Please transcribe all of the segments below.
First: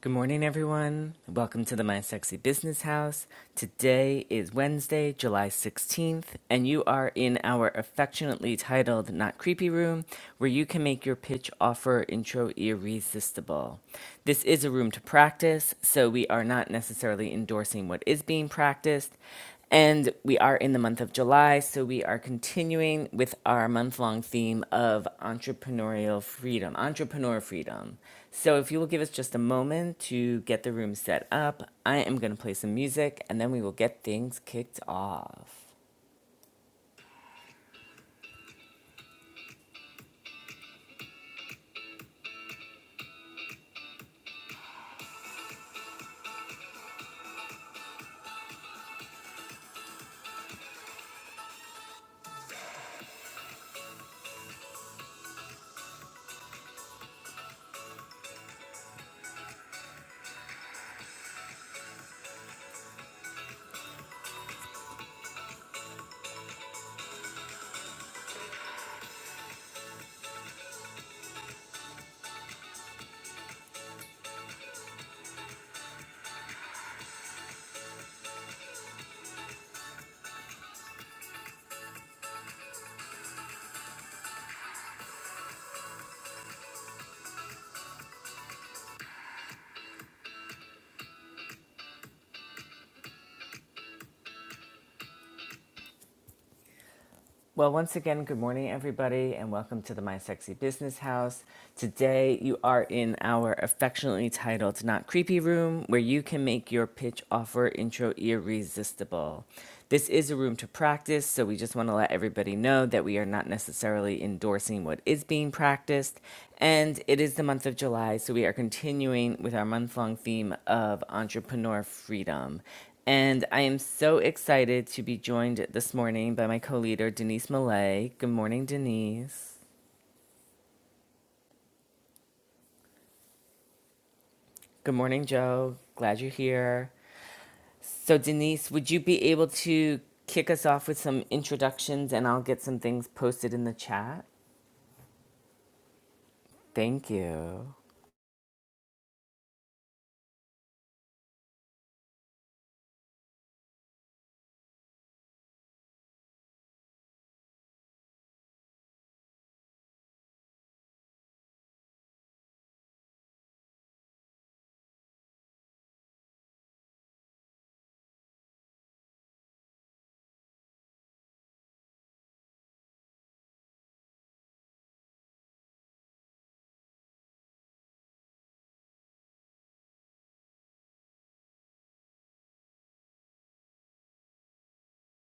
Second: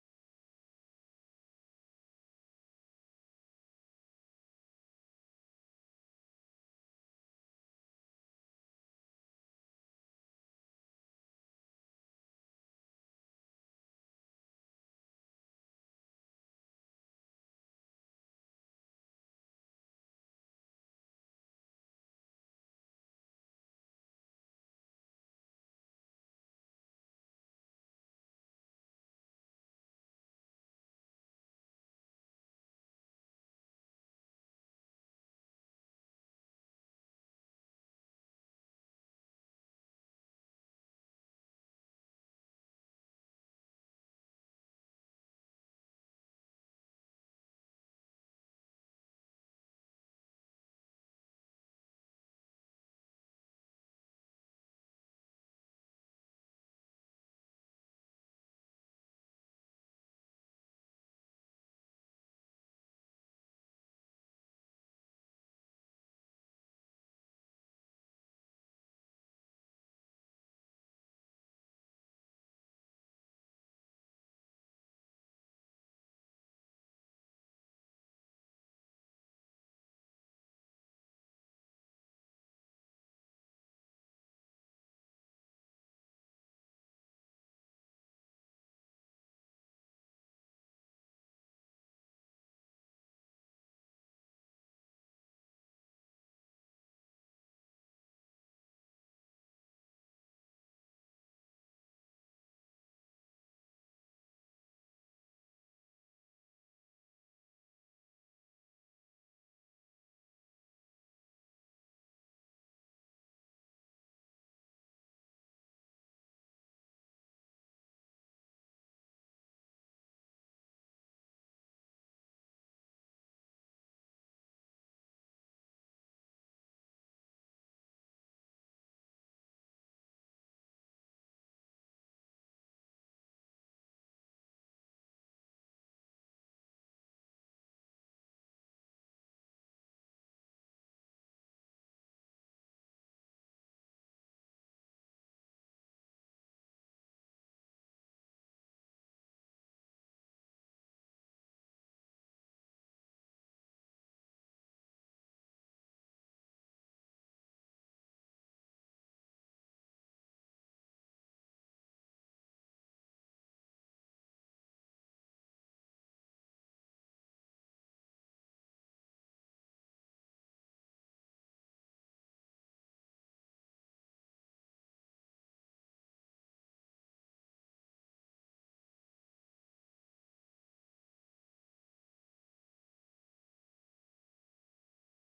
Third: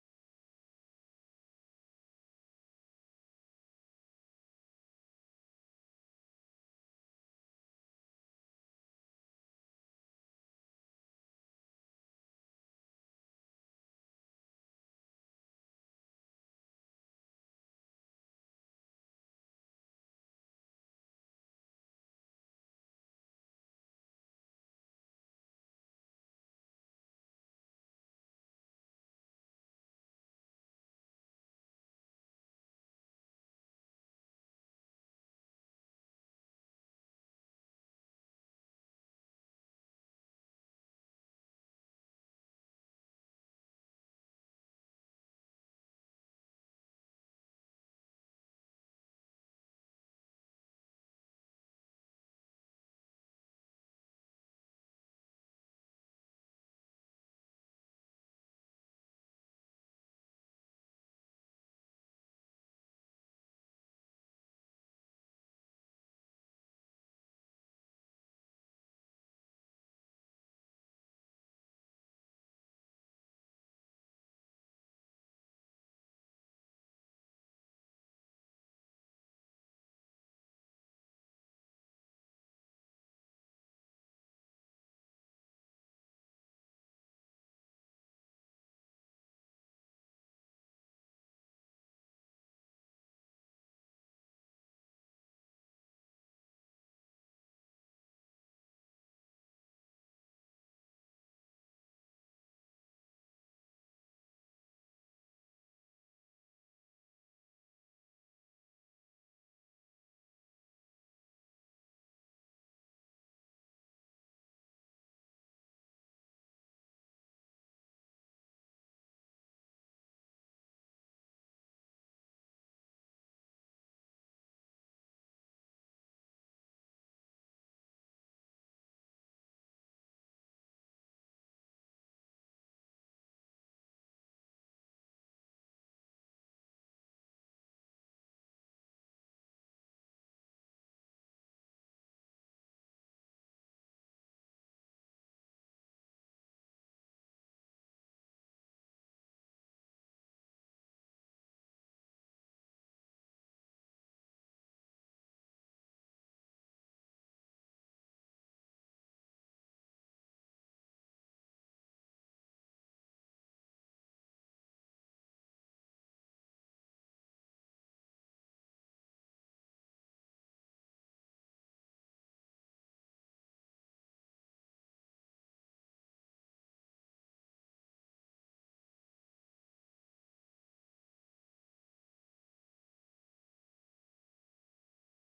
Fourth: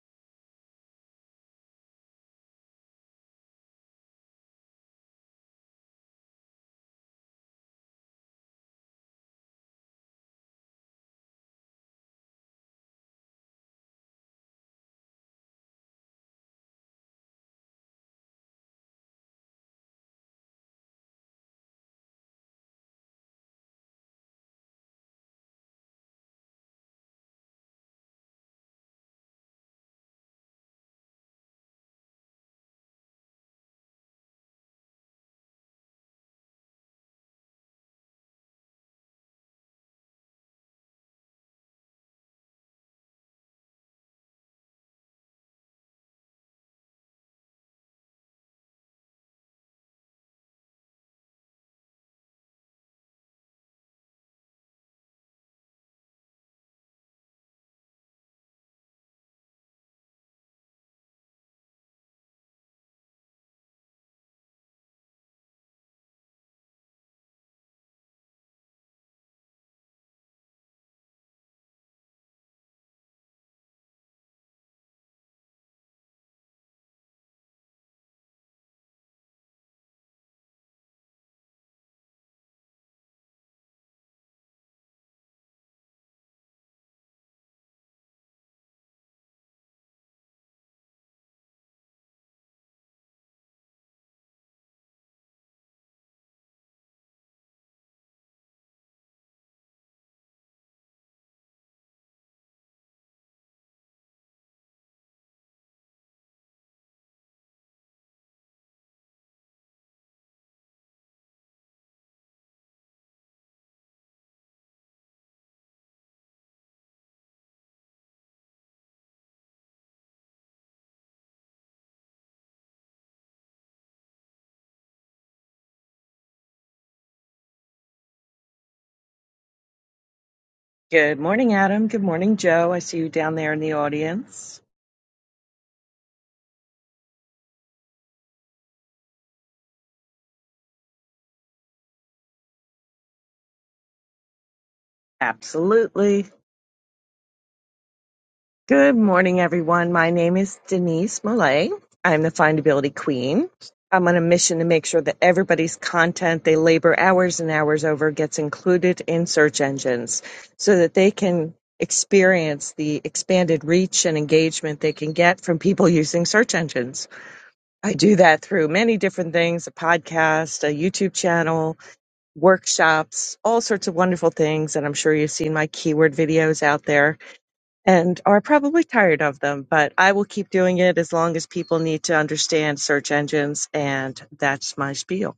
Good morning, everyone. Welcome to the My Sexy Business House. Today is Wednesday, July 16th, and you are in our affectionately titled Not Creepy Room, where you can make your pitch offer intro irresistible. This is a room to practice, so we are not necessarily endorsing what is being practiced, and we are in the month of July, so we are continuing with our month long theme of entrepreneurial freedom, entrepreneur freedom. So, if you will give us just a moment to get the room set up, I am going to play some music and then we will get things kicked off. Well, once again, good morning, everybody, and welcome to the My Sexy Business House. Today, you are in our affectionately titled Not Creepy Room, where you can make your pitch offer intro irresistible. This is a room to practice, so we just want to let everybody know that we are not necessarily endorsing what is being practiced. And it is the month of July, so we are continuing with our month long theme of entrepreneur freedom. And I am so excited to be joined this morning by my co leader, Denise Millay. Good morning, Denise. Good morning, Adam. Good morning, Joe. I see you down there in the audience. Good morning, Joe. Glad you're here. So, Denise, would you be able to kick us off with some introductions and I'll get some things posted in the chat? Absolutely. Thank you. Good morning, everyone. My name is Denise Millay. I'm the findability queen. I'm on a mission to make sure that everybody's content they labor hours and hours over gets included in search engines so that they can experience the expanded reach and engagement they can get from people using search engines. I do that through many different things a podcast, a YouTube channel, workshops, all sorts of wonderful things. And I'm sure you've seen my keyword videos out there and are probably tired of them, but I will keep doing it as long as people need to understand search engines. And that's my spiel.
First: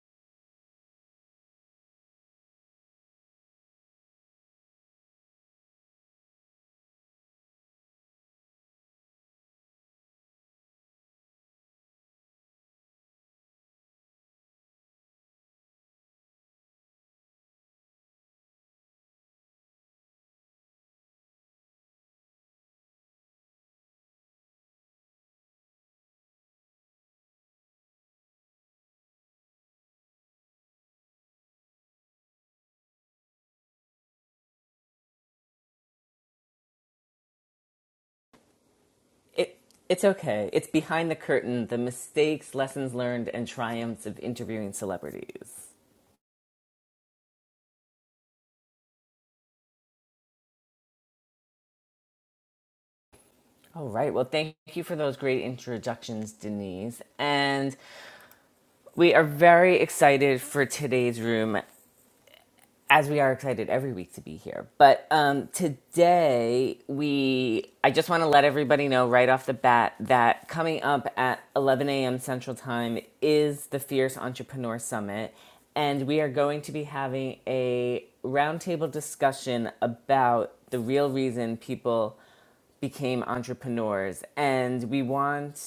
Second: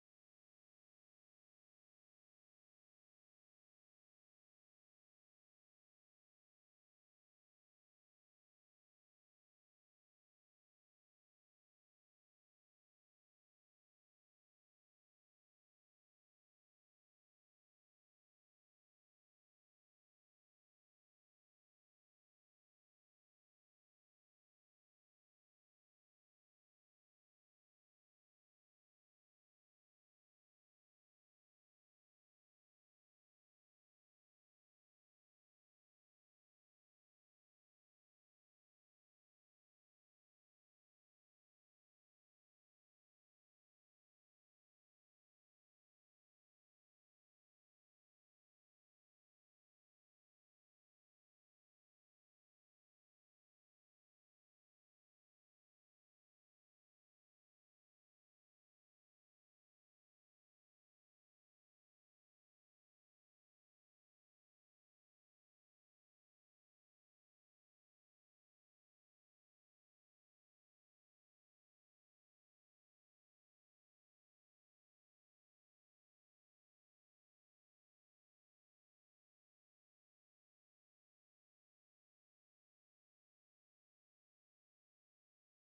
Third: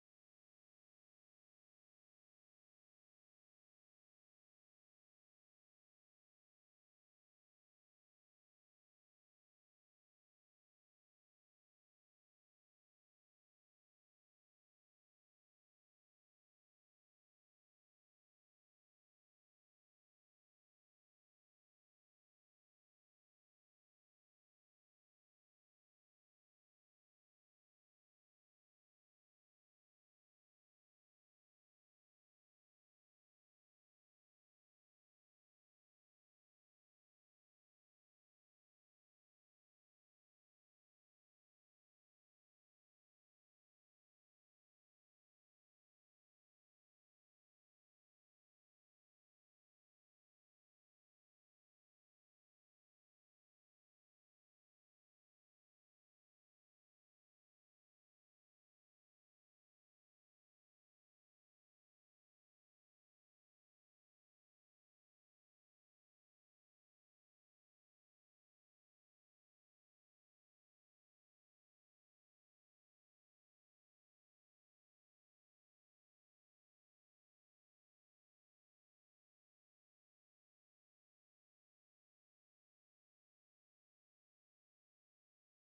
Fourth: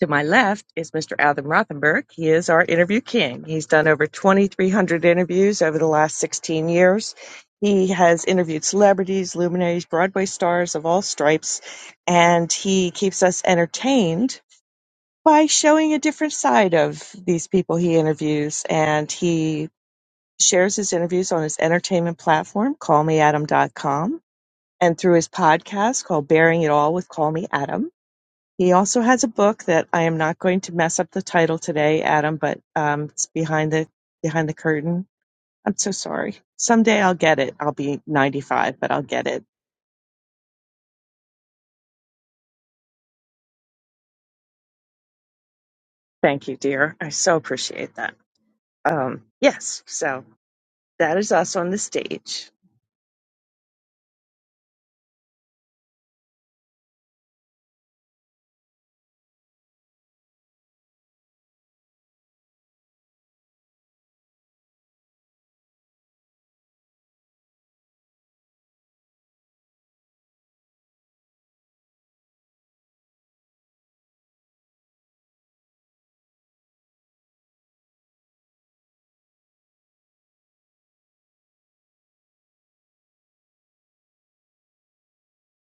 To my left is Mr. Adam Rothenberg. He is our interview king. He's done over 2,300 interviews over the last 16 years. He has interviewed celebrities, luminaries, Broadway stars of all stripes, and he keeps us entertained by showing a different side of these people he interviews. And he shares his interviews on his entertainment platform, callmeadam.com, and through his podcast called Bearing It All with Call Me Adam. He also has a book that I am not going to mess up the title today, Adam, but um, it's behind the behind the curtain. I'm so sorry. Someday I'll get it. I'll be 95, but I'll get it. It, it's okay. It's behind the curtain the mistakes, lessons learned, and triumphs of interviewing celebrities. Thank you, dear. I so appreciate that. Um, yes, so that is us on the stage. All right. Well, thank you for those great introductions, Denise. And We are very excited for today's room, as we are excited every week to be here. But um, today, we I just want to let everybody know right off the bat that coming up at 11 a.m. Central Time is the Fierce Entrepreneur Summit, and we are going to be having a roundtable discussion about the real reason people became entrepreneurs, and we want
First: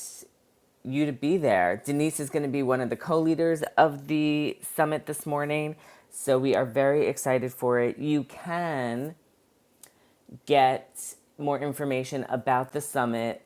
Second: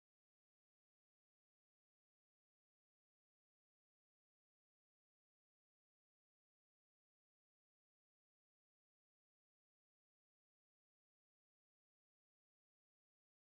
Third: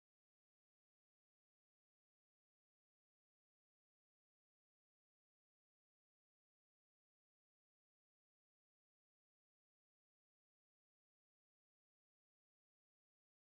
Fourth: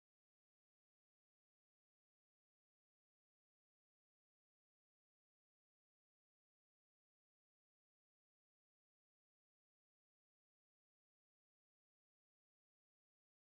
you to be there. Denise is going to be one of the co leaders of the summit this morning. So we are very excited for it. You can get more information about the summit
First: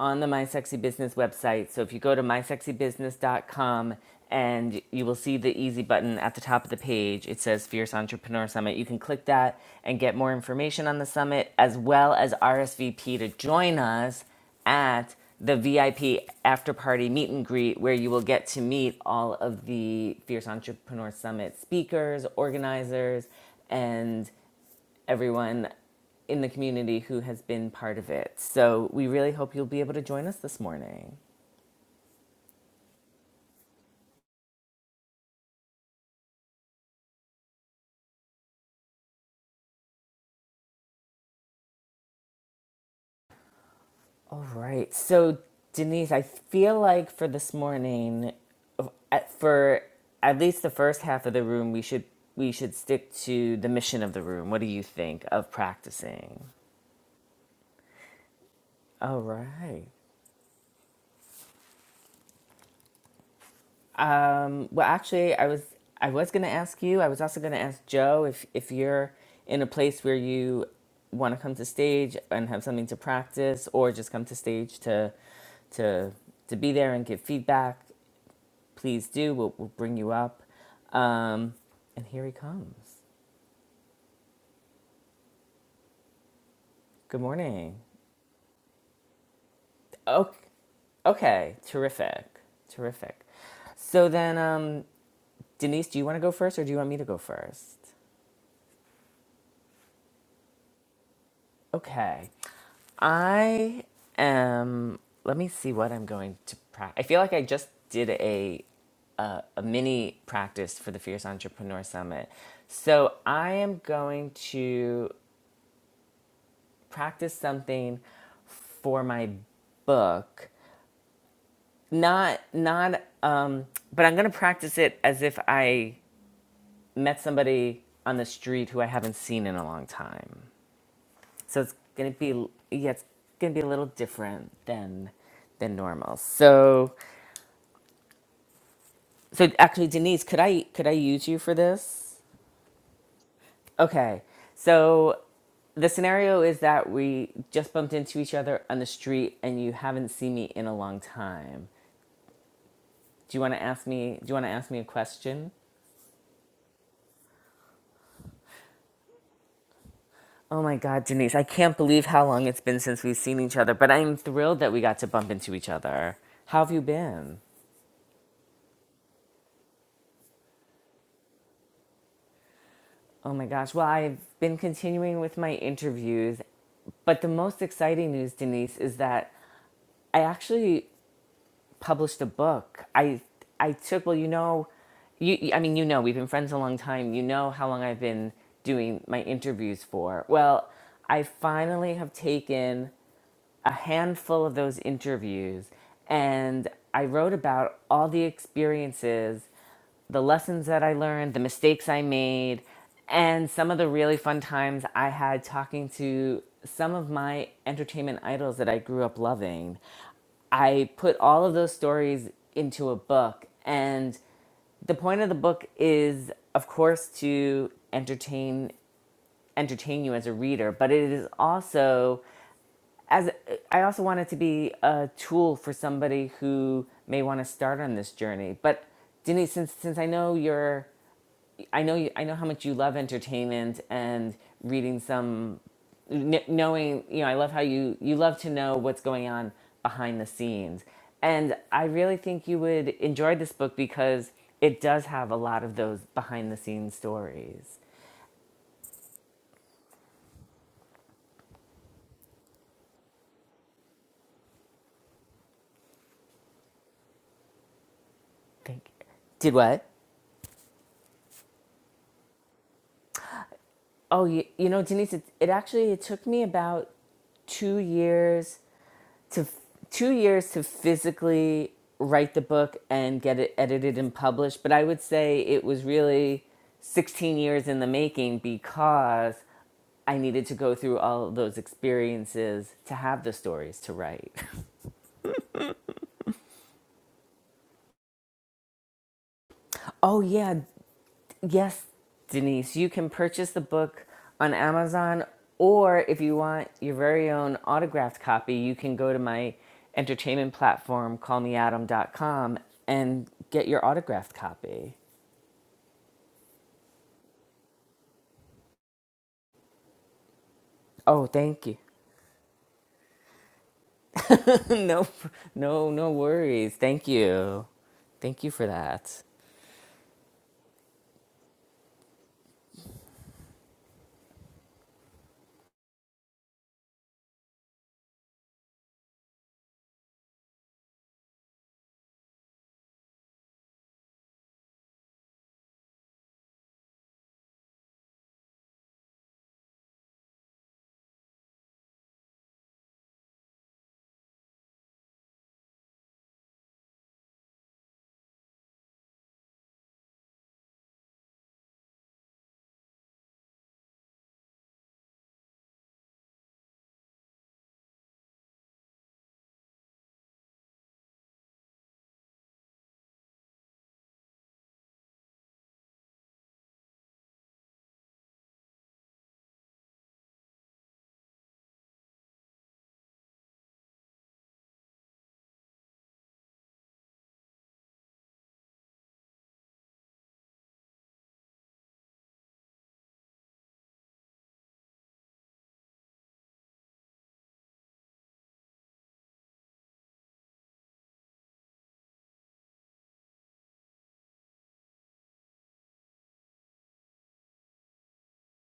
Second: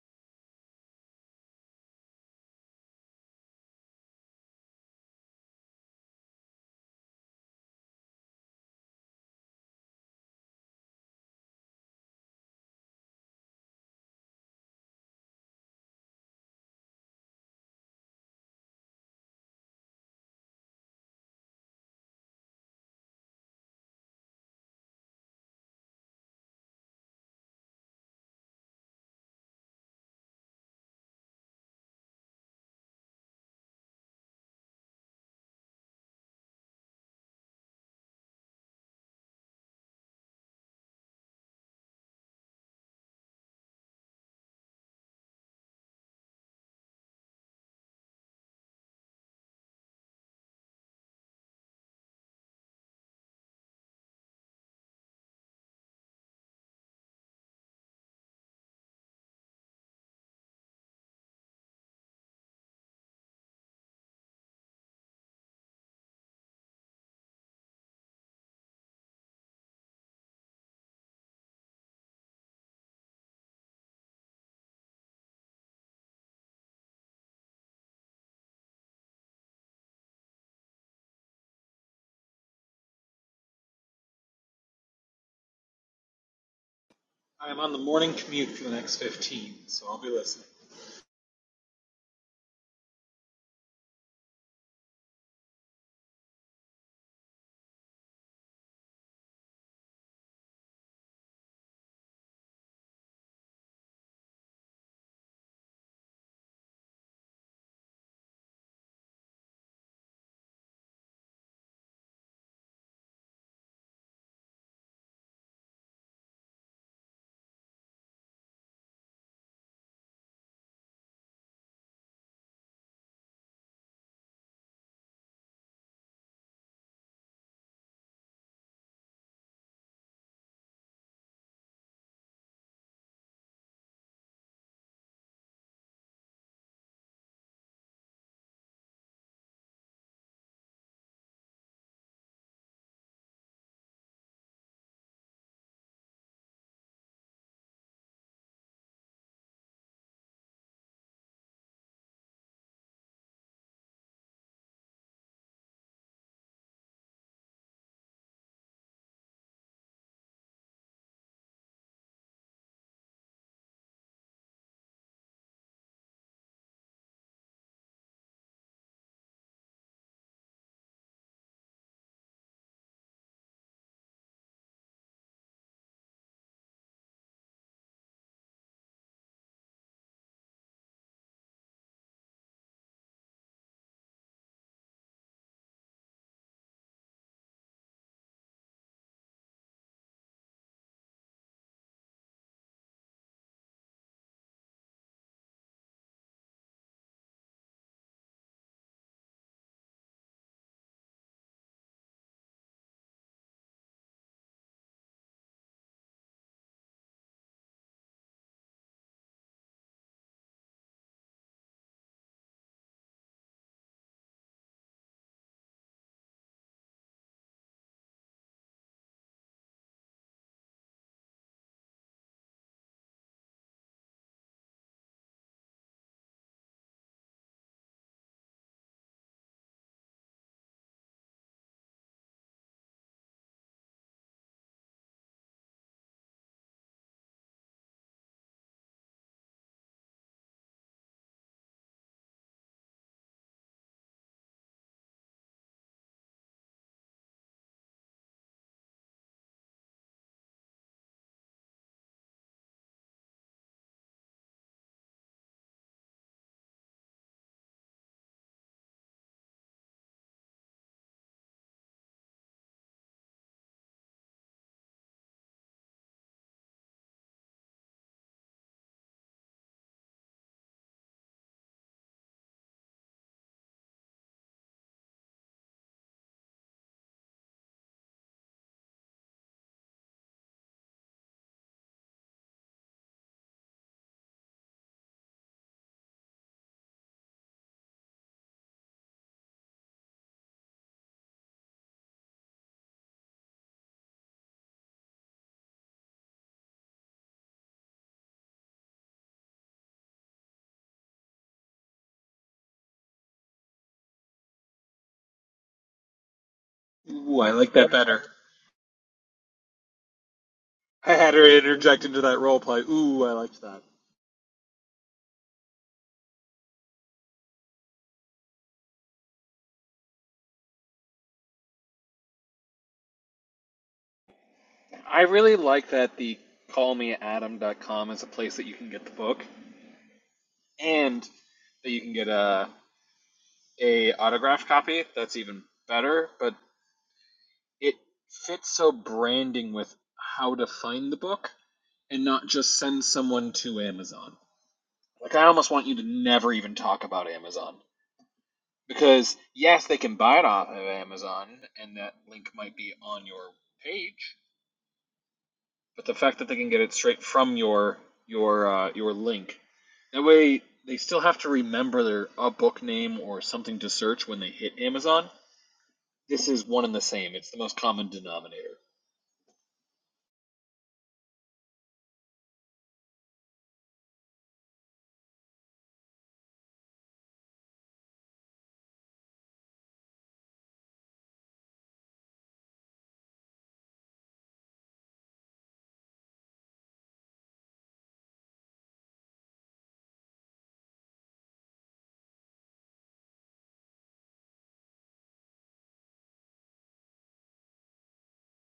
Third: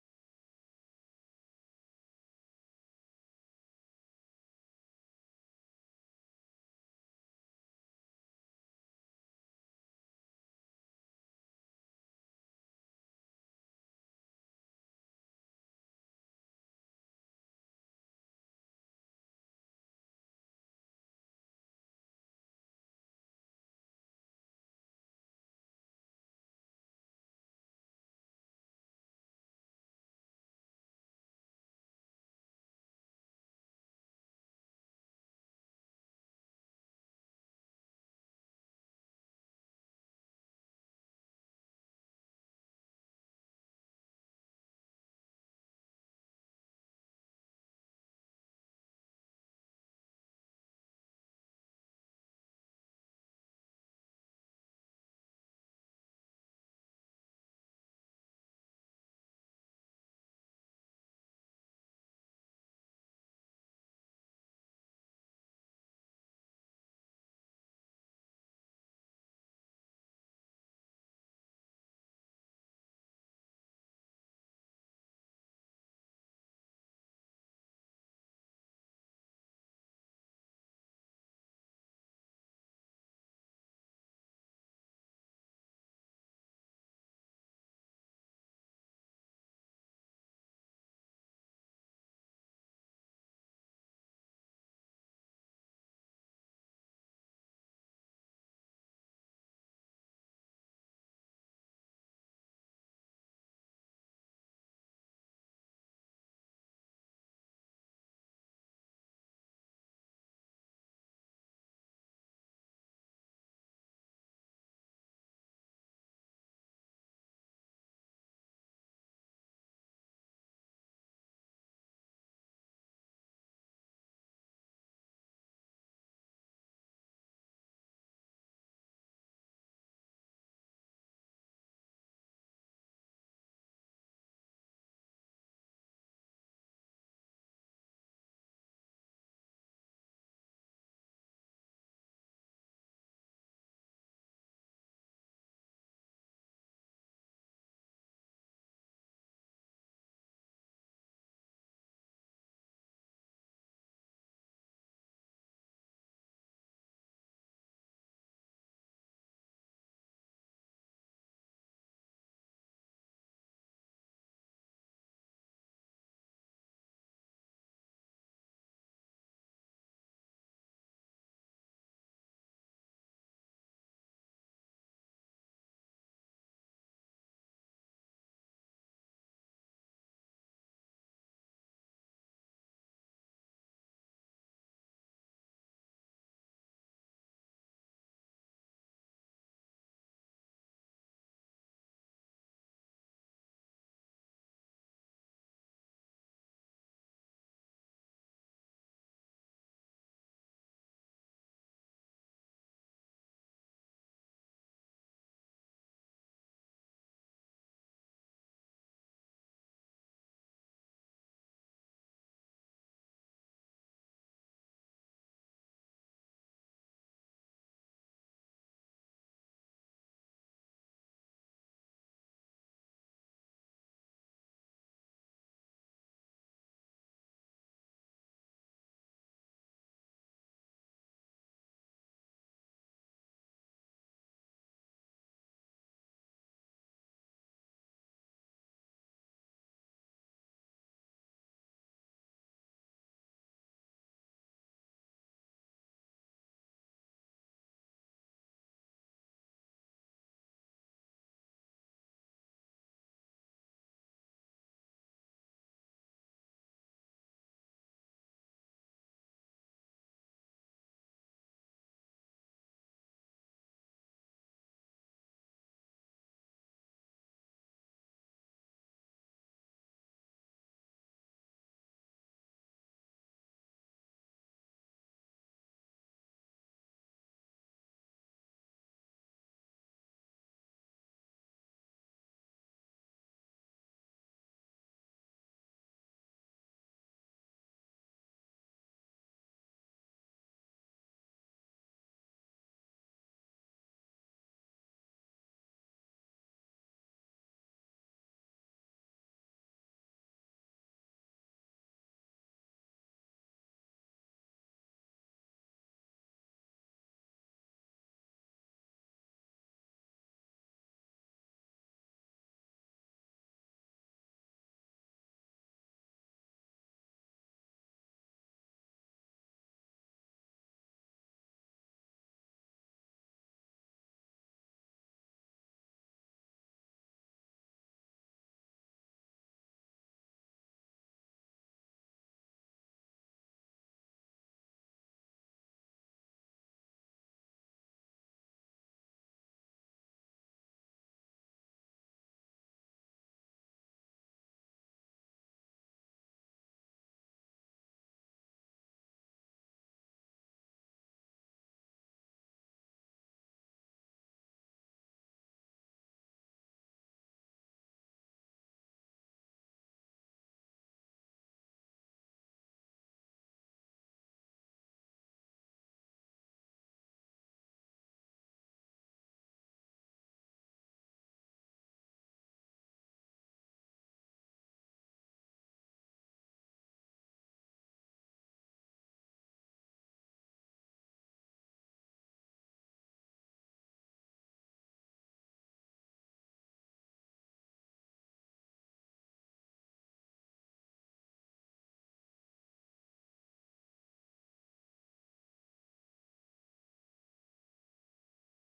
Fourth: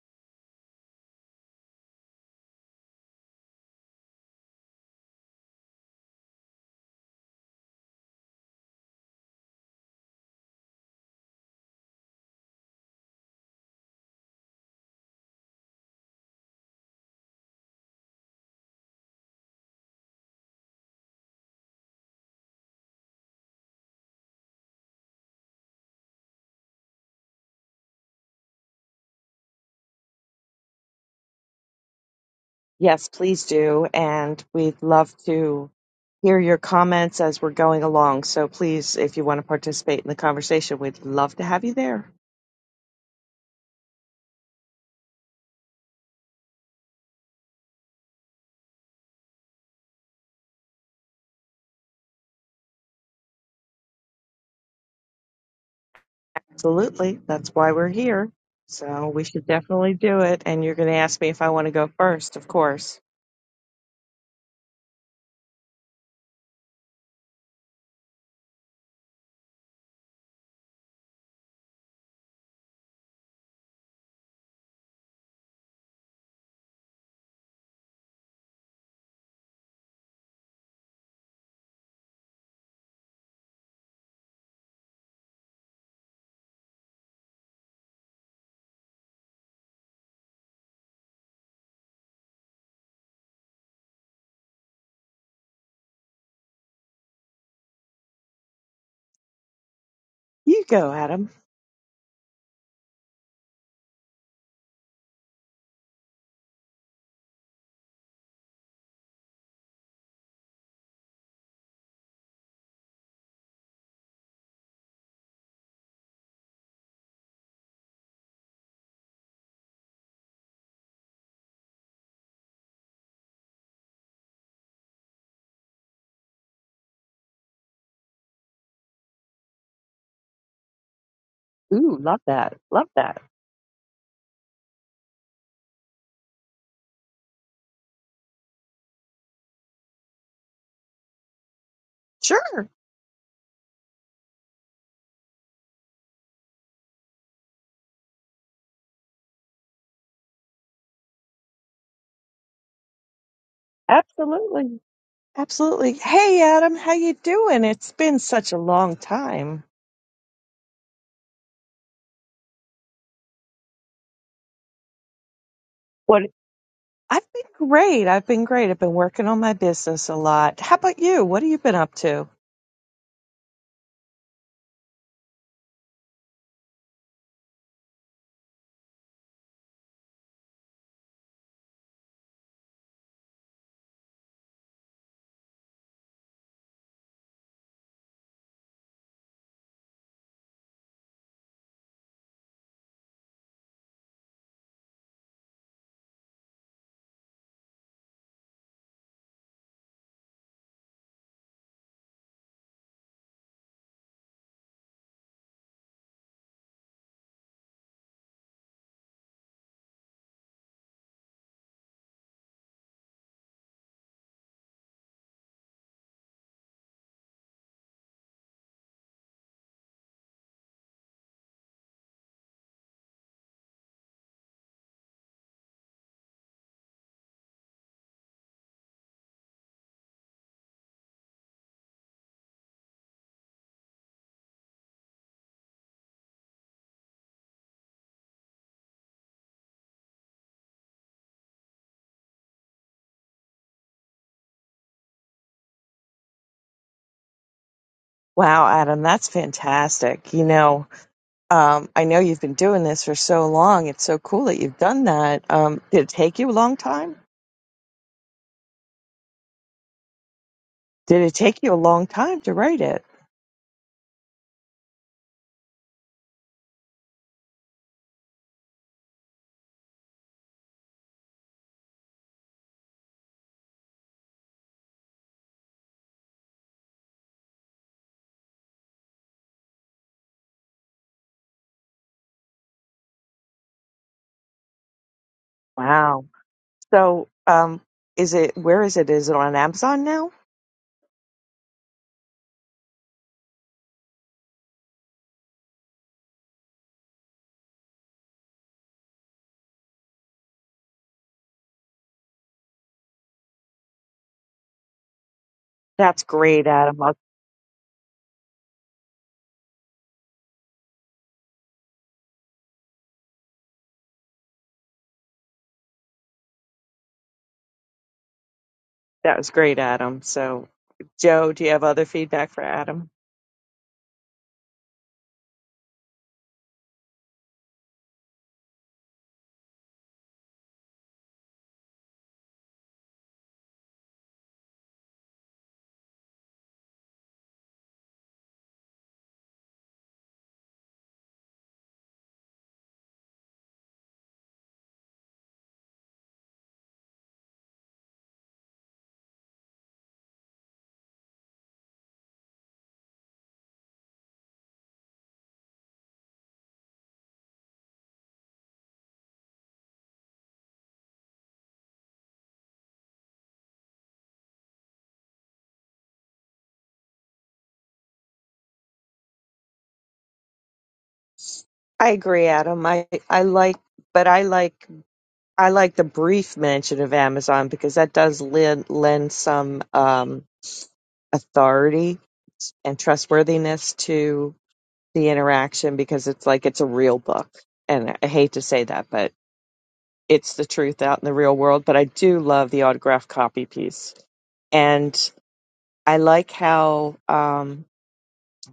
on the My Sexy Business website. So if you go to mysexybusiness.com and you will see the easy button at the top of the page, it says Fierce Entrepreneur Summit. You can click that and get more information on the summit as well as RSVP to join us at the VIP after party meet and greet, where you will get to meet all of the Fierce Entrepreneur Summit speakers, organizers, and everyone in the community who has been part of it. So we really hope you'll be able to join us this morning. Yes, please do. And we'd love to hear your comments as we're going along. So please, if you want to participate in the conversation, we'd love to have you there. All right. So, Denise, I feel like for this morning, for at least the first half of the room, we should we should stick to the mission of the room. What do you think of practicing? Absolutely. That's why we're here. So All we should right. definitely do it. And you're going to ask me if I want to go first, of course. Um, well, actually, I was I was going to ask you. I was also going to ask Joe if if you're in a place where you want to come to stage and have something to practice, or just come to stage to to to be there and give feedback. Please do. We'll, we'll bring you up. Um, and here he comes. Good I'm on morning. the morning commute for the next 15, so I'll be Okay, listening. okay, terrific, terrific. So then, um, Denise, do you want to go first, or do you want me to go first? You go, Adam. Okay. I am. Let me see what I'm going to practice. I feel like I just did a, a a mini practice for the Fierce Entrepreneur Summit. So I am going to practice something for my book. Not not. Um, but I'm going to practice it as if I met somebody on the street who I haven't seen in a long time. so it's Ooh, gonna love be that. Love yeah it's that. gonna be a little different than than normal so so actually denise could i could i use you for this Sure. okay so the scenario is that we just bumped into each other on the street and you haven't seen me in a long time do you want to ask me do you want to ask me Absolutely. a question Absolutely. Hey, Adam, how you doing? It's been such a long time. oh my god denise i can't believe how long it's been since we've seen each other but i'm thrilled that we got to bump into each other What? how have you I've been been great. I've been great. I've been working on my business a lot. How about you? What have you been up to? Oh my gosh. Well, I've been continuing with my interviews, but the most exciting news, Denise, is that I actually published a book. I I took well, you know, you I mean, you know, we've been friends a long time. You know how long I've been doing my interviews for. Well, I finally have taken a handful of those interviews and I wrote about all the experiences, the lessons that I learned, the mistakes I made, and some of the really fun times I had talking to some of my entertainment idols that I grew up loving. I put all of those stories into a book and the point of the book is of course to entertain entertain you as a reader, but it is also as I also want it to be a tool for somebody who may want to start on this journey. But Denise, since since I know you're, I know you, I know how much you love entertainment and reading some, knowing you know I love how you you love to know what's going on behind the scenes, and I really think you would enjoy this book because it does have a lot of those behind the scenes stories. Wow, Adam, that's fantastic. You know, um, I know you've been doing this for so long. It's so cool that you've done that. Um, did it take you a long time? Thank. you. Did what? Did it take you a long time to write it? Oh, you, you know, Denise, it, it actually it took me about two years to f- two years to physically write the book and get it edited and published. But I would say it was really sixteen years in the making because I needed to go through all of those experiences to have the stories to write. Wow. So, um, is it where is it? Is it on Amazon Oh, now? yeah. Yes, Denise, you can purchase the book on Amazon, or if you want your very own autographed copy, you can go to my entertainment platform, call me adam dot com, and get your autographed copy. That's great, Adam. I'll- Ooh, I like that better. I Oh, had her thank you. interject into that role play. Ooh, I liked that. no, no, no worries. Thank you. Thank you for that. That was great, Adam. So, Joe, do you have other feedback for Adam? I really like that the callmeadam.com is a place that you can get the book and that you can get a a autograph copy. That's even better, but it fits so branding with how to find the book and not just send someone to Amazon. Like I almost want you to never even talk about Amazon. Because yes, they can buy it off of Amazon, and that link might be on your page. But the fact that they can get it straight from your your uh, your link, that way they still have to remember their a book name or something to search when they hit Amazon. This is one and the same. It's the most common denominator. I agree, Adam. I I like, but I like I like the brief mention of Amazon because that does lend lend some um, authority and trustworthiness to the interaction because it's like it's a real book. And I hate to say that, but it's the truth out in the real world. But I do love the autographed copy piece. And I like how um,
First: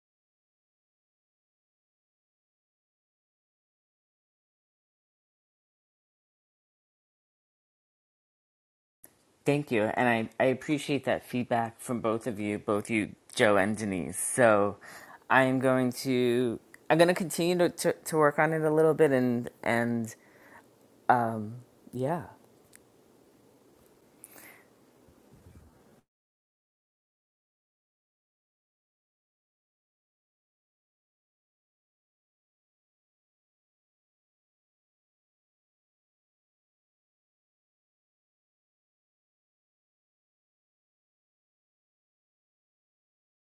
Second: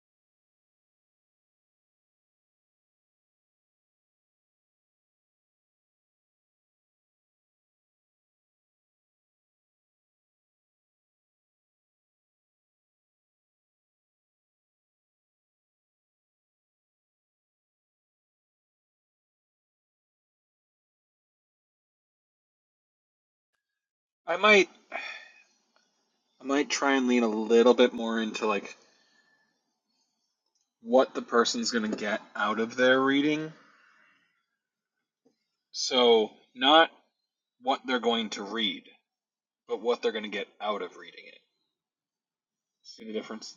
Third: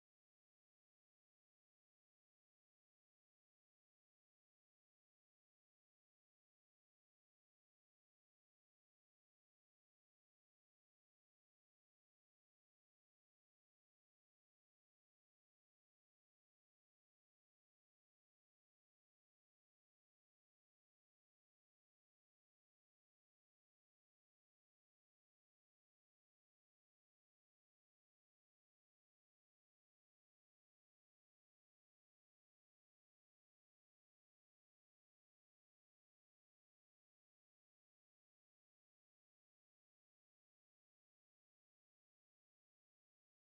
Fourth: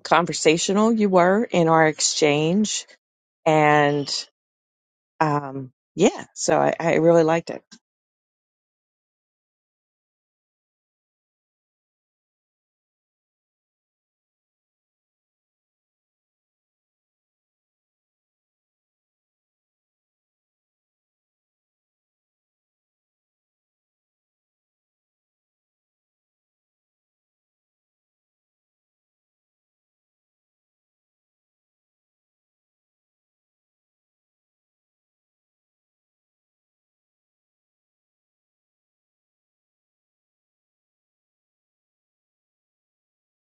conversational you were in our exchange. And um, yeah, so I, I really liked it. Thank you. And I, I appreciate that feedback from both of you, both you, Joe and Denise. So I am going to I'm going to continue to, to, to work on it a little bit and and yeah. I might I might try and lean a little bit more into like what the person's gonna get out of their reading. So not what they're going to read, but what they're going to get out of reading it. See the difference?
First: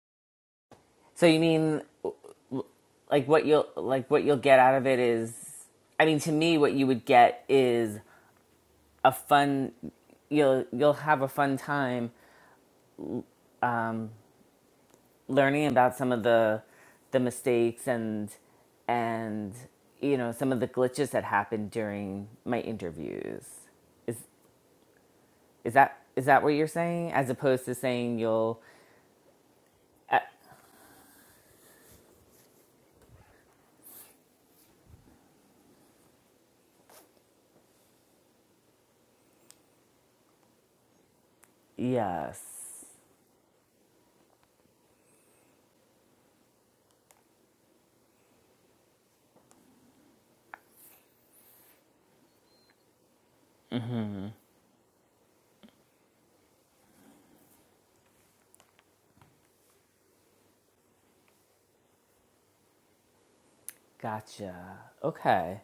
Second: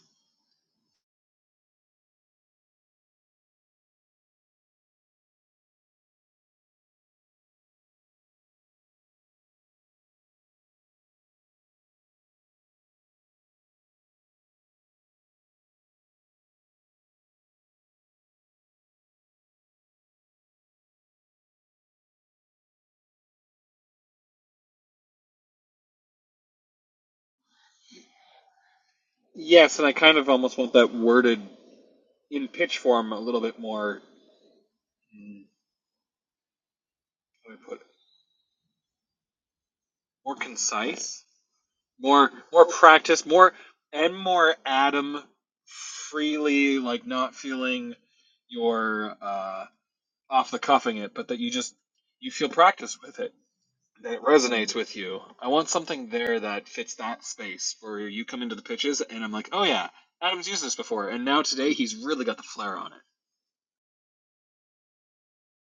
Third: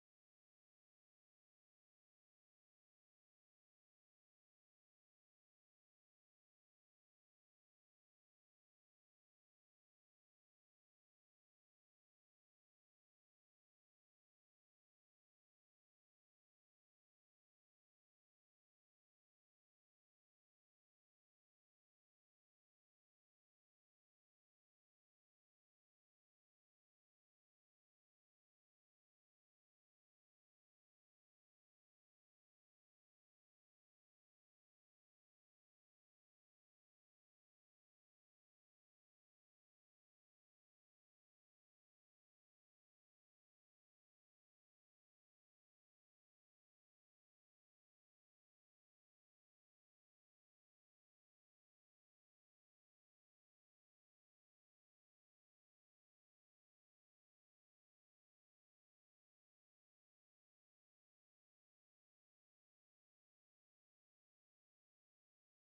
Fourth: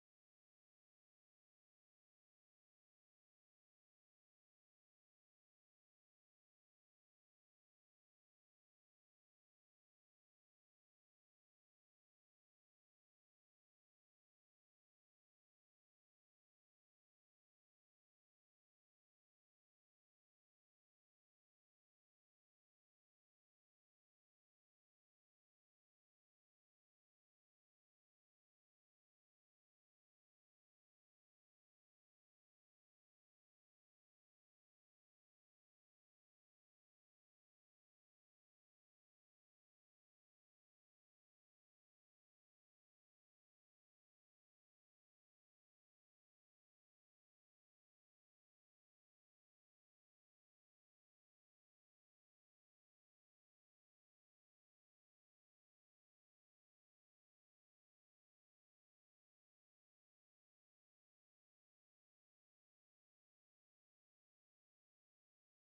So you mean like what you'll like what you'll get out of it is I mean to me what you would get is a fun you'll you'll have a fun time um, learning about some of the the mistakes and and you know some of the glitches that happened during my interviews is is that is that what you're saying as opposed to saying you'll Yes, and I kind uh, of almost want that worded in pitch form a little bit more. mm, How do I put it? More concise, more yes more practice, more and more Adam freely, like not feeling you're uh, off the cuffing it, but that you just you feel practice with it. That it resonates with you. I want something there that fits that space where you come into the pitches and I'm like, oh yeah, Adam's used this before, and now today he's really got the flair on it. gotcha okay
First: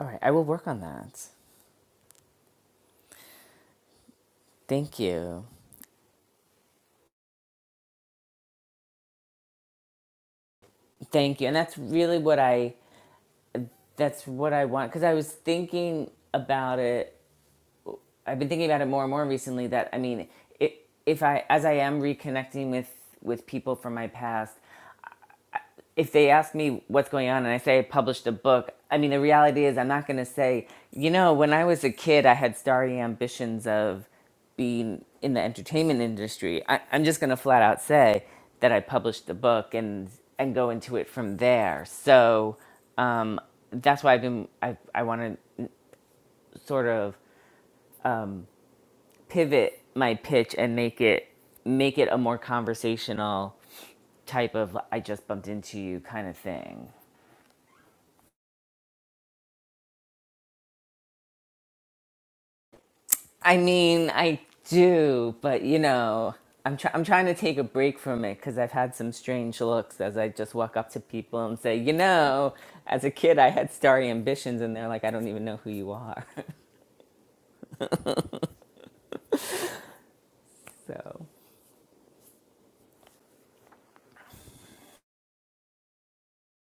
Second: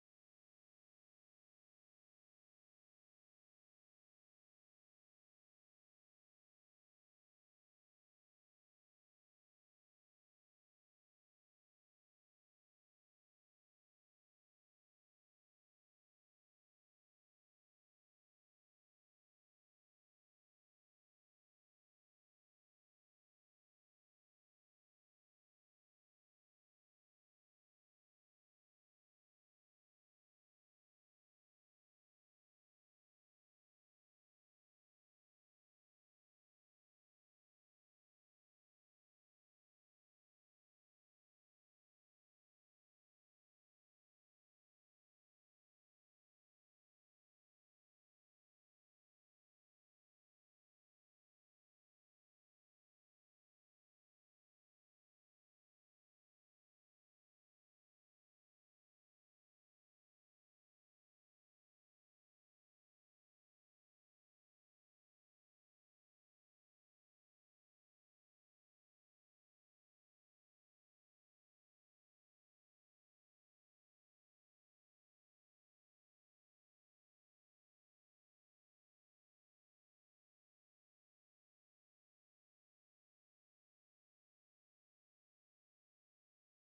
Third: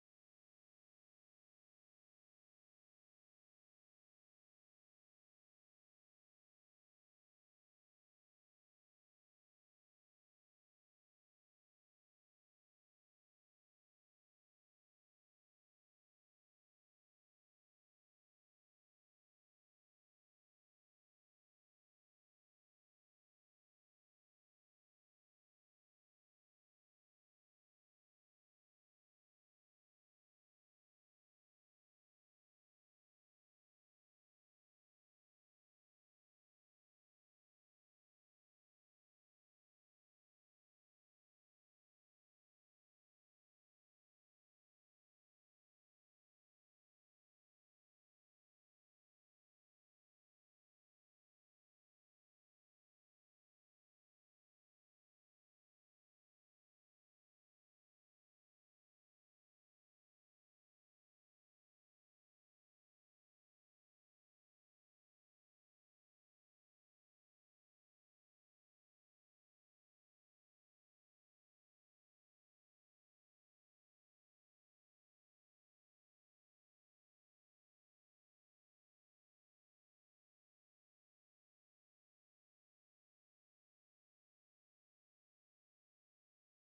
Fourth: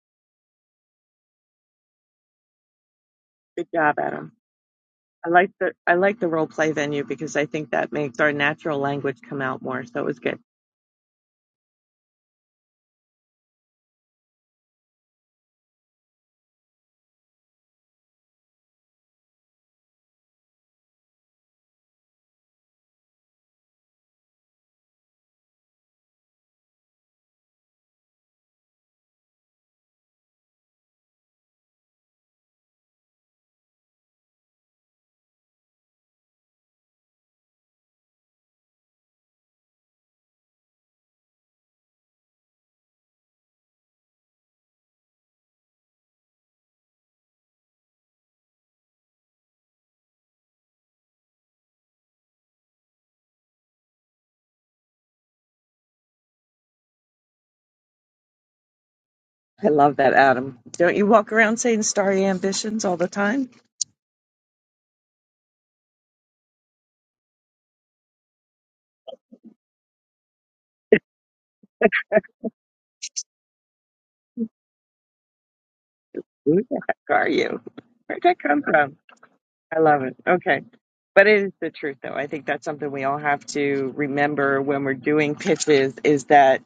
all right i will work on that Good job, Adam. thank I you like the I like the role play venue because I think that makes our natural language come out more. So it was good. thank you and that's really what i that's what i want because i was thinking about it I've been thinking about it more and more recently that I mean, it, if I as I am reconnecting with with people from my past, if they ask me what's going on and I say I published a book, I mean, the reality is I'm not going to say, you know, when I was a kid, I had starry ambitions of being in the entertainment industry. I, I'm just going to flat out say that I published the book and and go into it from there. So um, that's why I've been I I want to sort of pivot my pitch and make it make it a more conversational type of I just bumped into you kind of thing. I love that, Adam. Don't you walk around saying starry ambitions all the time? I mean, I do, but you know, I'm try- I'm trying to take a break from it cuz I've had some strange looks as I just walk up to people and say, "You know, as a kid I had starry ambitions." And they're like, "I don't even know who you are." Who the heck are you? Where'd that come from? I love it. Okay. so But it is the truth though. I think that's something we all have to remember when we're doing pitches is that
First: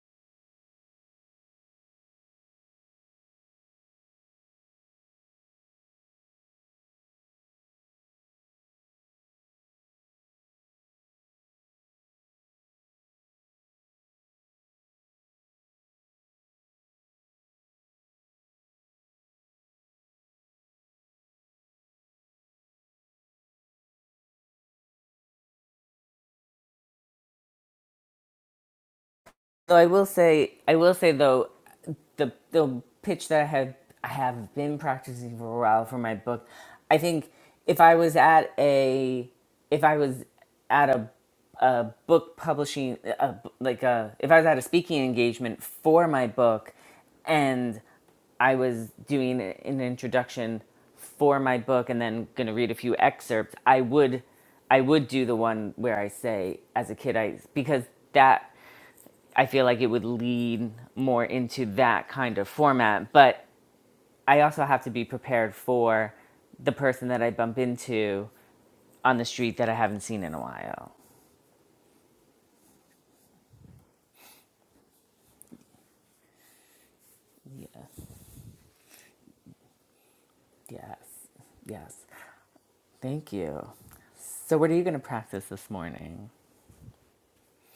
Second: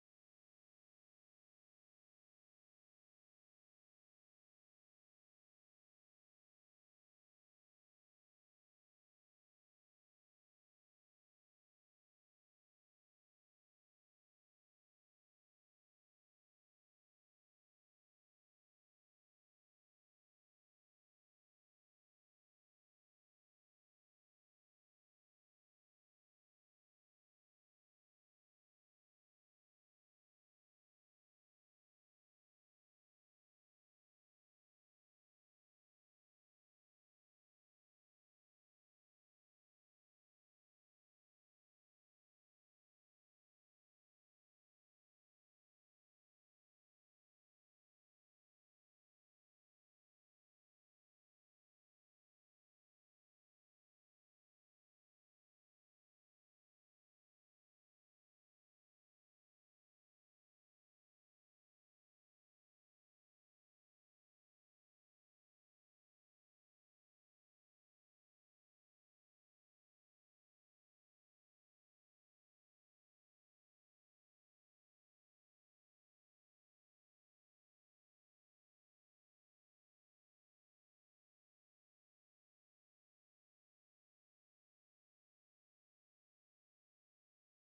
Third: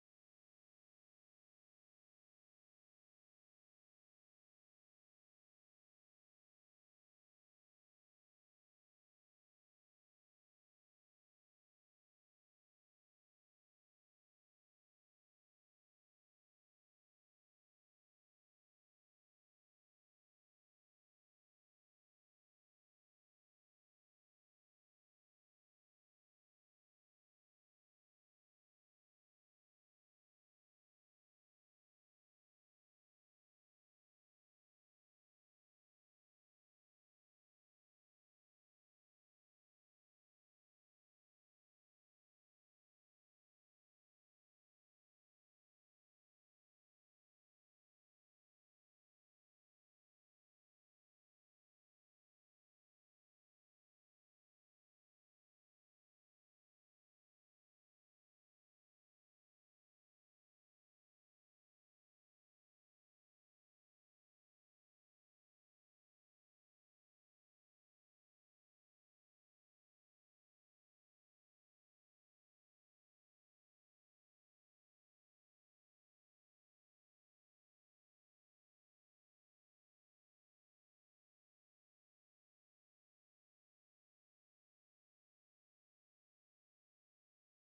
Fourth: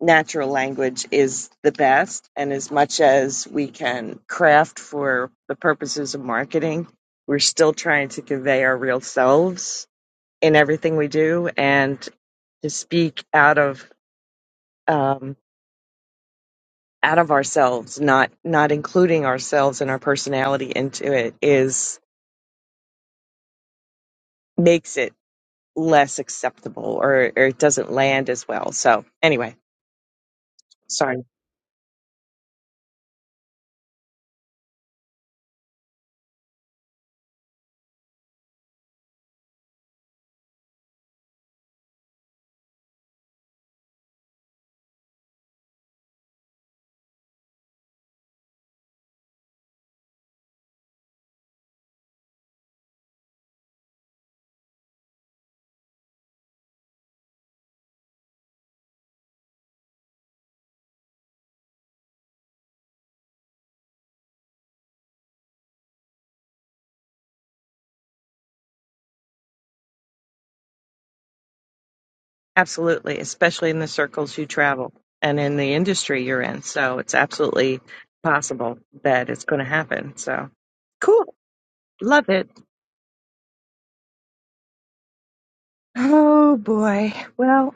natural language is the best and as much as we can craft for the purposes of marketing, we're still trying to convey our real selves in everything we do and to speak out of um out of ourselves, not not including ourselves and our personality into it is makes it. less acceptable or, or it doesn't land as well. So, anyway, So I will say, I will say sorry. though, the the pitch that I have I have been practicing for a while for my book, I think if I was at a if I was at a a book publishing a, like a if I was at a speaking engagement for my book, and I was doing an introduction for my book and then going to read a few excerpts, I would I would do the one where I say as a kid I because that I feel like it would lead more into that kind of format. But I also have to be prepared for the person that I bump into on the street that I haven't seen in a while. Absolutely, especially in the circles you travel and in the industry you're in. So, it's absolutely possible that it's going to happen. So, Yes, cool. yes. Love it. Thank you. So, what are you going to practice this morning? Oh boy. Well,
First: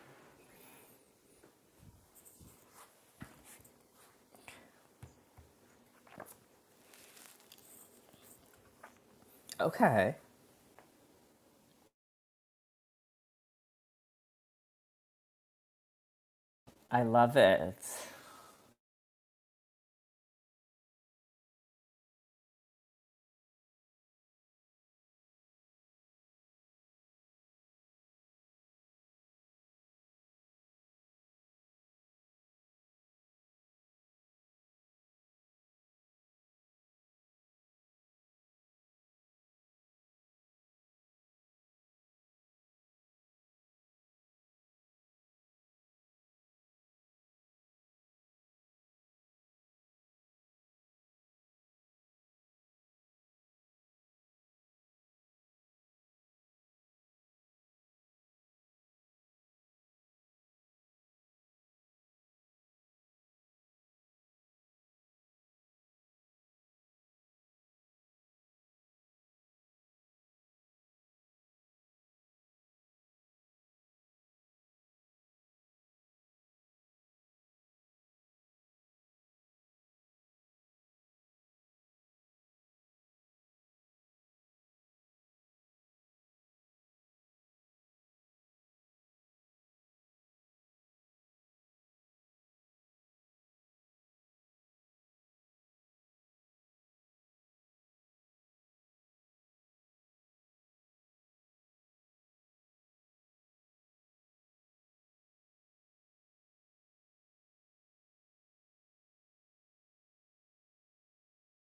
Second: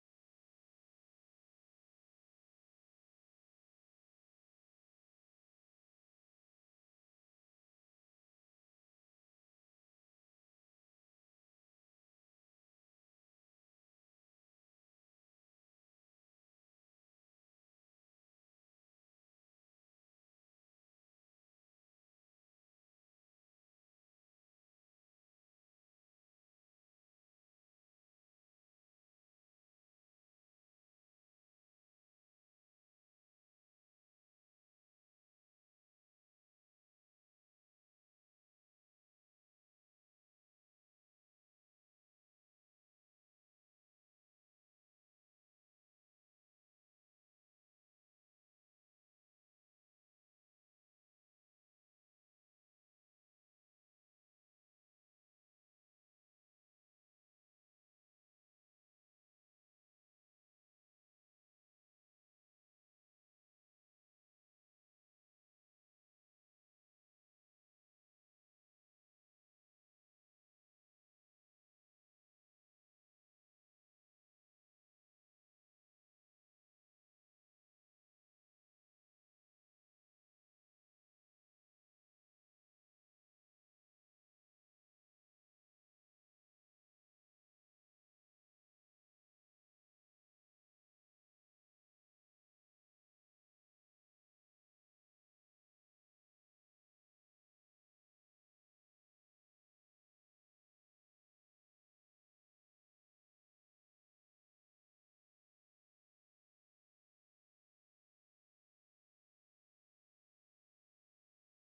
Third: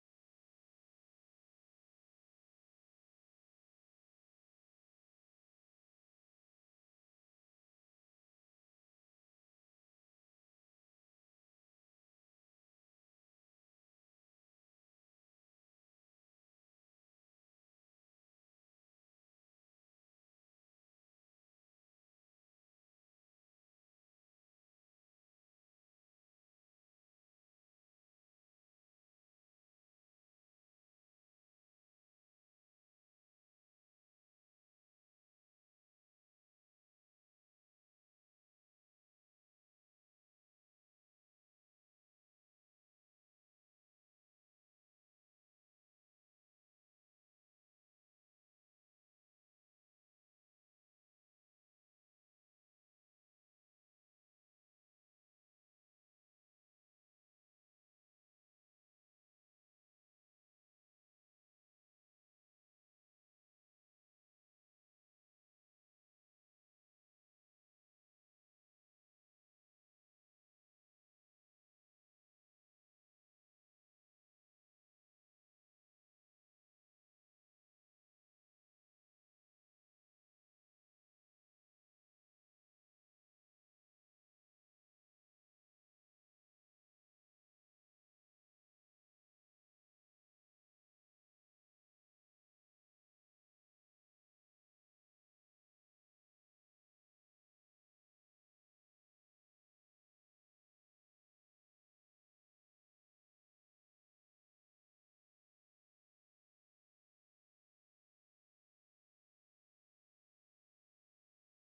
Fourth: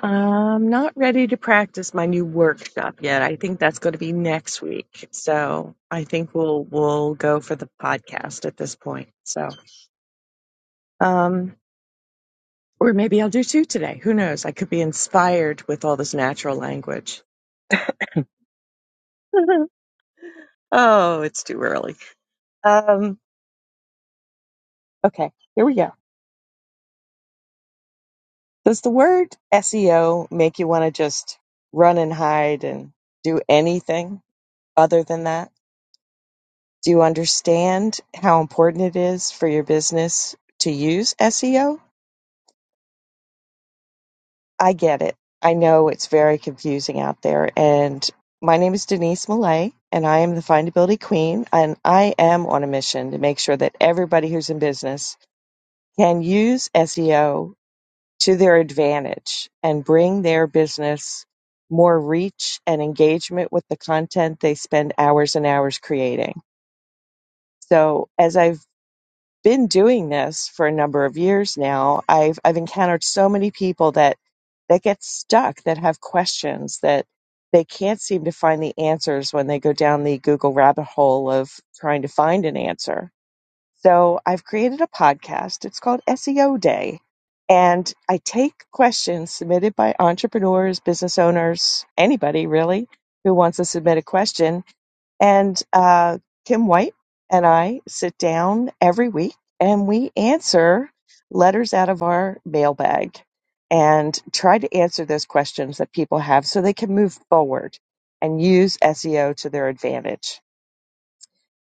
I'm not ready to practice my new workshop yet. I think that's going to be next week. So, I think we'll we'll go for the podcast at this point. So, Okay. um. Or maybe I'll do two today. Who knows? I could be inspired with all this natural I language. love it. oh, it's too early. Um, okay, here we go. Does the word SEO make you want to just run and hide and do anything other than that? Do you understand how important it is for your business to use SEO? I get it. I know it's very confusing out there. And my name is Denise Millay, and I am the findability queen. And I am on a mission to make sure that everybody who's in business can use SEO to their advantage and bring their business more reach and engagement with the content they spend hours and hours creating. So, as I've been doing this for a number of years now. I've I've encountered so many people that that get stuck, that have questions that they can't seem to find the answers when they go down the Google rabbit hole of trying to find an answer. So I've created a podcast. It's called SEO Day. And I take questions submitted by entrepreneurs, business owners, anybody really who wants to submit a question and uh, Kim White and I sit down every week and we answer letters out of our mailbag and try to answer those questions that people have so they can move forward and use SEO to their advantage.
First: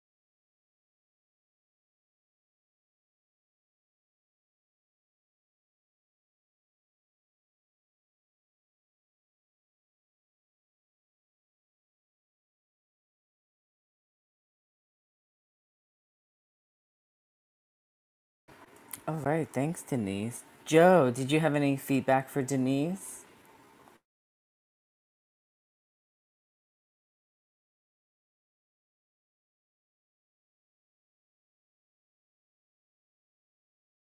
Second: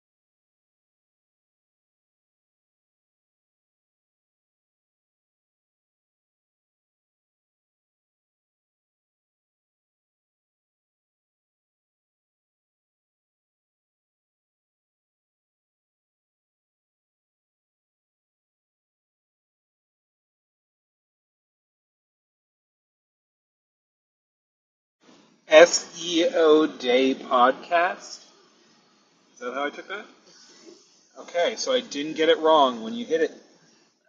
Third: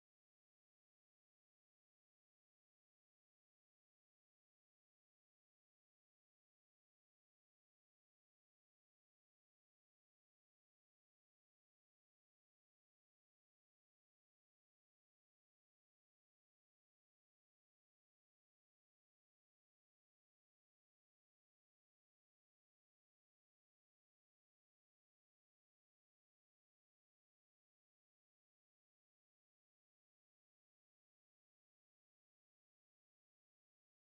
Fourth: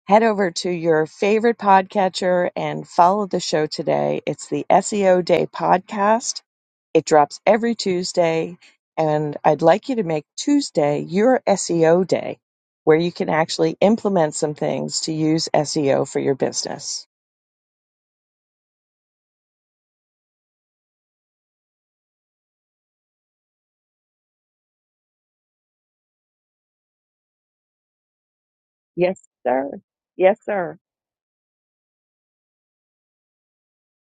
Head over to your favorite podcatcher and follow the show today. It's the SEO Day podcast it drops every Tuesday, and I'd like you to make Tuesday your SEO day where you can actually implement some things to use SEO for your business. All right. Thanks, Denise. Joe, did you have any feedback for Denise? SEO Day Podcast. Yes, Is that how I sir. took that? Yes, sir. Okay, so I didn't get it wrong when you hit it.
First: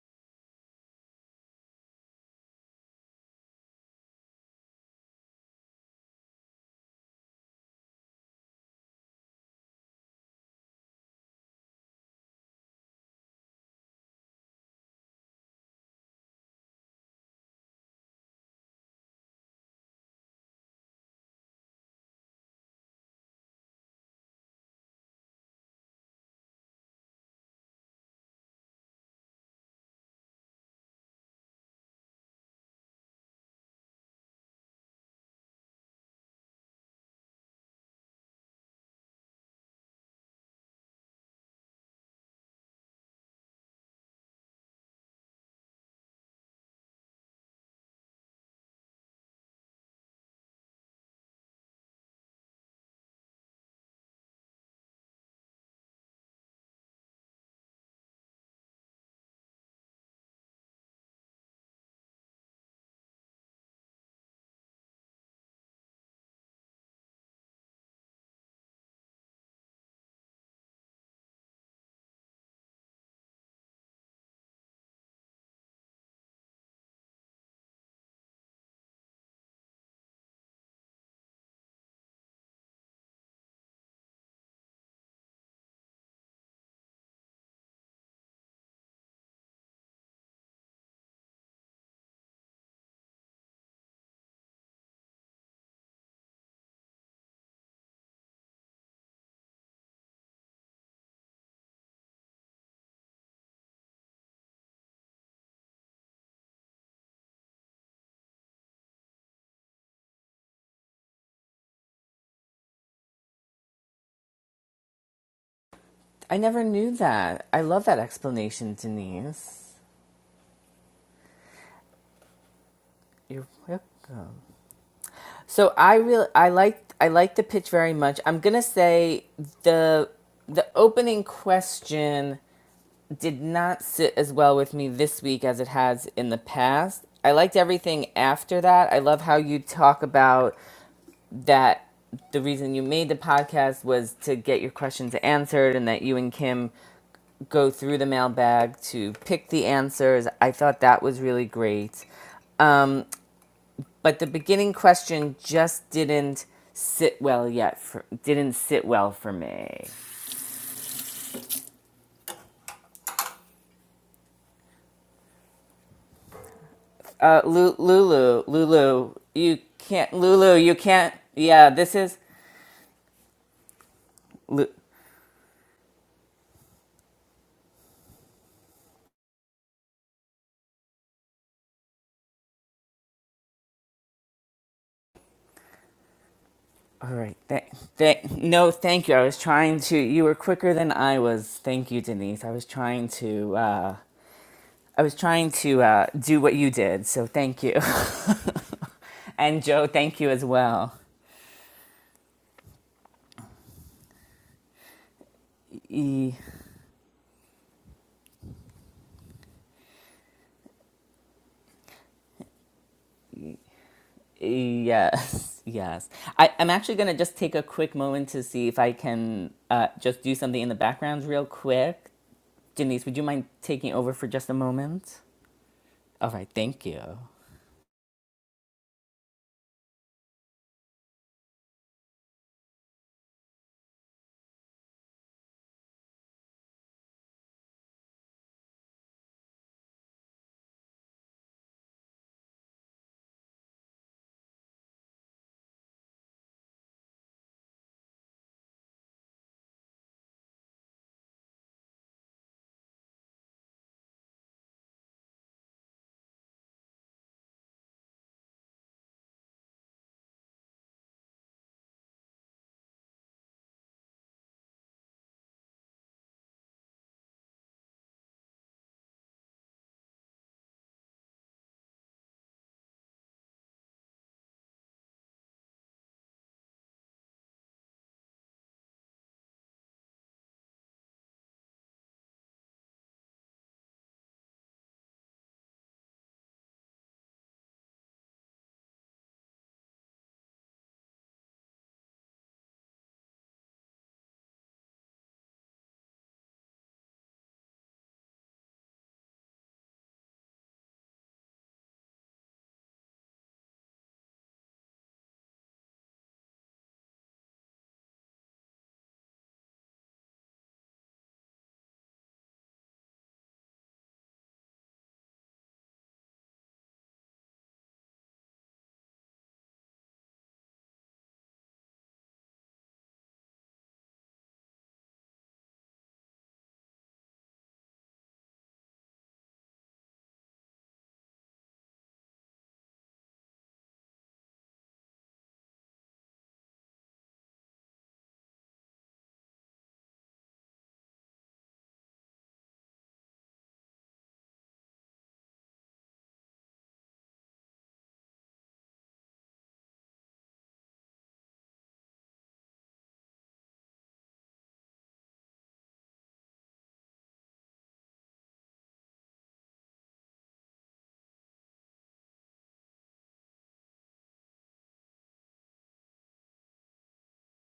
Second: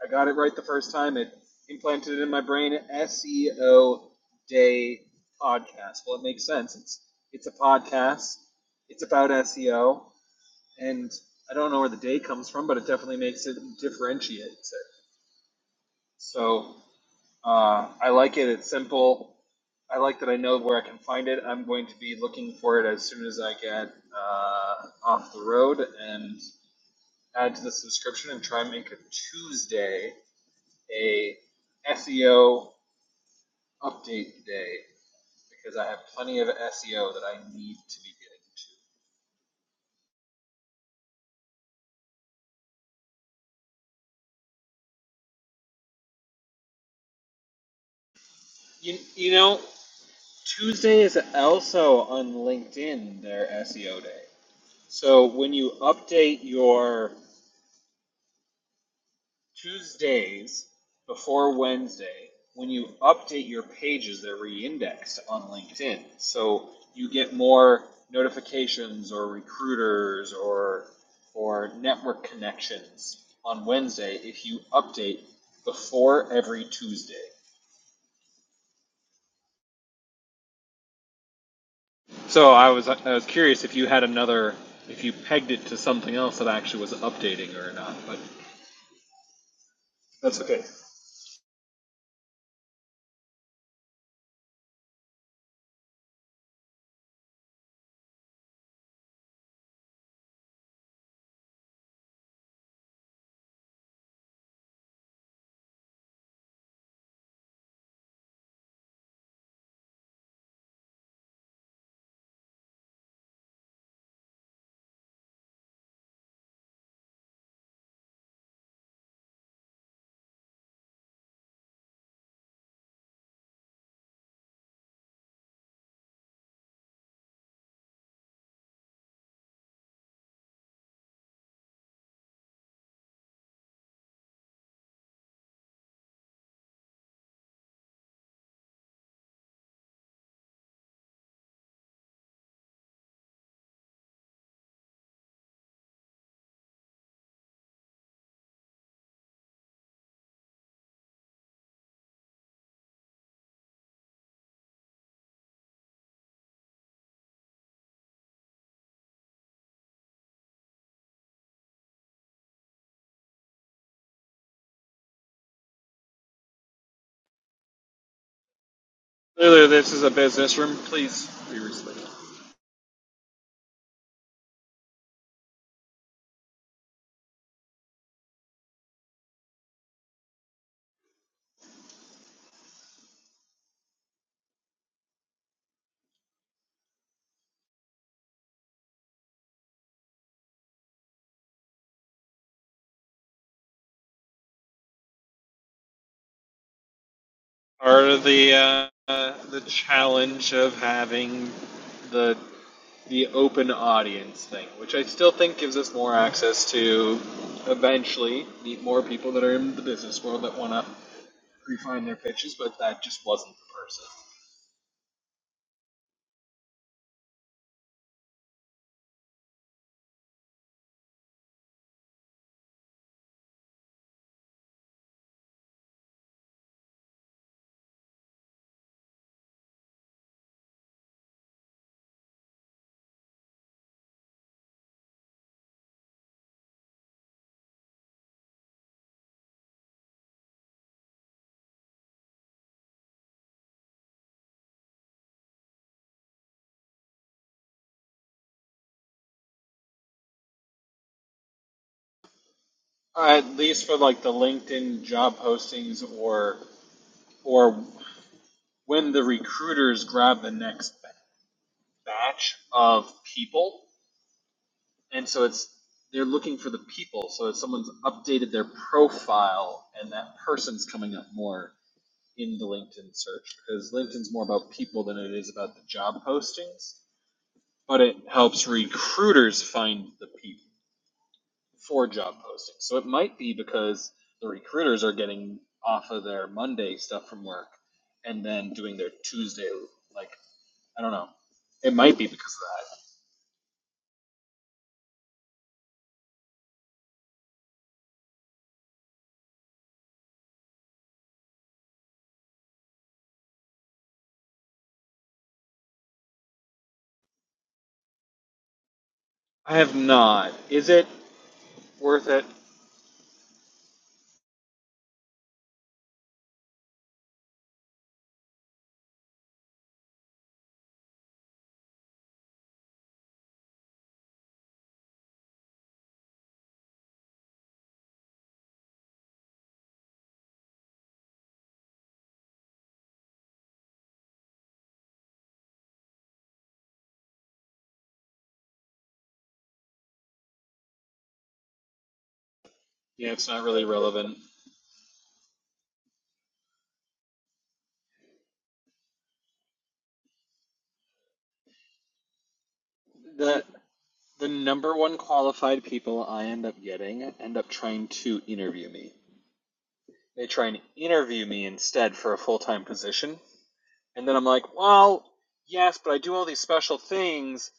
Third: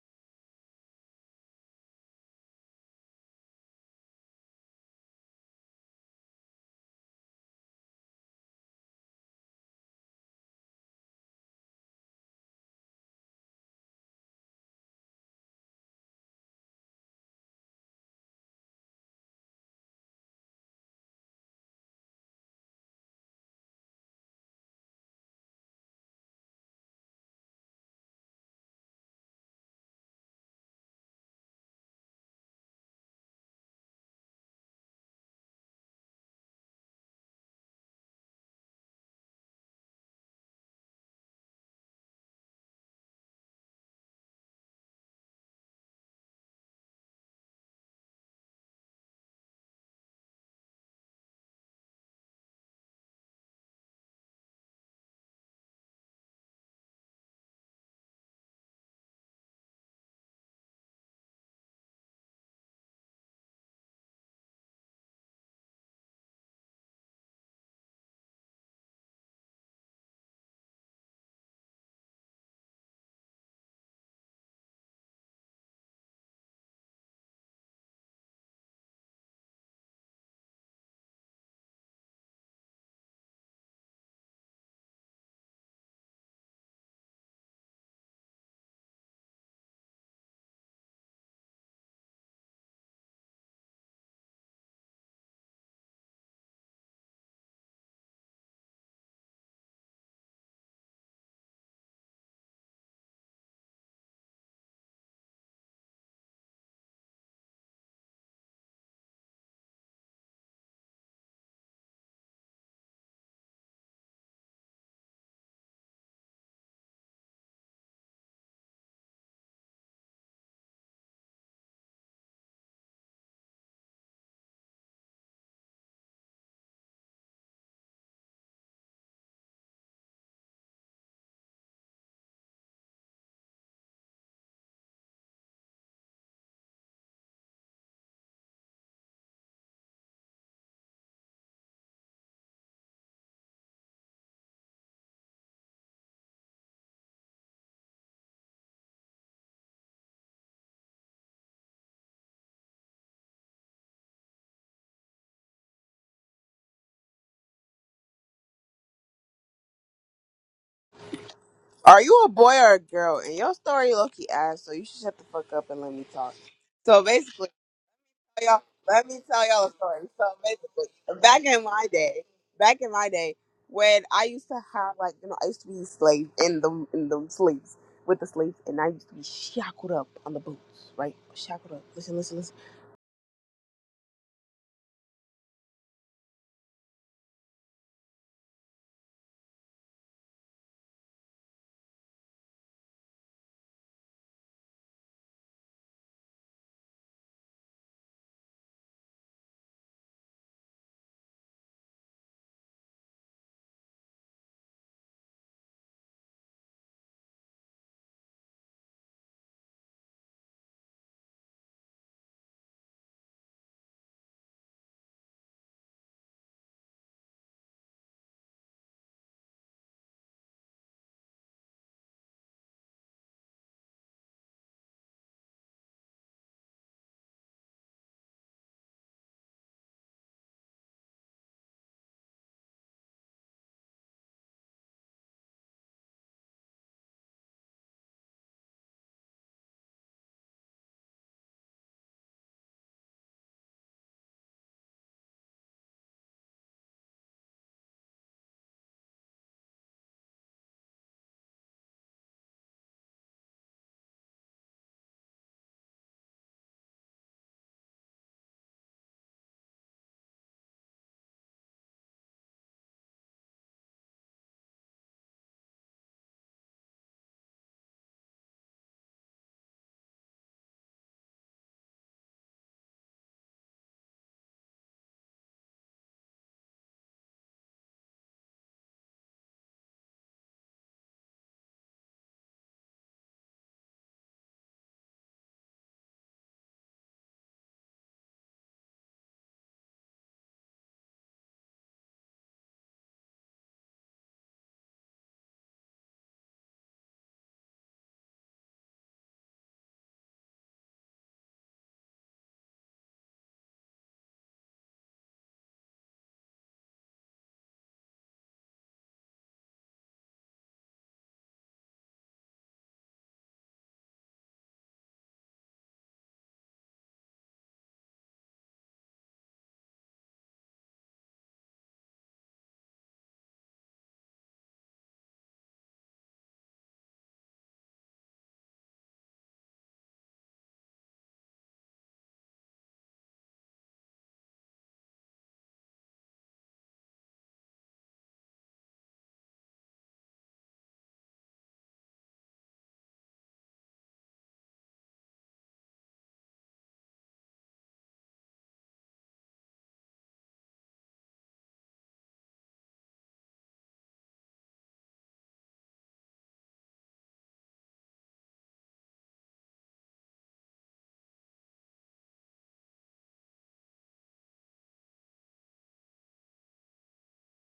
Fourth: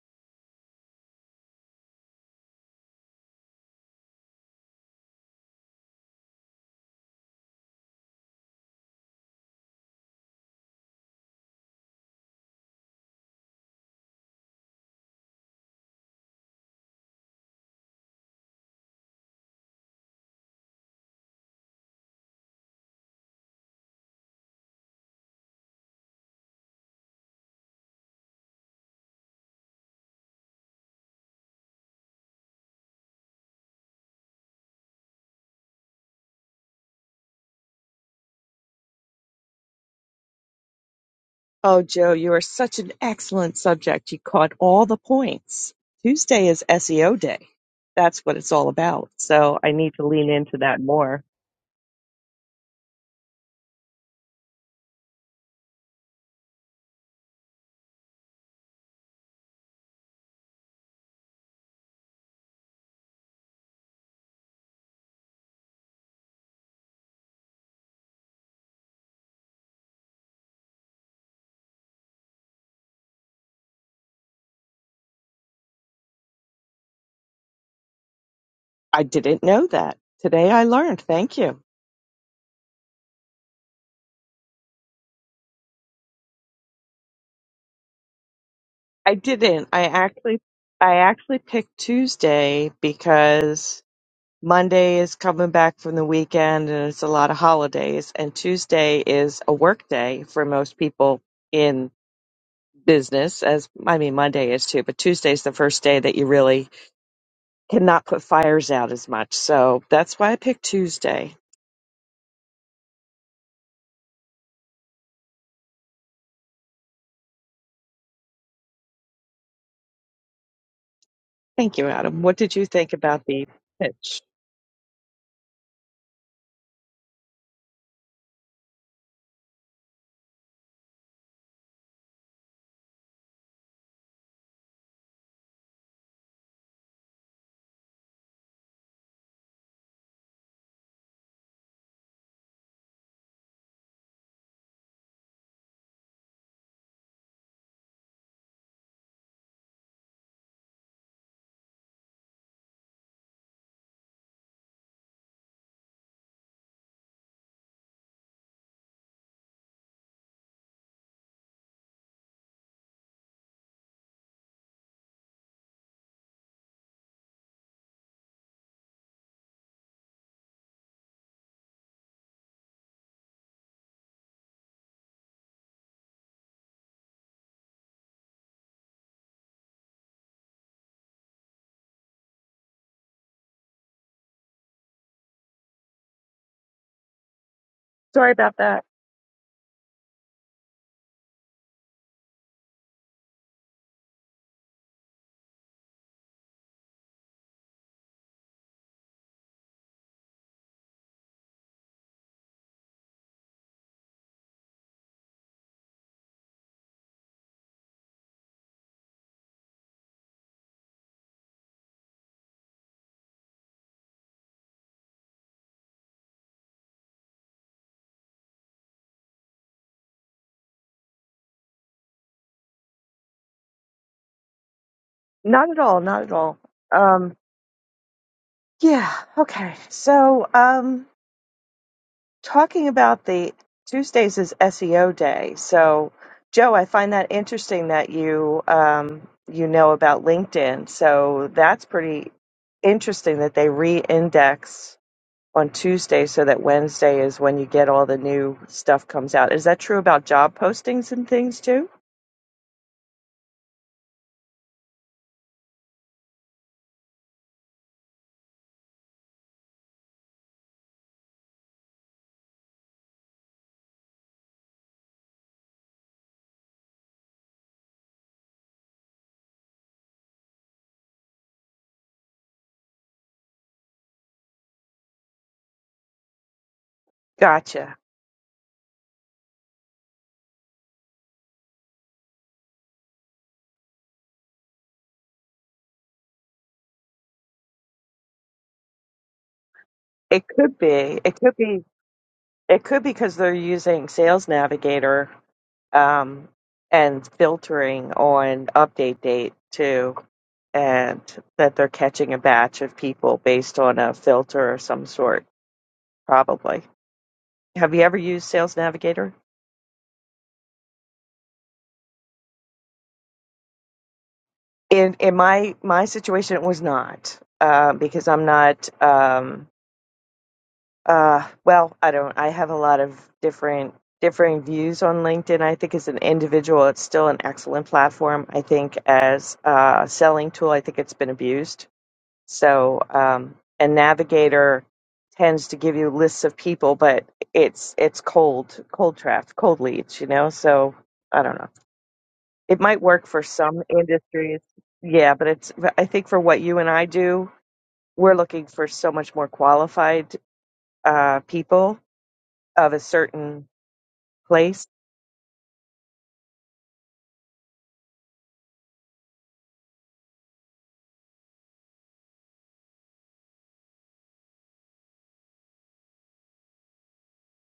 I got it right the first time. It implanted it in my brain. SEO Day Podcast. Well, it makes sense. It's it's a podcast. It's about SEO, and I don't know where the day comes from, but it definitely makes it differentiates it. So Uh, I like it. It's simple. I like that I know where I can find it. I'm going to be looking for it as soon as I get uh, off the road and add to the subscription and try and make a Tuesday a SEO update day because I have plenty of SEO that I need to be Oh, Joe, you are such an excellent subject. You caught all the points. Tuesday is SEO day. That's what it's all getting about. to. You, you So know, I need to lean into that Tuesday is more. also on LinkedIn their SEO day. So when you update your Tuesdays before Wednesday when you update your pages they're re-indexed on LinkedIn. So you get more notifications or recruiters or or network connections on Wednesday if you update before every Tuesday. I didn't know that. Today I learned. Thank you. So I was I was curious if you had another if you pegged it to something else that actually was updating or not, but I didn't. I actually that's okay. I actually picked Tuesday because Monday is coming back from the weekend and it's a lot of holidays. And Tuesday is a work day for most people in business, as I mean, Monday is too, but Tuesday's the first day that you really cannot put fires out as much. So that's why I picked Tuesday. I never knew that. I love that explanation, Denise. Thank you, Adam. What did you think about the You're pitch? welcome. So I really I like I like the pitch very much. I'm gonna say the the opening question did not sit as well with me this week as it has in the past. I liked everything after that. I love how you talk about that the reason you made the podcast was to get your questions answered and that you and Kim go through the mailbag to pick the answers. I thought that was really great. Um, but the beginning question just didn't sit well yet for, didn't sit well for me Are you a boy or a girl? And your story low key ass, so you should shut the fuck up and let me talk. So uh basically, Lu- lulu y'all, let lulu me tell you Clearly y'all a this story. is a can't So lulu business you room. can't basically, Please back be in yeah my this respectful. is day, back in my day, when I used to Lu- have like you know, I used to be slave in the in the sleeves with the sleeves, and I used to be shackled up on the boots, right? Shackled up. Listen, listen, listen. all right thank thank Sorry about no that. thank you i was trying to you were quicker than i was thank you denise i was trying to uh i was trying to uh do what you did so thank you part of the uh, uh, the and joe thank you as challenge of well having the the open audience thing, which I still think gives us more E access to eventually meet more people that are in the business world that want to refine their pitches, but that just wasn't the person. Yes, yes. I, I'm actually going to just take a quick moment to see if I can uh, just do something in the background real quick. Denise, would you mind taking over for just a moment? Not at all. Not All at right, all. thank you. Um, yeah. Okay. So, um, talking about the Tuesdays is SEO day. So, Joe, I find that interesting that you um, you know about LinkedIn. So that's pretty interesting that they re-index on Tuesday so that Wednesday is when you get all the new stuff comes out. Is that true about job postings and things too? Uh, at least for like the LinkedIn job postings or or when the recruiters grab the next batch of people, and so it's they're looking for the people. So if someone's updated their profile, and that person's coming up more in the LinkedIn search because LinkedIn's more about people than it is about the job postings. Gotcha. But it helps recruiters find the people for job postings. So it might be because the recruiters are getting off of their Monday stuff from work and then doing their Tuesday. Like It could I don't be. know. It could be. It might be because It of could be because they're using Sales Navigator um, and filtering on update date too. and that they're catching a batch of people based on a filter of some sort, probably. Have you ever used Sales Navigator? that. I have not. Is it worth it? In in my my situation, it was not uh, because I'm not. Um, uh, well, I don't. I have a lot of different differing views on LinkedIn. I think as an individual, it's still an excellent platform. I think as a selling tool, I think it's been abused So, um, and Navigator tends to give you lists of people, but it's it's cold, cold draft, cold leads, you know. So I don't know. It might work Yeah, for it's not some really relevant. industries, yeah, but it's I think for what you and I do, we're looking for so much more qualified uh, people of a The certain the place number one qualified people I end up getting end up trying to interview me. They try and interview me instead for a full time position. And then I'm like, well, yes, but I do all these special things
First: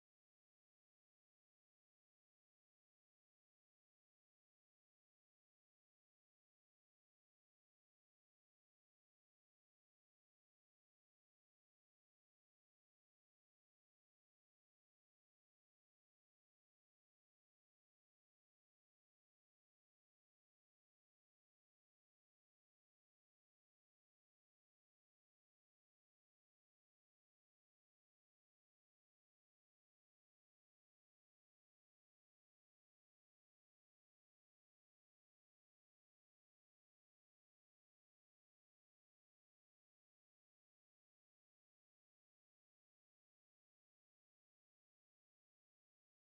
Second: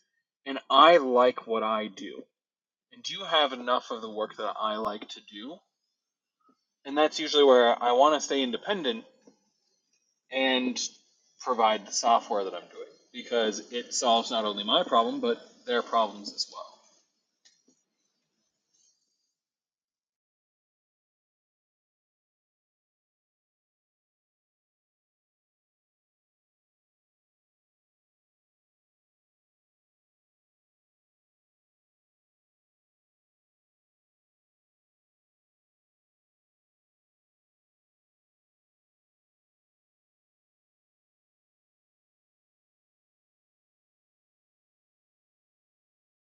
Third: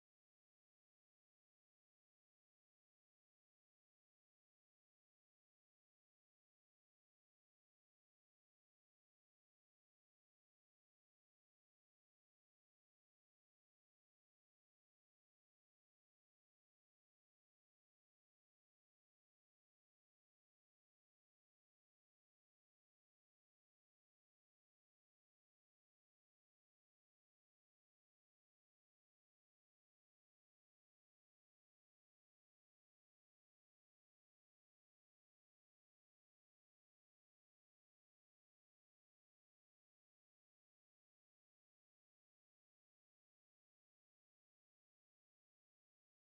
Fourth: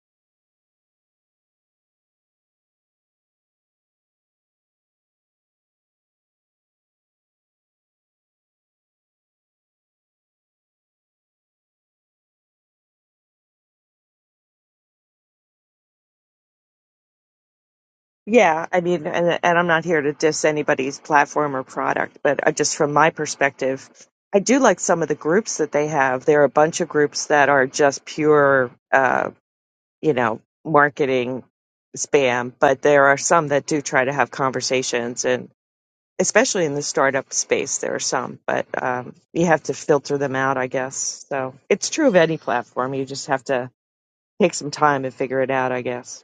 and I like what I do. And do you have enough of the work that I like to do? And that's usually where I want to stay independent and provide the software that I'm doing because it solves not only my problem, but their problems as well. Yeah, I mean, and, and I'm not here to diss anybody's platform or product, but I, just from my perspective, I do like some of the groups that they have. There are a bunch of groups that are just pure, uh, you know, marketing spam, but there are some that do try to have conversations, and especially in the startup space, there are some, but um, you have to filter them out, I guess. So it's true of any platform. You just have to take some time and figure it out, I guess.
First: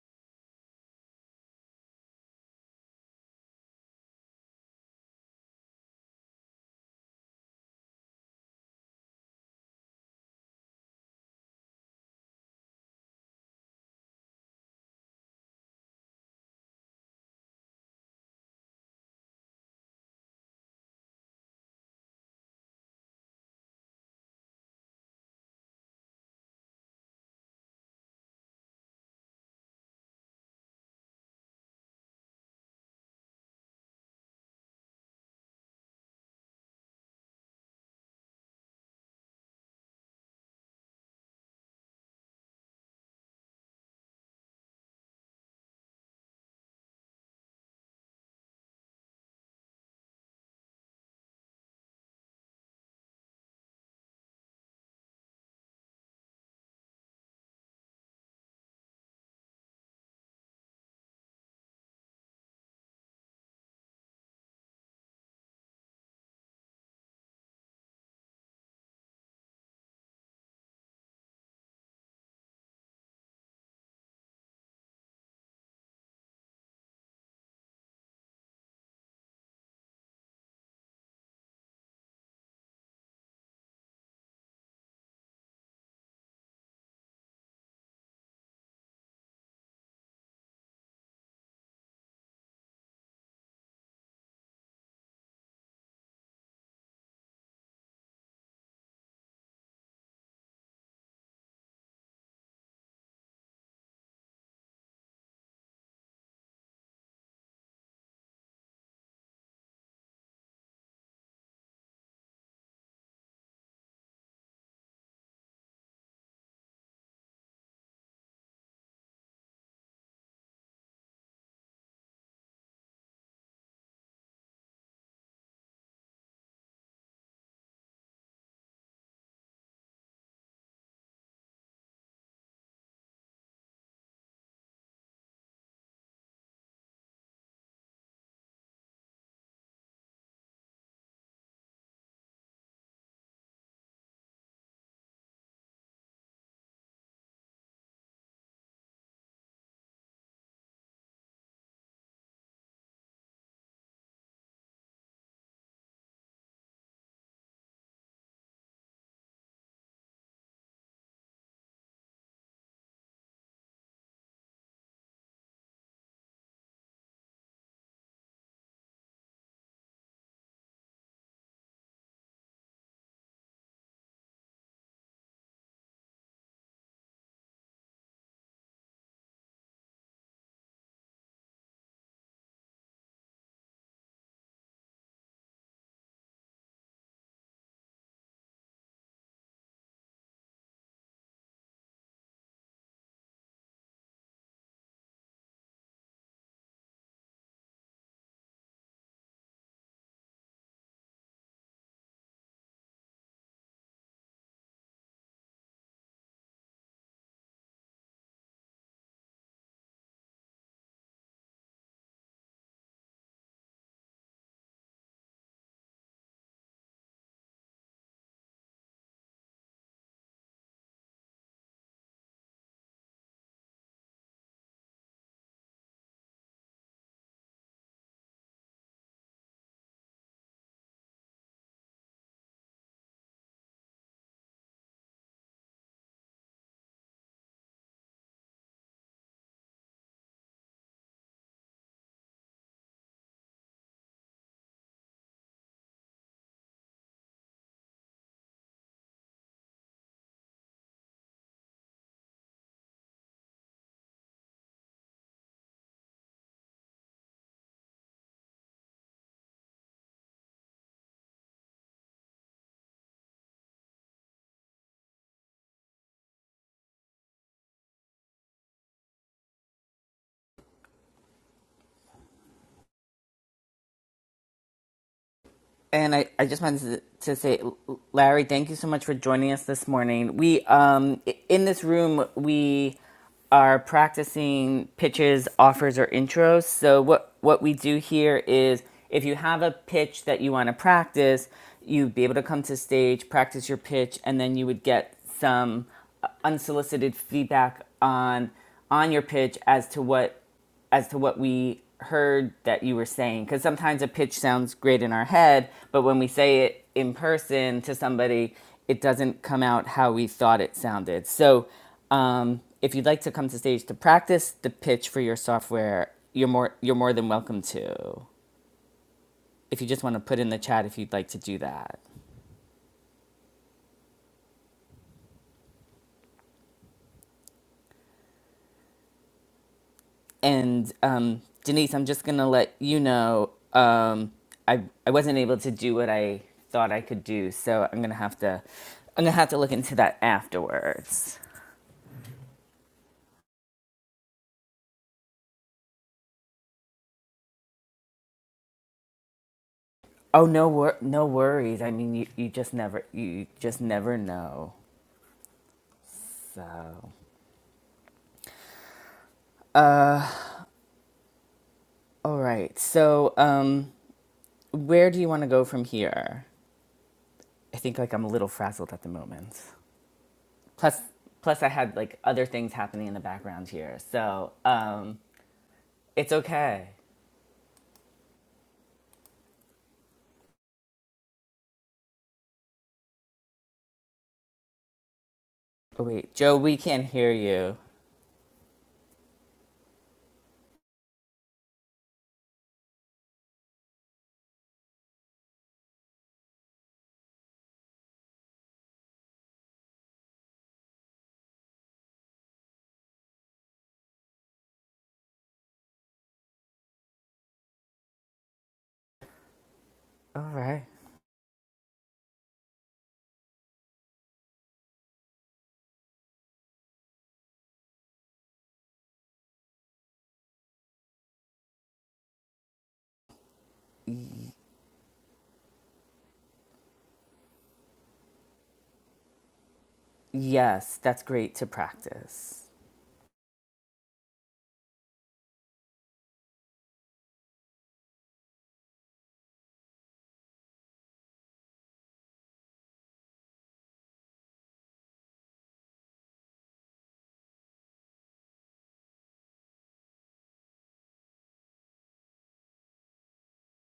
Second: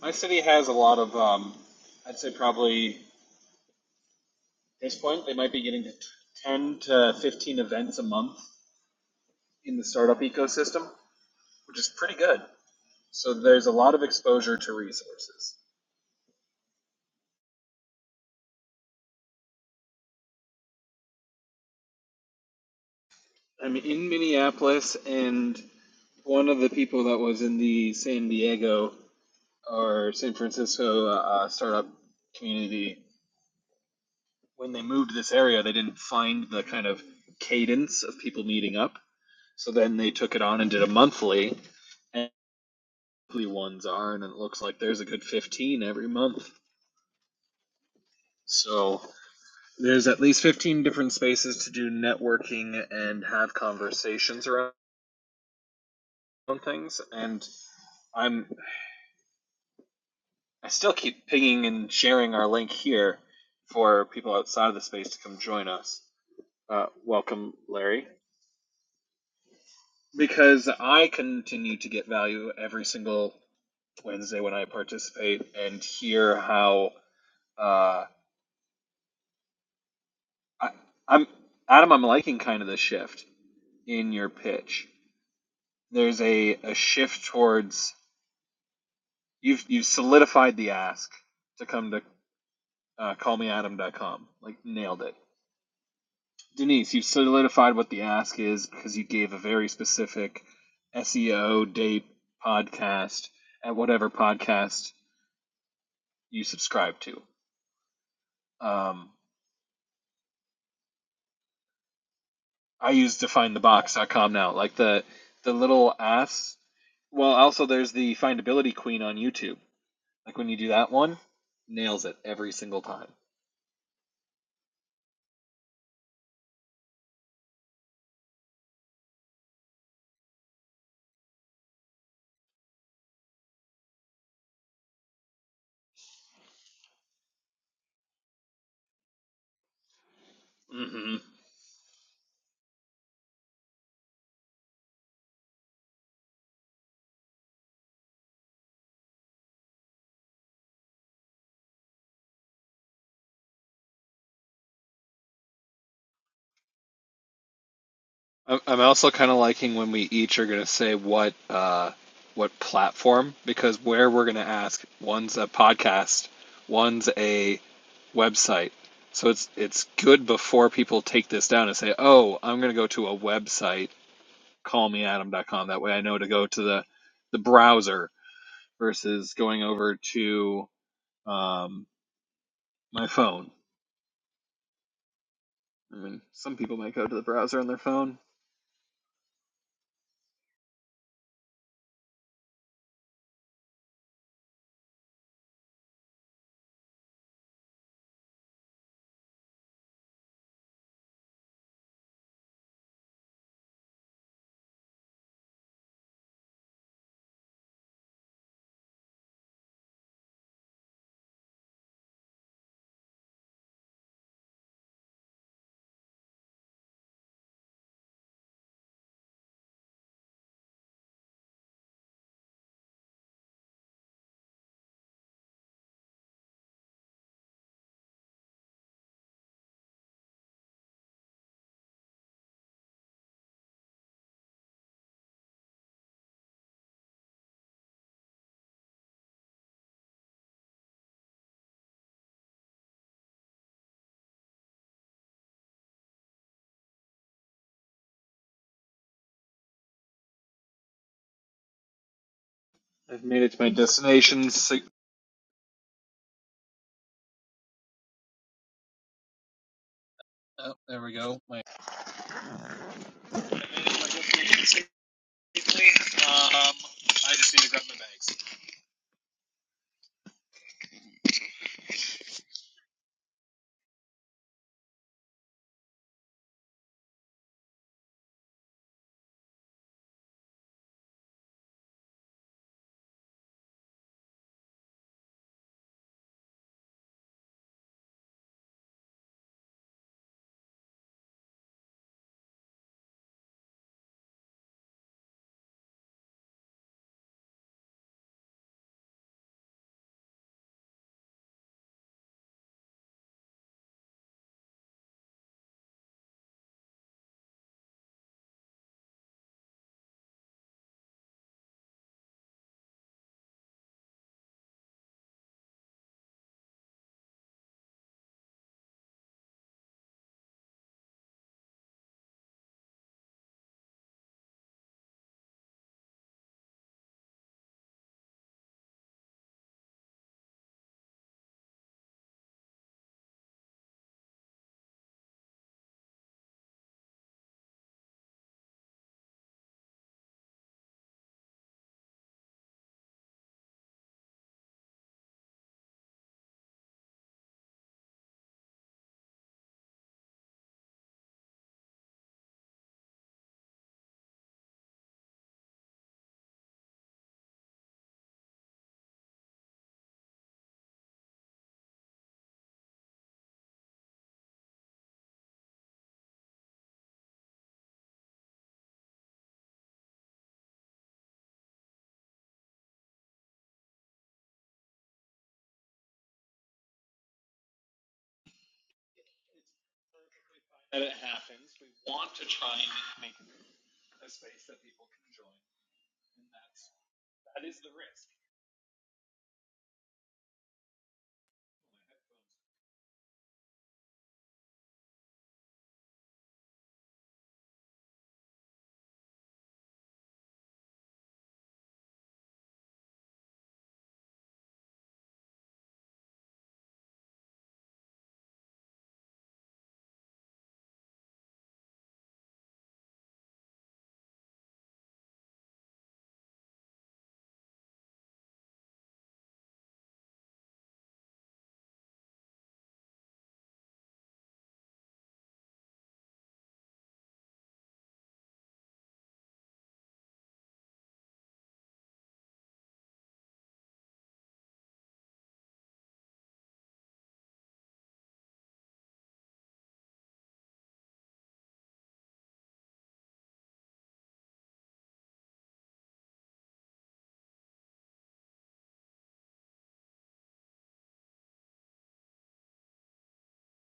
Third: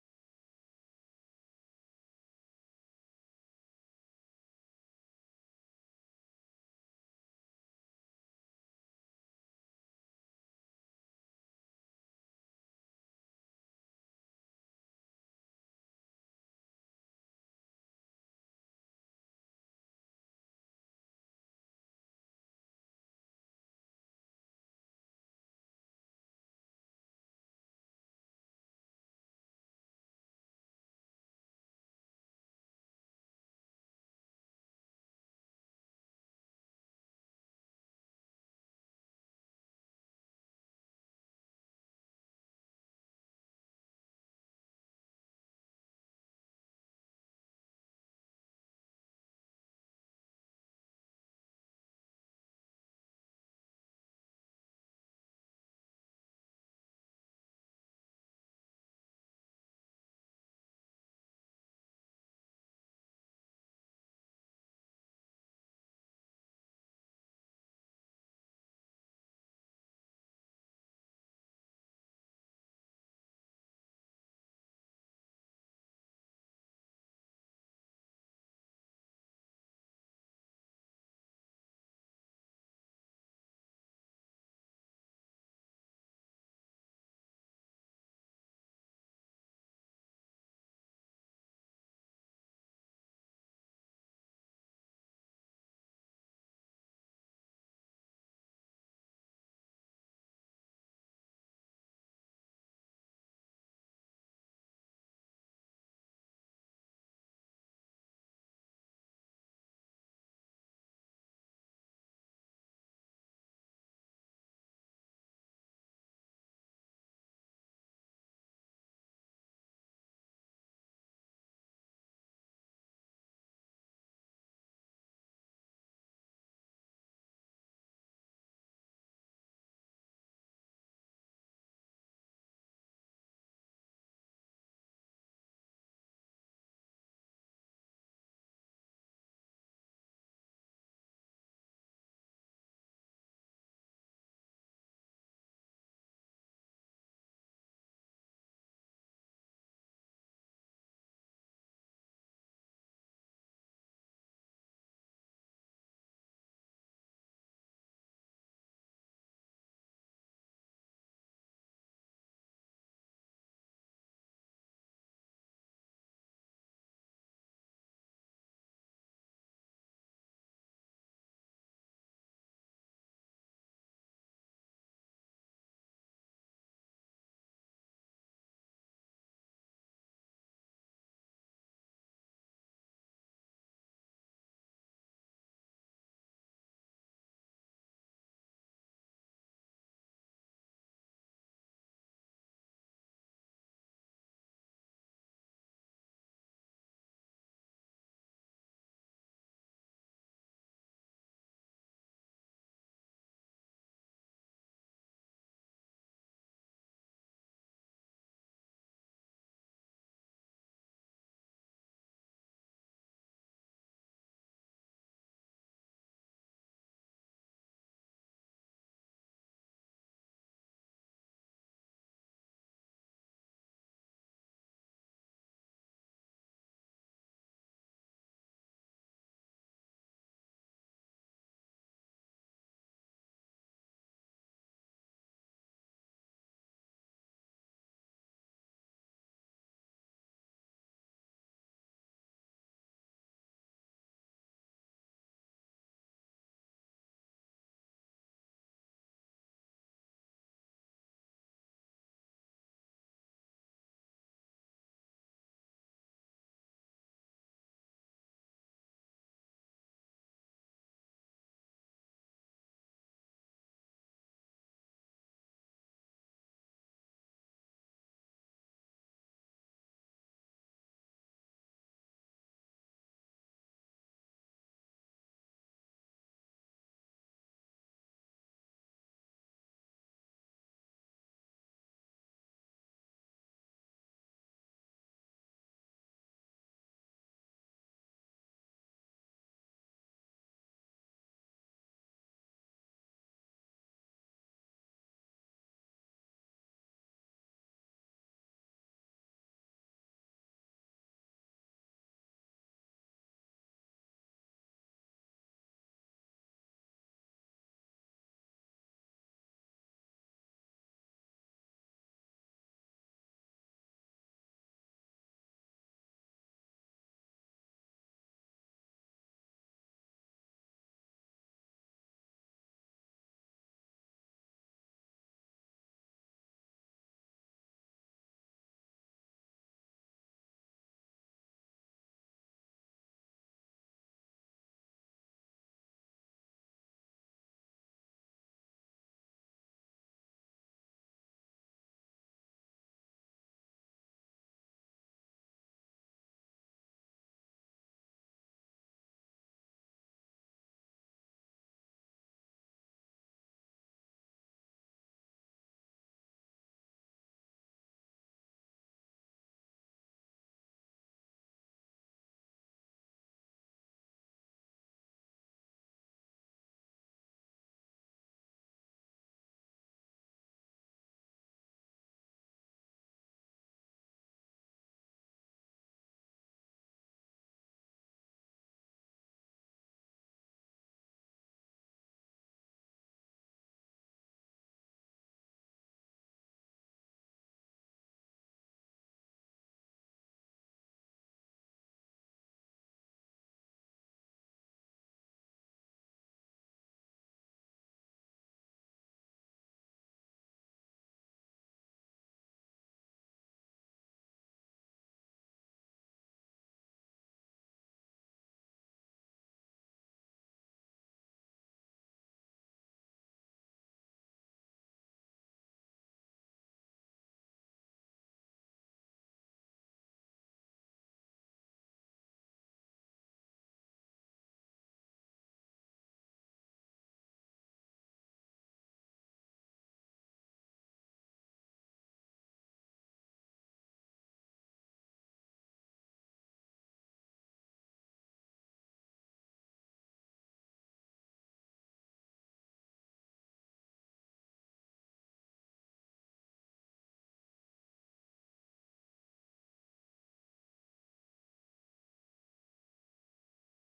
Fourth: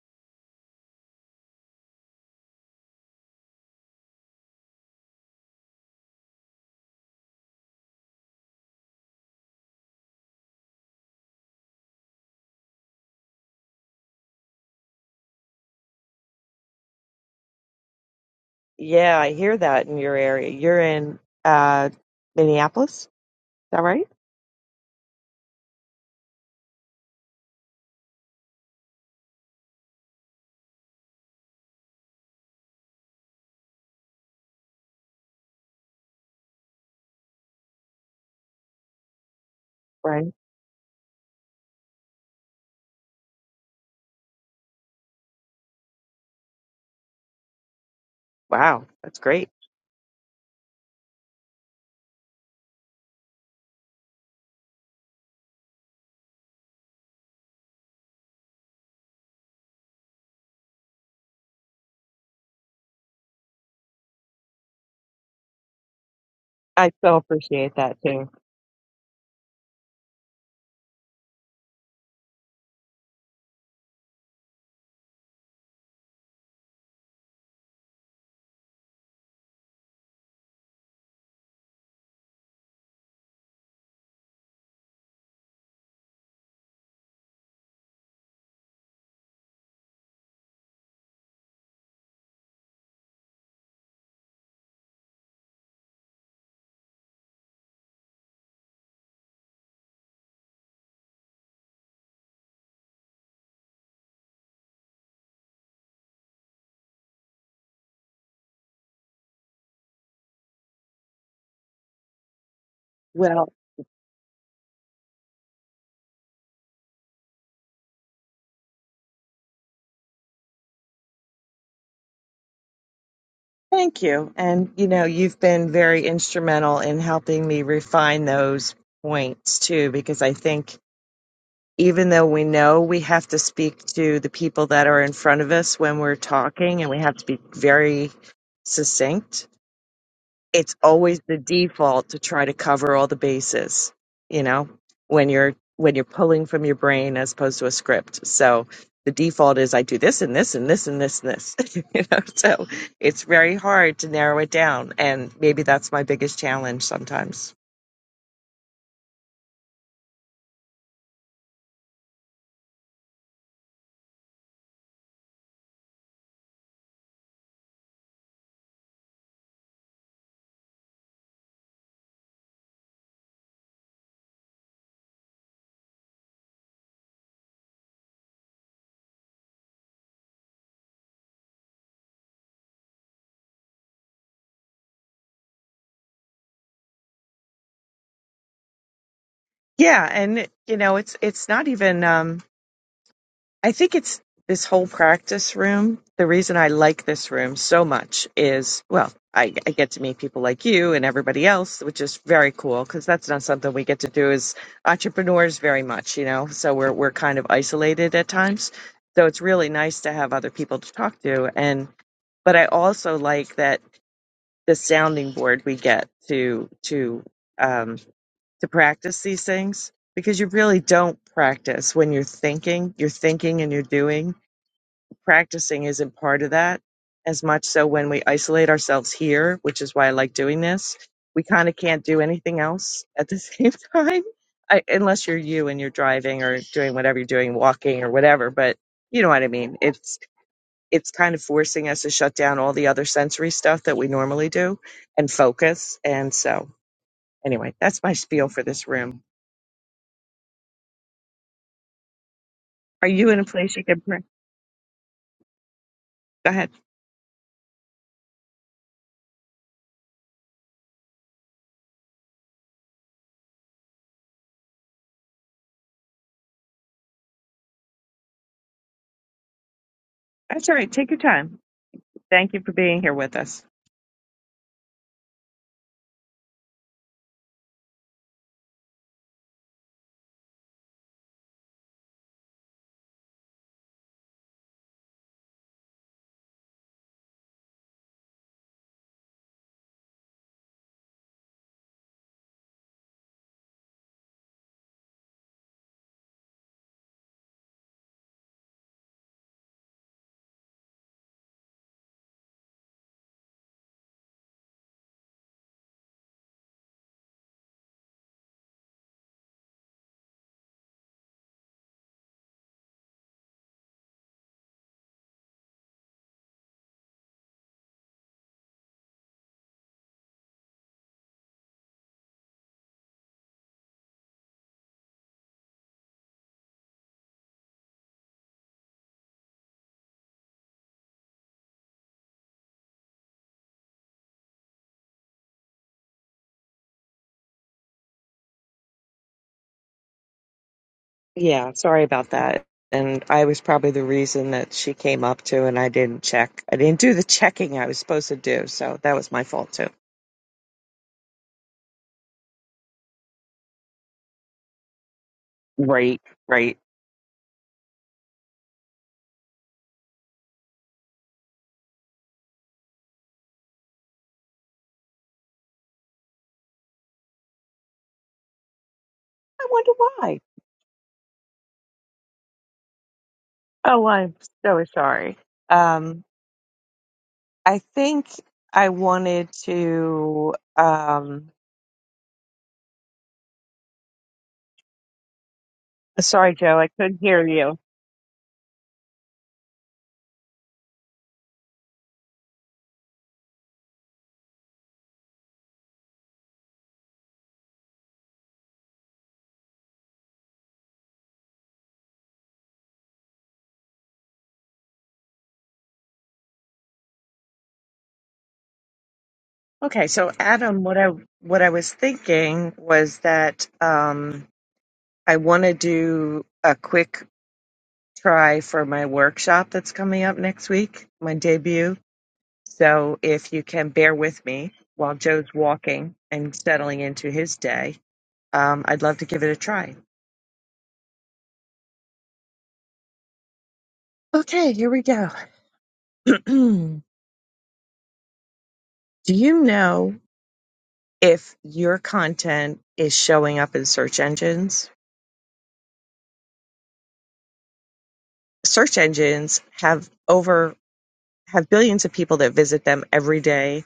My city has a lot of, um, I'd say probably at this point, they might be getting to 10 to 15 events a month in the startup ecosystem, which is pretty good. So there's a lot of exposure to resources. Yeah, I hear that in your area. You're in uh Minneapolis, is I'm that in right? Minneapolis, and one of the people that was in the San Diego or San Francisco uh, uh, startup community, when they moved to this area, they didn't find the kind of cadence of people meeting up. So then they Right. took it on and did a monthly, and monthly ones are, and it looks like there's a good 15 every month. Wow, So that's great. there's at least 15 different spaces to do networking and have conversations around things. And I'm I still keep pinging and sharing our link here for people outside of the space to come join us. Uh, I so welcome, appreciate that Larry, too. because I continue to get value every single Wednesday when I participate and hear how. Uh, I, I'm Adam. I'm liking kind of the shift in your pitch. There's a, a shift towards you've you've solidified the ask to come to uh, callmeadam.com. Like nailed it, Denise. You've solidified what the ask is because you gave a very specific SEO date podcast at whatever podcast you subscribe to. Um, I use Well, defindthebox.com now, like the the little ass. Well, also there's the findability queen on YouTube. Like when you do that one, nails it every single time. thank you. And you know, you've been very instrumental in helping me refine those points too, because I think even though we know we have to speak to the people that are in front of us when we're talking and we have to be very succinct, it's Mm-hmm. always the default to try to cover all the bases, you know, when you're when you're pulling from your brain as opposed to a script. So the default is I do this and this and this and this and this. you know, so it's very hard to narrow it down and maybe that's my biggest challenge sometimes. I'm also kind of liking when we each are gonna say what uh, what platform because where we're gonna ask one's a podcast, one's a website. So it's it's good before people take this down and say, "Oh, I'm gonna go to a website." callmeadam.com. That way I know to go to the, the browser versus going over to um, my phone. I mean, some people might go to the browser on their phone. Yeah, and you know, it's it's not even um I think it's this whole practice room. The reason I like this room so much is, well, I, I get to meet people like you and everybody else, which is very cool because that's not something we get to do as entrepreneurs very much, you know. So we're we're kind of isolated at times. So it's really nice to have other people to talk to, and but I also like that the sounding board we get to to um, to practice these things because you really don't practice when you're thinking, you're thinking and you're doing practicing isn't part of that as much. So when we isolate ourselves here, which is why I like doing this, we kind of can't do anything else at the same time, I, unless you're you and you're driving or doing whatever you're doing, walking or whatever. But you know what I mean. It's it's kind of forcing us to shut down all the other sensory stuff that we normally do and focus. And so anyway, that's my spiel for this room. Are I've you in made a it to my place you can pray? destination. sig- Go ahead. oh, there we go. My, I made it to my destination safely. Um, I just need to grab my bags. It's That's all right. Take your time. Thank you for being here with us. And I, I just wanted to say, Larry, thank you so much for joining us this morning. We, um, in this room, we are practicing pitches, offers, or intros. So what, what we do here is if you have a pitch that you want to practice, you'd be able to come to stage, practice your pitch, and then you would get some unsolicited feedback on on your pitch as to what as to what we heard that you were saying because sometimes a pitch sounds great in our head but when we say it in person to somebody it doesn't come out how we thought it sounded so um, if you'd like to come to stage to practice the pitch for your software you're more you're more than welcome to if you just want to put in the chat if you'd like to do that And um, Denise, I'm just gonna let you know um, I I wasn't able to do what I thought I could do, so I'm gonna have to I'm gonna have to look into that afterwards. Yeah, sorry about that. And I was probably the reason that she came up to, and I didn't check. I didn't do the checking I was supposed to do, so that was my fault too. Oh no, wor- no worries. I mean, you, you just never you just never know. Right, right. So all right. So um, where do you want to go from here? I think like I'm a little frazzled at the moment. I wonder why. Plus, plus I had like other things happening in the background here, Oh, I'm so so um, sorry. Um, it's okay. I think I wanted to. perfectly fine That it Um, happens. We want to try and make a space that people can join, Oh, wait, and sorry, Joe, we Joe, I that's can't couldn't hear hear that you. you. is the risk. Okay, so All Adam, right. what I what I was thinking was that um, I want to do a quick try for my workshop that's coming up next week, my debut. So if you can bear with me while Joe's walking and settling into his day, um, I'd love to give it a try. Yes, that's great to practice. Okay, here we go. Do you know if your content is showing up in search engines? Search engines have over have billions of people that visit them every day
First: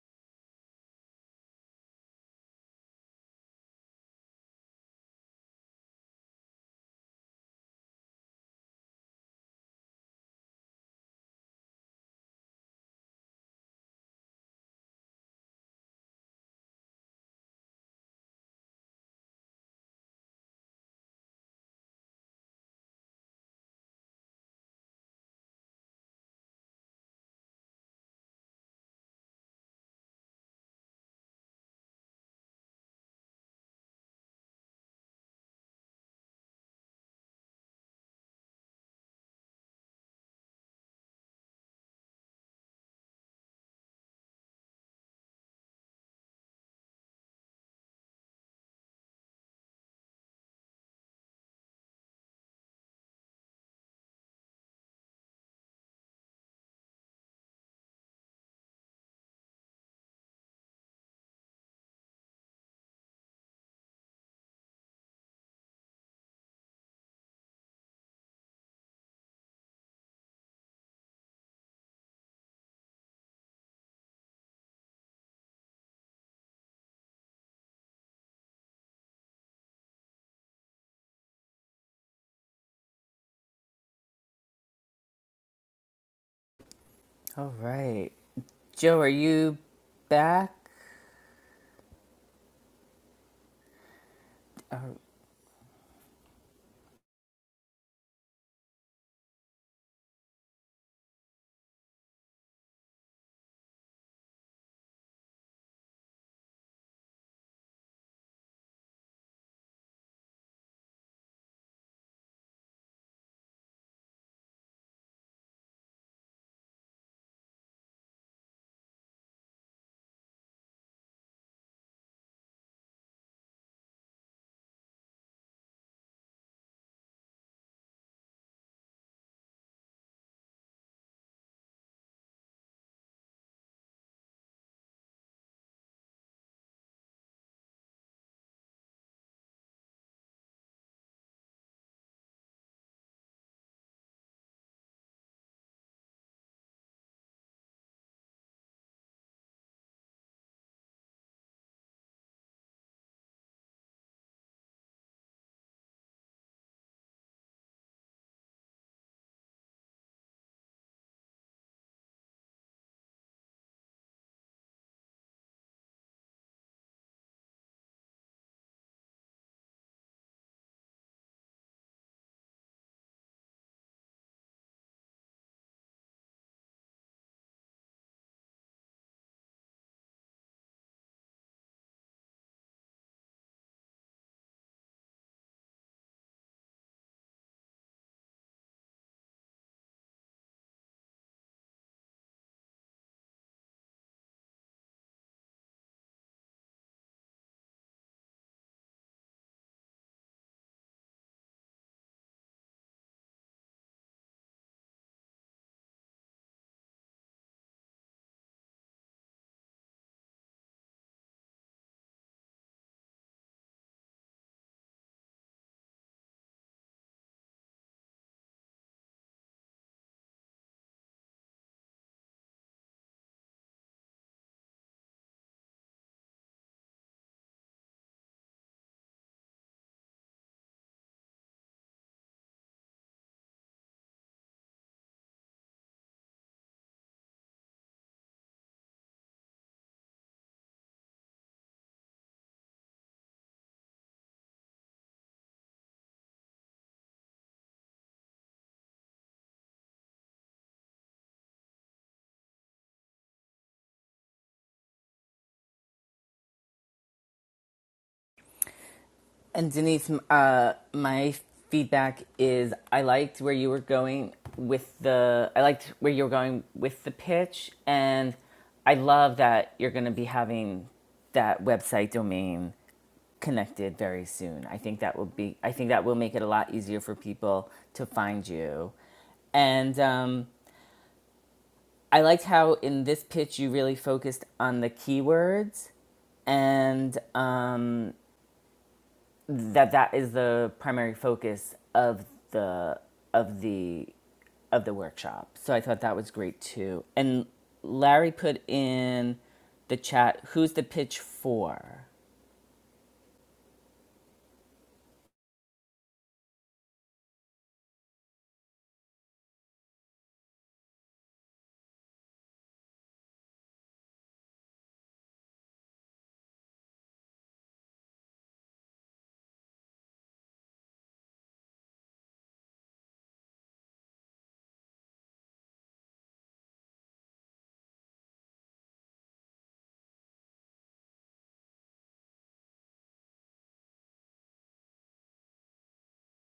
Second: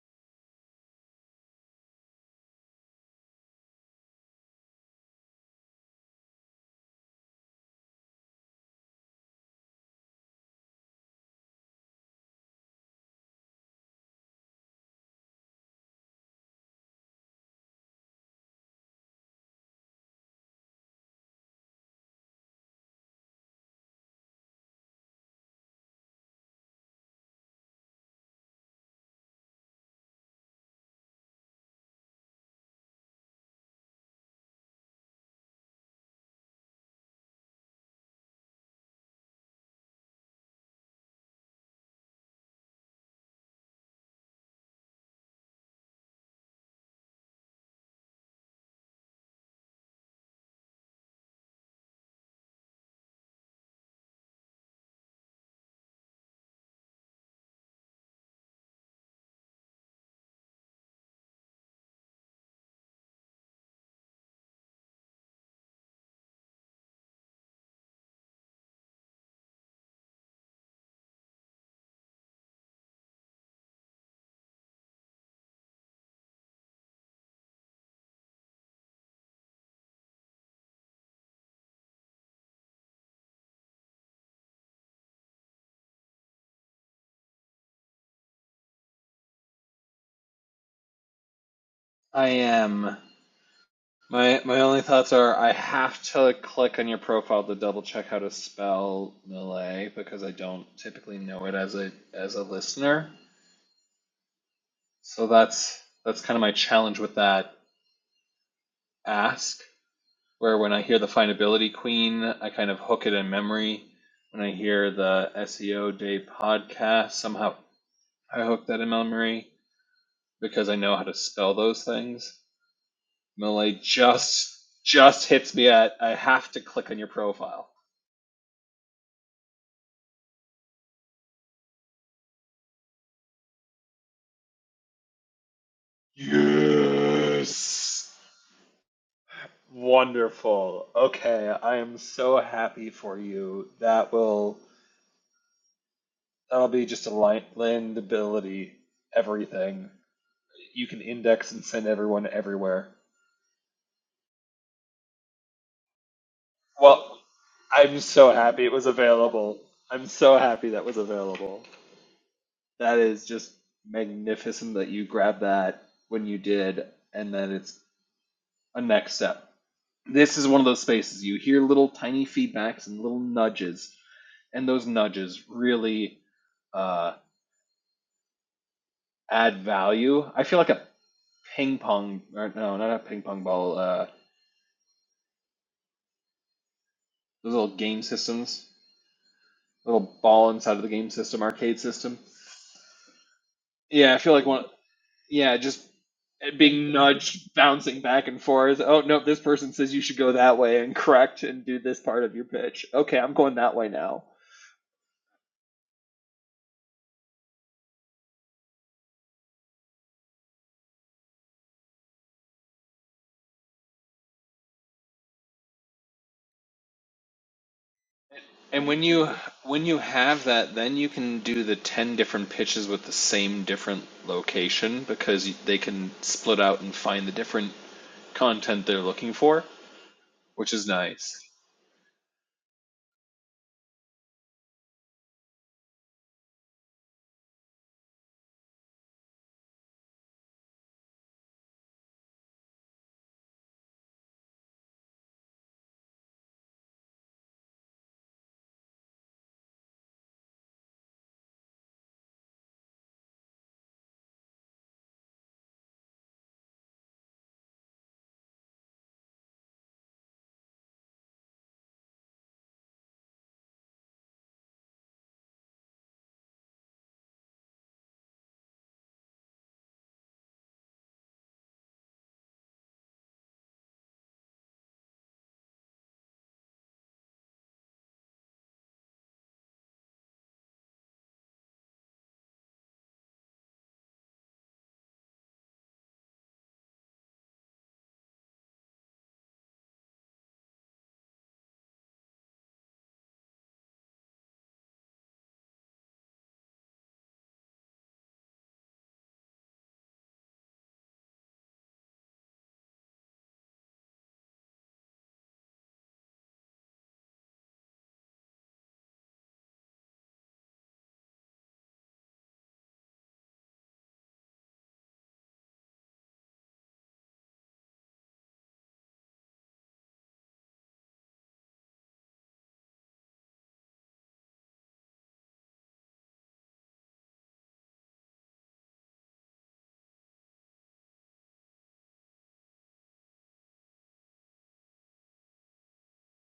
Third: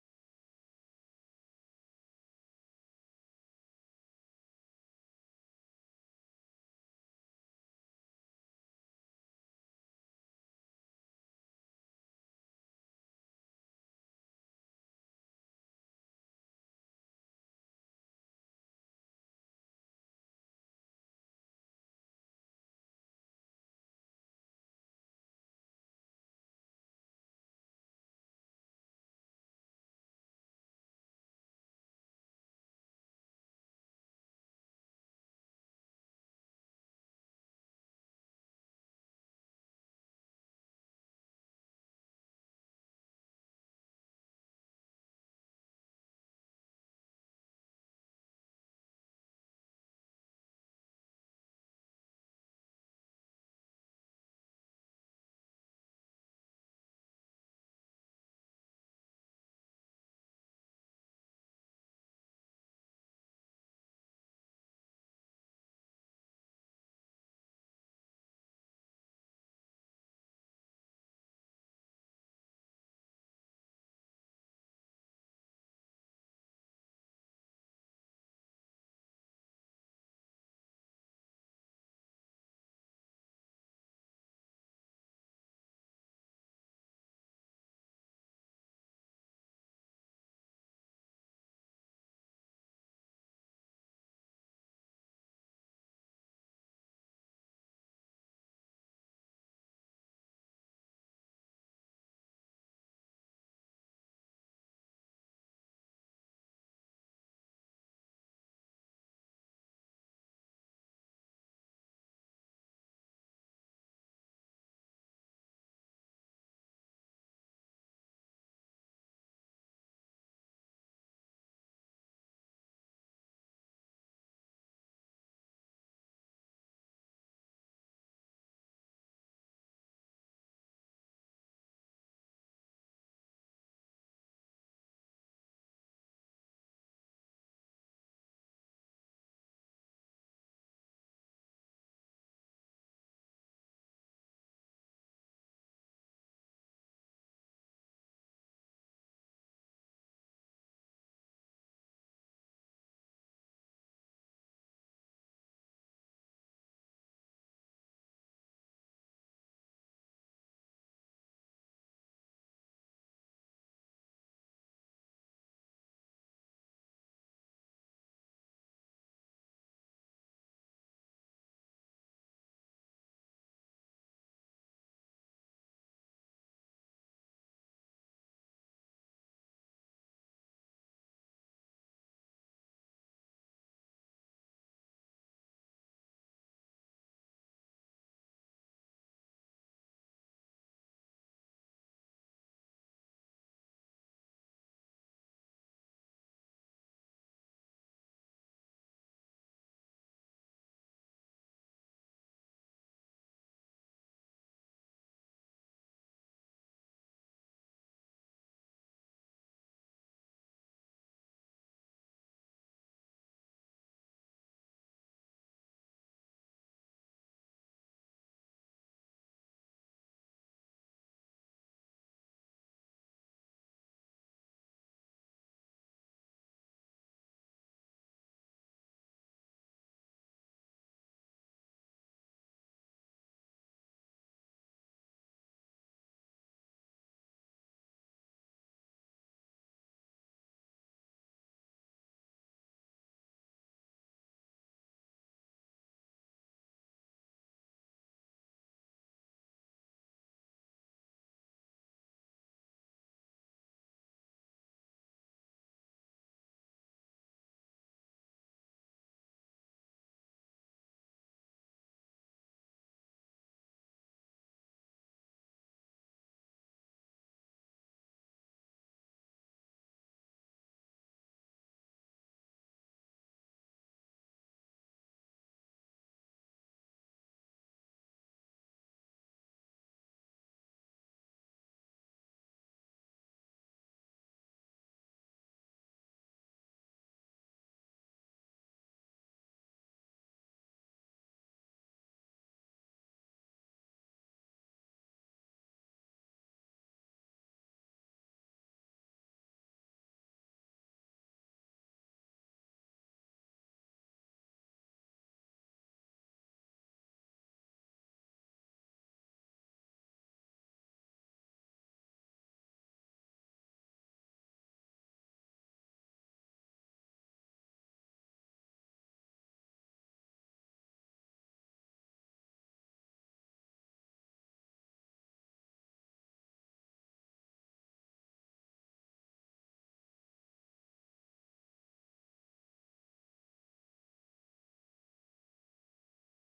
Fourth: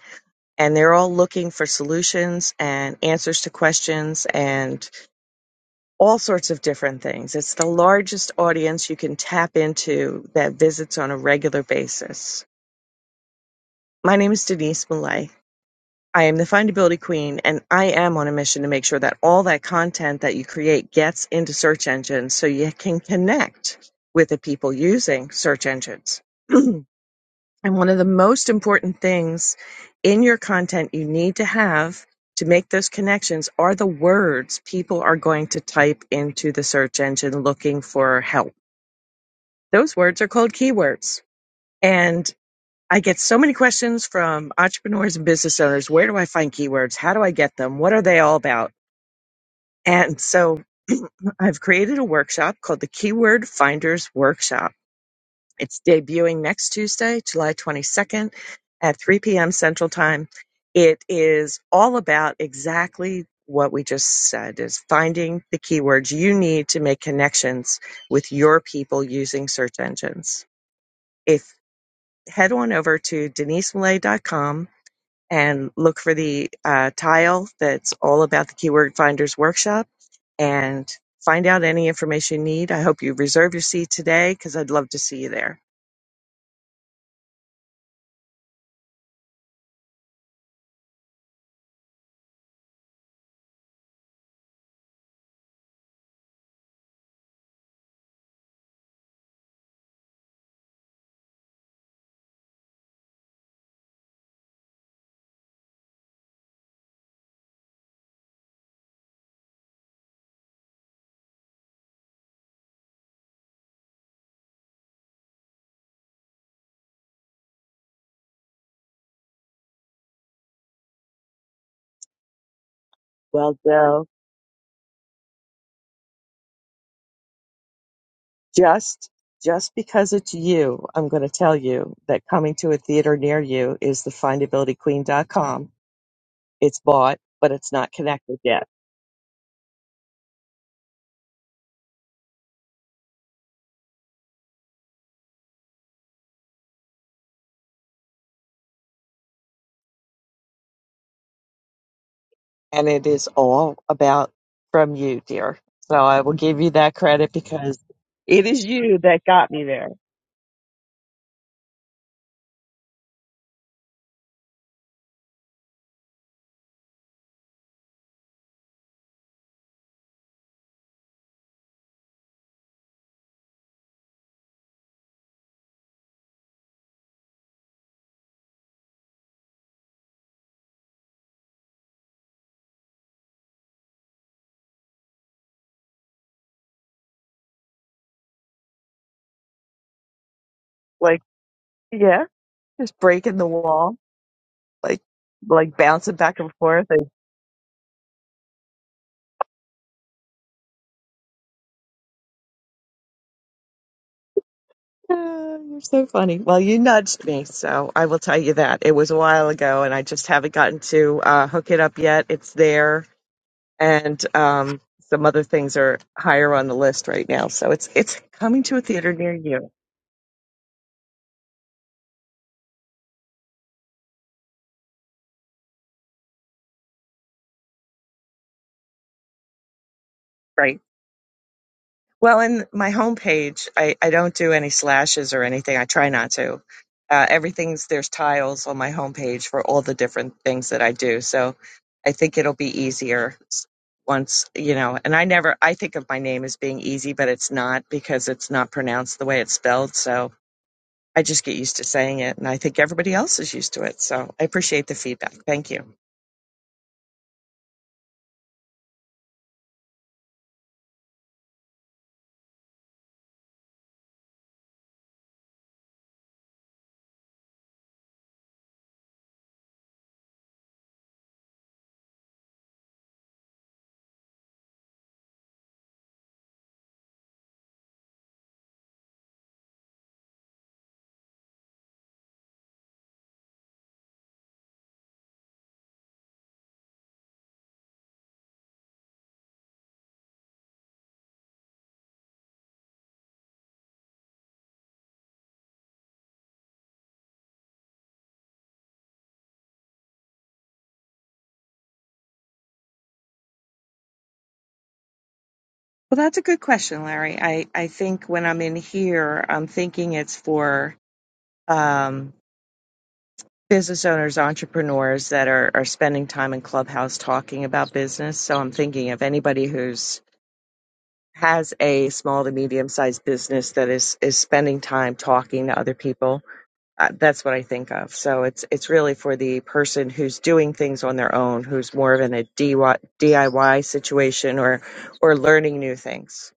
and they're all looking for solutions and answers to questions and. all sorts of different things. It's the largest audience you can tap into that visits on a regular basis. My name is Denise Millay. I am the findability queen, and I am on a mission to make sure that all that content that you create gets into search engines so you can connect with the people using search engines. And one of the most important things in your content you need to have to make those connections are the words people are going to type into the search engine looking for help. Those words are called keywords. And I get so many questions from entrepreneurs and business owners. Where do I find keywords? How do I get them? What are they all about? And so I've created a workshop called the Keyword Finders Workshop It's debuting next Tuesday, July 22nd at 3 p.m. Central Time. It is all about exactly what we just said is finding the keywords you need to make connections with your people using search engines. If head on over to denisemillay.com and look for the uh, tile that's all about the keyword finders workshop and find out any information you need. I hope you reserve your seat today because I'd love to see you there. All right. Joe, are you back? I am. My my only thoughts are I have to click on your profile to double check how to spell Malay because I don't typically know it as a as a listener. So that's that's kind of my challenge with that ask. Where when I hear the findability queen, I kind of hook it in memory. When I hear the SEO day podcast, somehow I hook that in memory because I know how to spell those things. Well, Malay Joe. just just hits me at I have to click on your profile. Just just because it's you, I'm going to tell you that coming to a theater near you is the findabilityqueen.com. It's bought, but it's not Yes. connected yet. Wonderful. Okay, I am so happy for you. That will that'll be just a li- landability everything. You can index and send everyone And everywhere. it is all about from you, dear. So I will give you that Well, credit because I'm so it is happy it was you that got available. me there. I'm so happy that was available. That is just magnificent that you grabbed that when you did and then it's a next step. This is one of those spaces you hear little tiny feedbacks and little nudges and those nudges really uh, add value. I feel like a ping pong, or no, not a ping pong ball. Uh, those little game systems, little ball inside of the game Like, system, arcade system. yeah, just breaking the wall. Yeah, I feel like one. like Yeah, like just bouncing back and forth. being And, nudged, bouncing back and forth. Oh no, this person says you should go that way and correct and do this part of your pitch. Okay, I'm going that way now. "Ah, you're so funny. Well, you nudged me, so I will tell you that it was a while ago, and I just haven't gotten to uh, hook it up yet. It's there, and um, some other things are higher on the list right now. So it's it's coming to a And when theater you near you, when you have that, then you can do the 10 different pitches with the same different location because you- they can split out and find the different content they're looking for, which right? is nice. Well, in my homepage, I, I don't do any slashes or anything. I try not to. Uh, everything's there's tiles on my homepage for all the different things that I do. So I think it'll be easier s- once, you know. And I never, I think of my name as being easy, but it's not because it's not pronounced the way it's spelled. So I just get used to saying it. And I think everybody else is used to it. So I appreciate the feedback. Thank you. And Denise, uh, my feedback is I liked where you were going with the I liked where you were going with the pitch, and I love that you're going to be having that website domain connected very soon. I think that will be I think that will make it a lot easier for people to find you. And um, I liked how in this pitch you really focused on the keywords and um, that that is the primary focus of the of the of the workshop. So I thought that was great too. And Larry put in the chat, who's the pitch for? Well, that's a good question, Larry. I, I think when I'm in here, I'm thinking it's for. Um, business owners, entrepreneurs that are, are spending time in Clubhouse talking about business. So I'm thinking of anybody who's has a small to medium sized business that is is spending time talking to other people. Uh, that's what I think of. So it's it's really for the person who's doing things on their own, who's more of in a DIY situation or or learning new things.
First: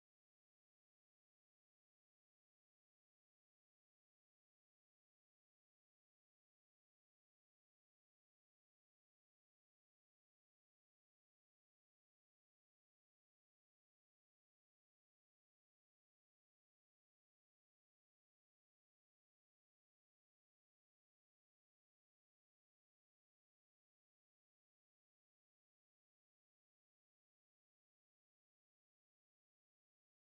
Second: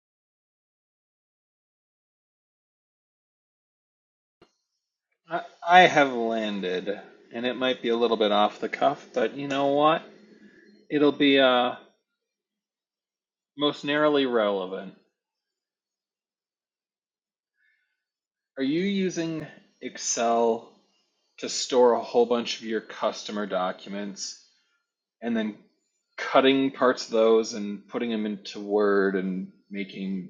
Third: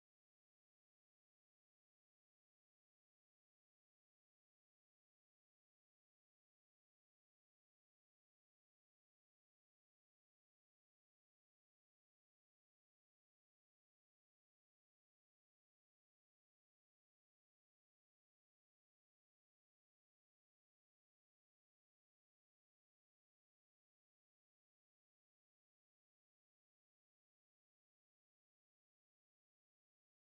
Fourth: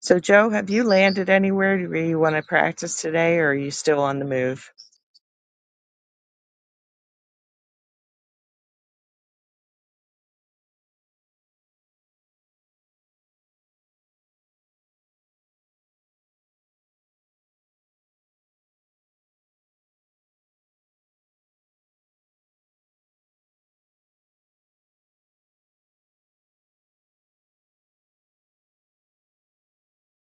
So Joe, have you landed anywhere where you want to practice today, or are you still on the move? I, I have landed, and it might be a little bit off the cuff, but you know what? It'll be uh most narrowly relevant. Are you using Excel to store a whole bunch of your customer documents? and then cutting parts of those and putting them into Word and making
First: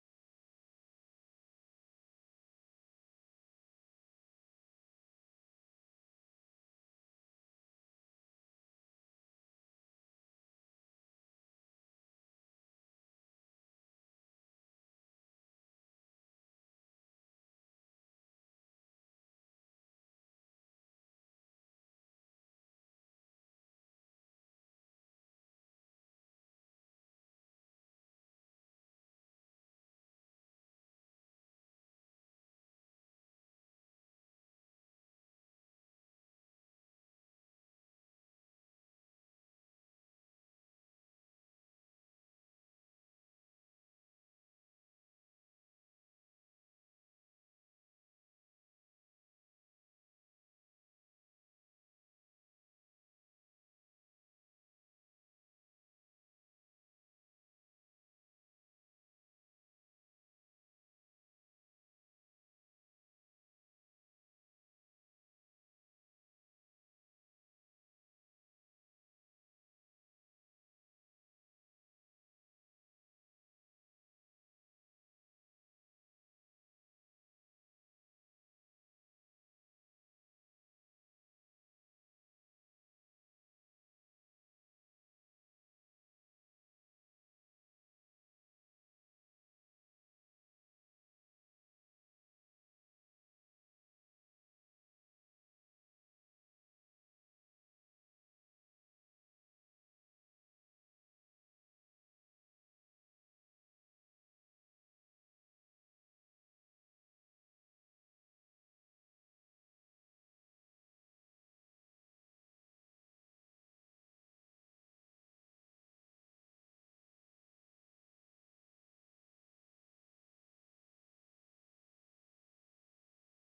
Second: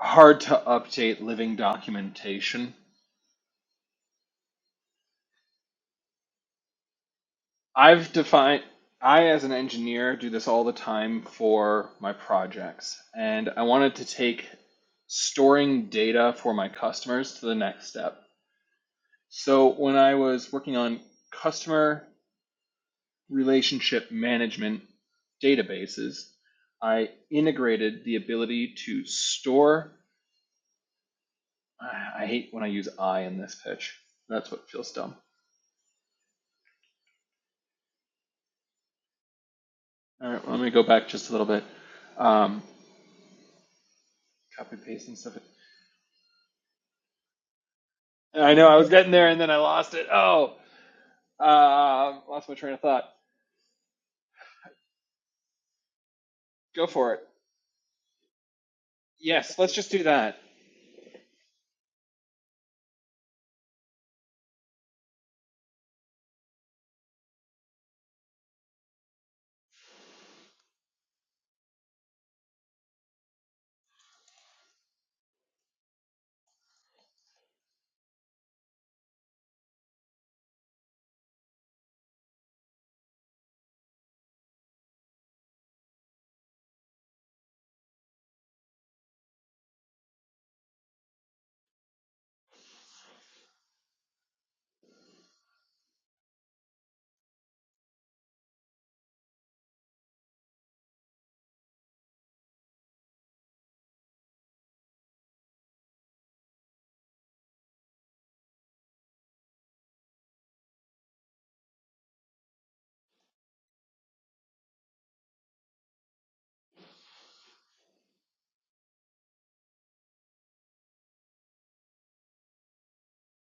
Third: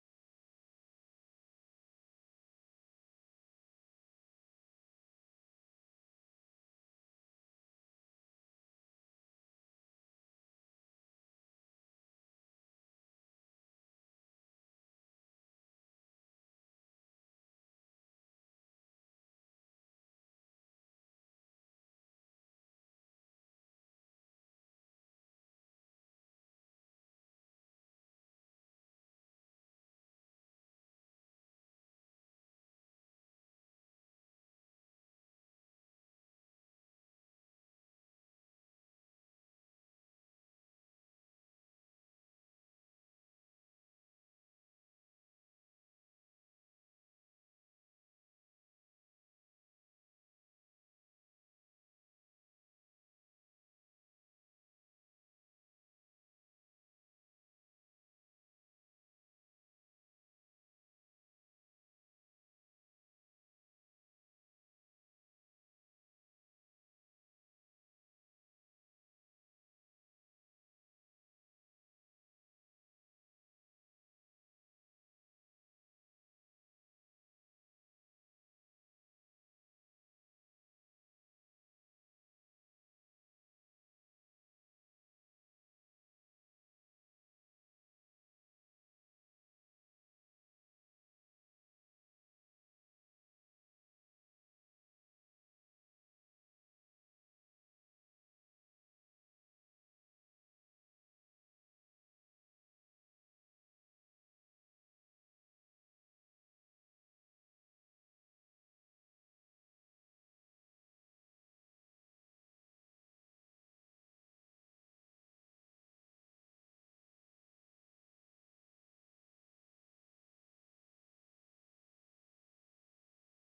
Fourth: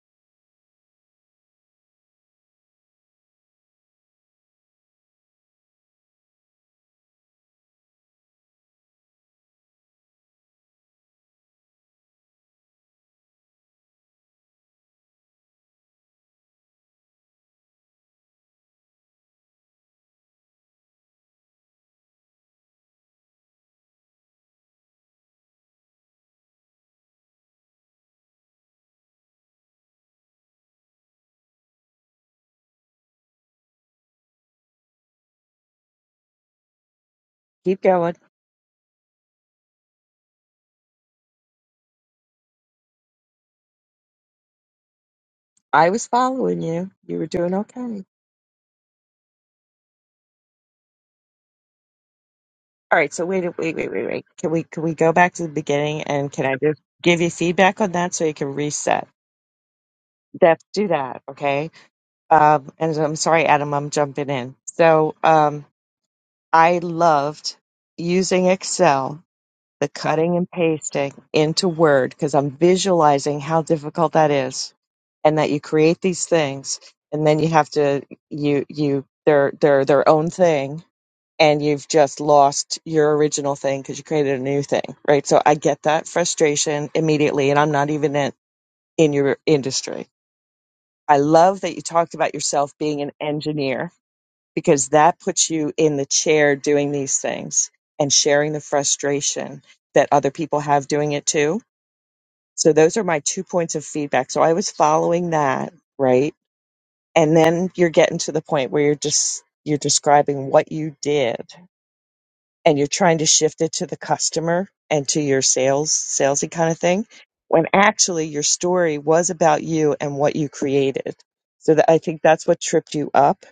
hard to update living documentation. I've defined, I as an engineer do this all the time for my projects, and I wanted to take storing data for my customers to the next step. So when I was working on customer relationship management databases, I integrated the ability to store I, I hate when I use I in this pitch. That's what feels dumb. Keep going. All right, well, let me go back just a little bit. Um, copy paste, and stuff. I was following you. You were doing okay. I know I was getting there and then I lost it. Oh, uh, lost my train of All thought. right, so wait, wait, wait, wait, wait. Can we can we go back to the beginning and can I just Go for it. give you feedback on that so you can reset? Yes, let's just do that. Let's do that, okay? Um, and I'm sorry, Adam, I'm jumping in. So um, I loved using Excel, the cutting and pasting into Word because I'm visualizing how difficult that is, and that you create these things and then you have to you you they're they're their own thing and you've just lost your original thing because you created a new thing, right? So I get that frustration immediately, and I'm not even in, in your industry. I love that you talked about yourself being an engineer because that puts you in the chair doing these things and sharing the frustration that other people have doing it too. So those are my two points of feedback. So I was following that, right? And then you're getting to the point where you're just you're describing what you did and you're trying to shift it to the customer and to your sales, salesy kind of thing, when actually your story was about you and what you created. So that I think that's what tripped you up.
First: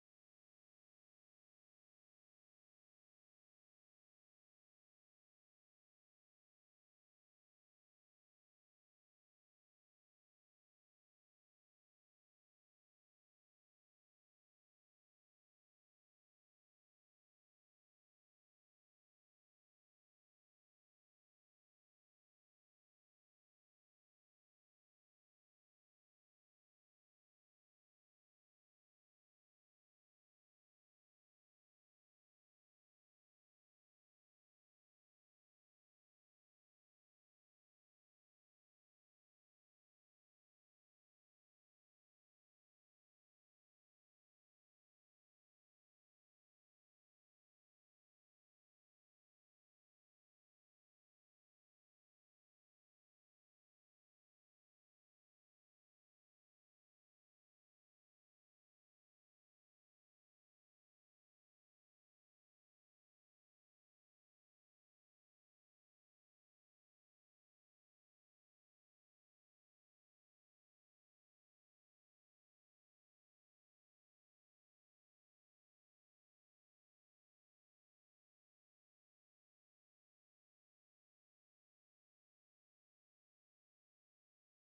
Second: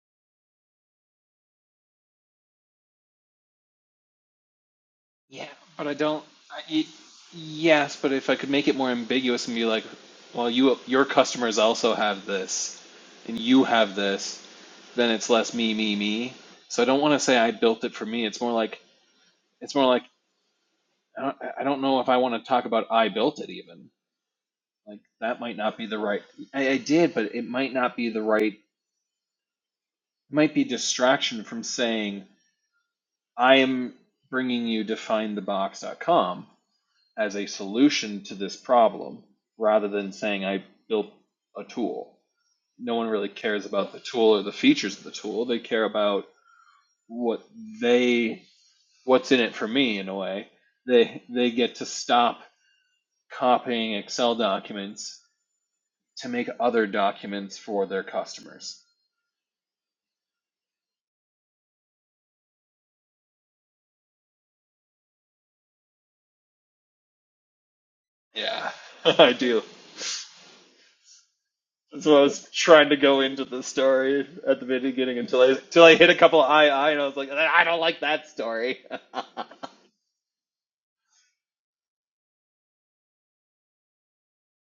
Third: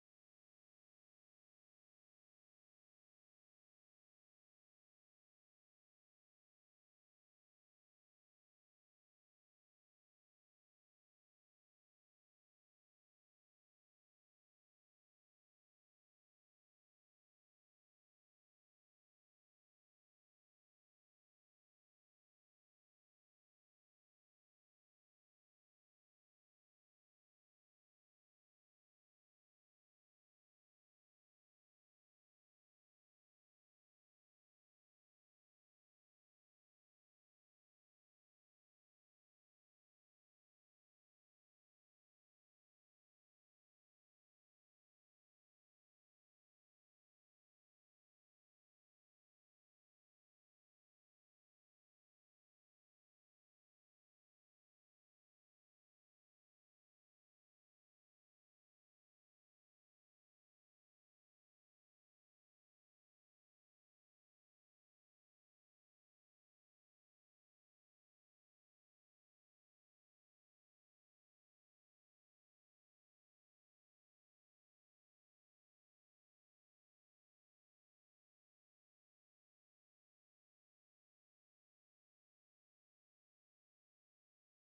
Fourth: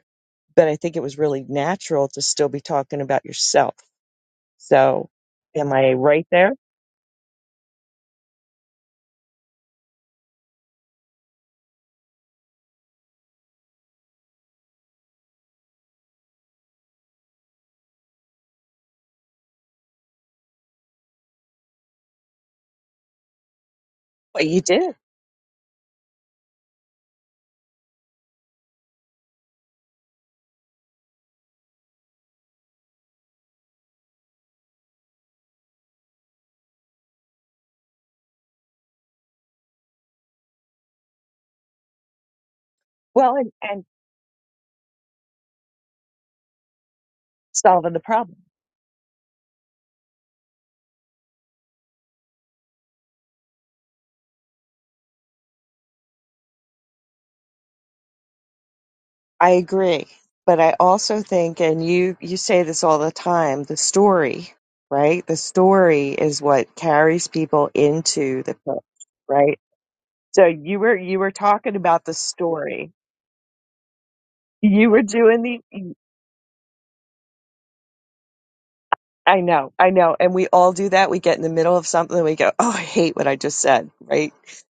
But I think it was really natural to still be talking about yourself. So Yeah, am but I I don't. right there? I, y- yes, but if I could make it more ambiguous and be like, well, you your customers also have this, and you have this, then it's less me, me, me. So I don't want to say I built it for me. It's more like it's more like I don't, I don't know if I want to talk about I built it even. But you did. Like that might not be the right. I, I did, but it might not be the right. It might be distraction from saying I am bringing you definethebox.com as a solution to this problem, rather than saying I built a tool. No one really Well, and, cares and about the tool or the features of the tool. They care about what solving the problem. they what's in it for me in a way. They they get to stop copying Excel documents to make other documents for their customers. I agree, but I also think, and you you say this all the time, the story, right? The story is what carries people into the Yeah, pitch, I right? do. So you were you were talking about That's the what I was trying story. to go into the story at the You were beginning until doing I until I the. hit a couple of I I and I was like, I don't like that story. I know, I know, and we all do that. We get in the middle of something, and we go, "Oh, I hate what I just said," right?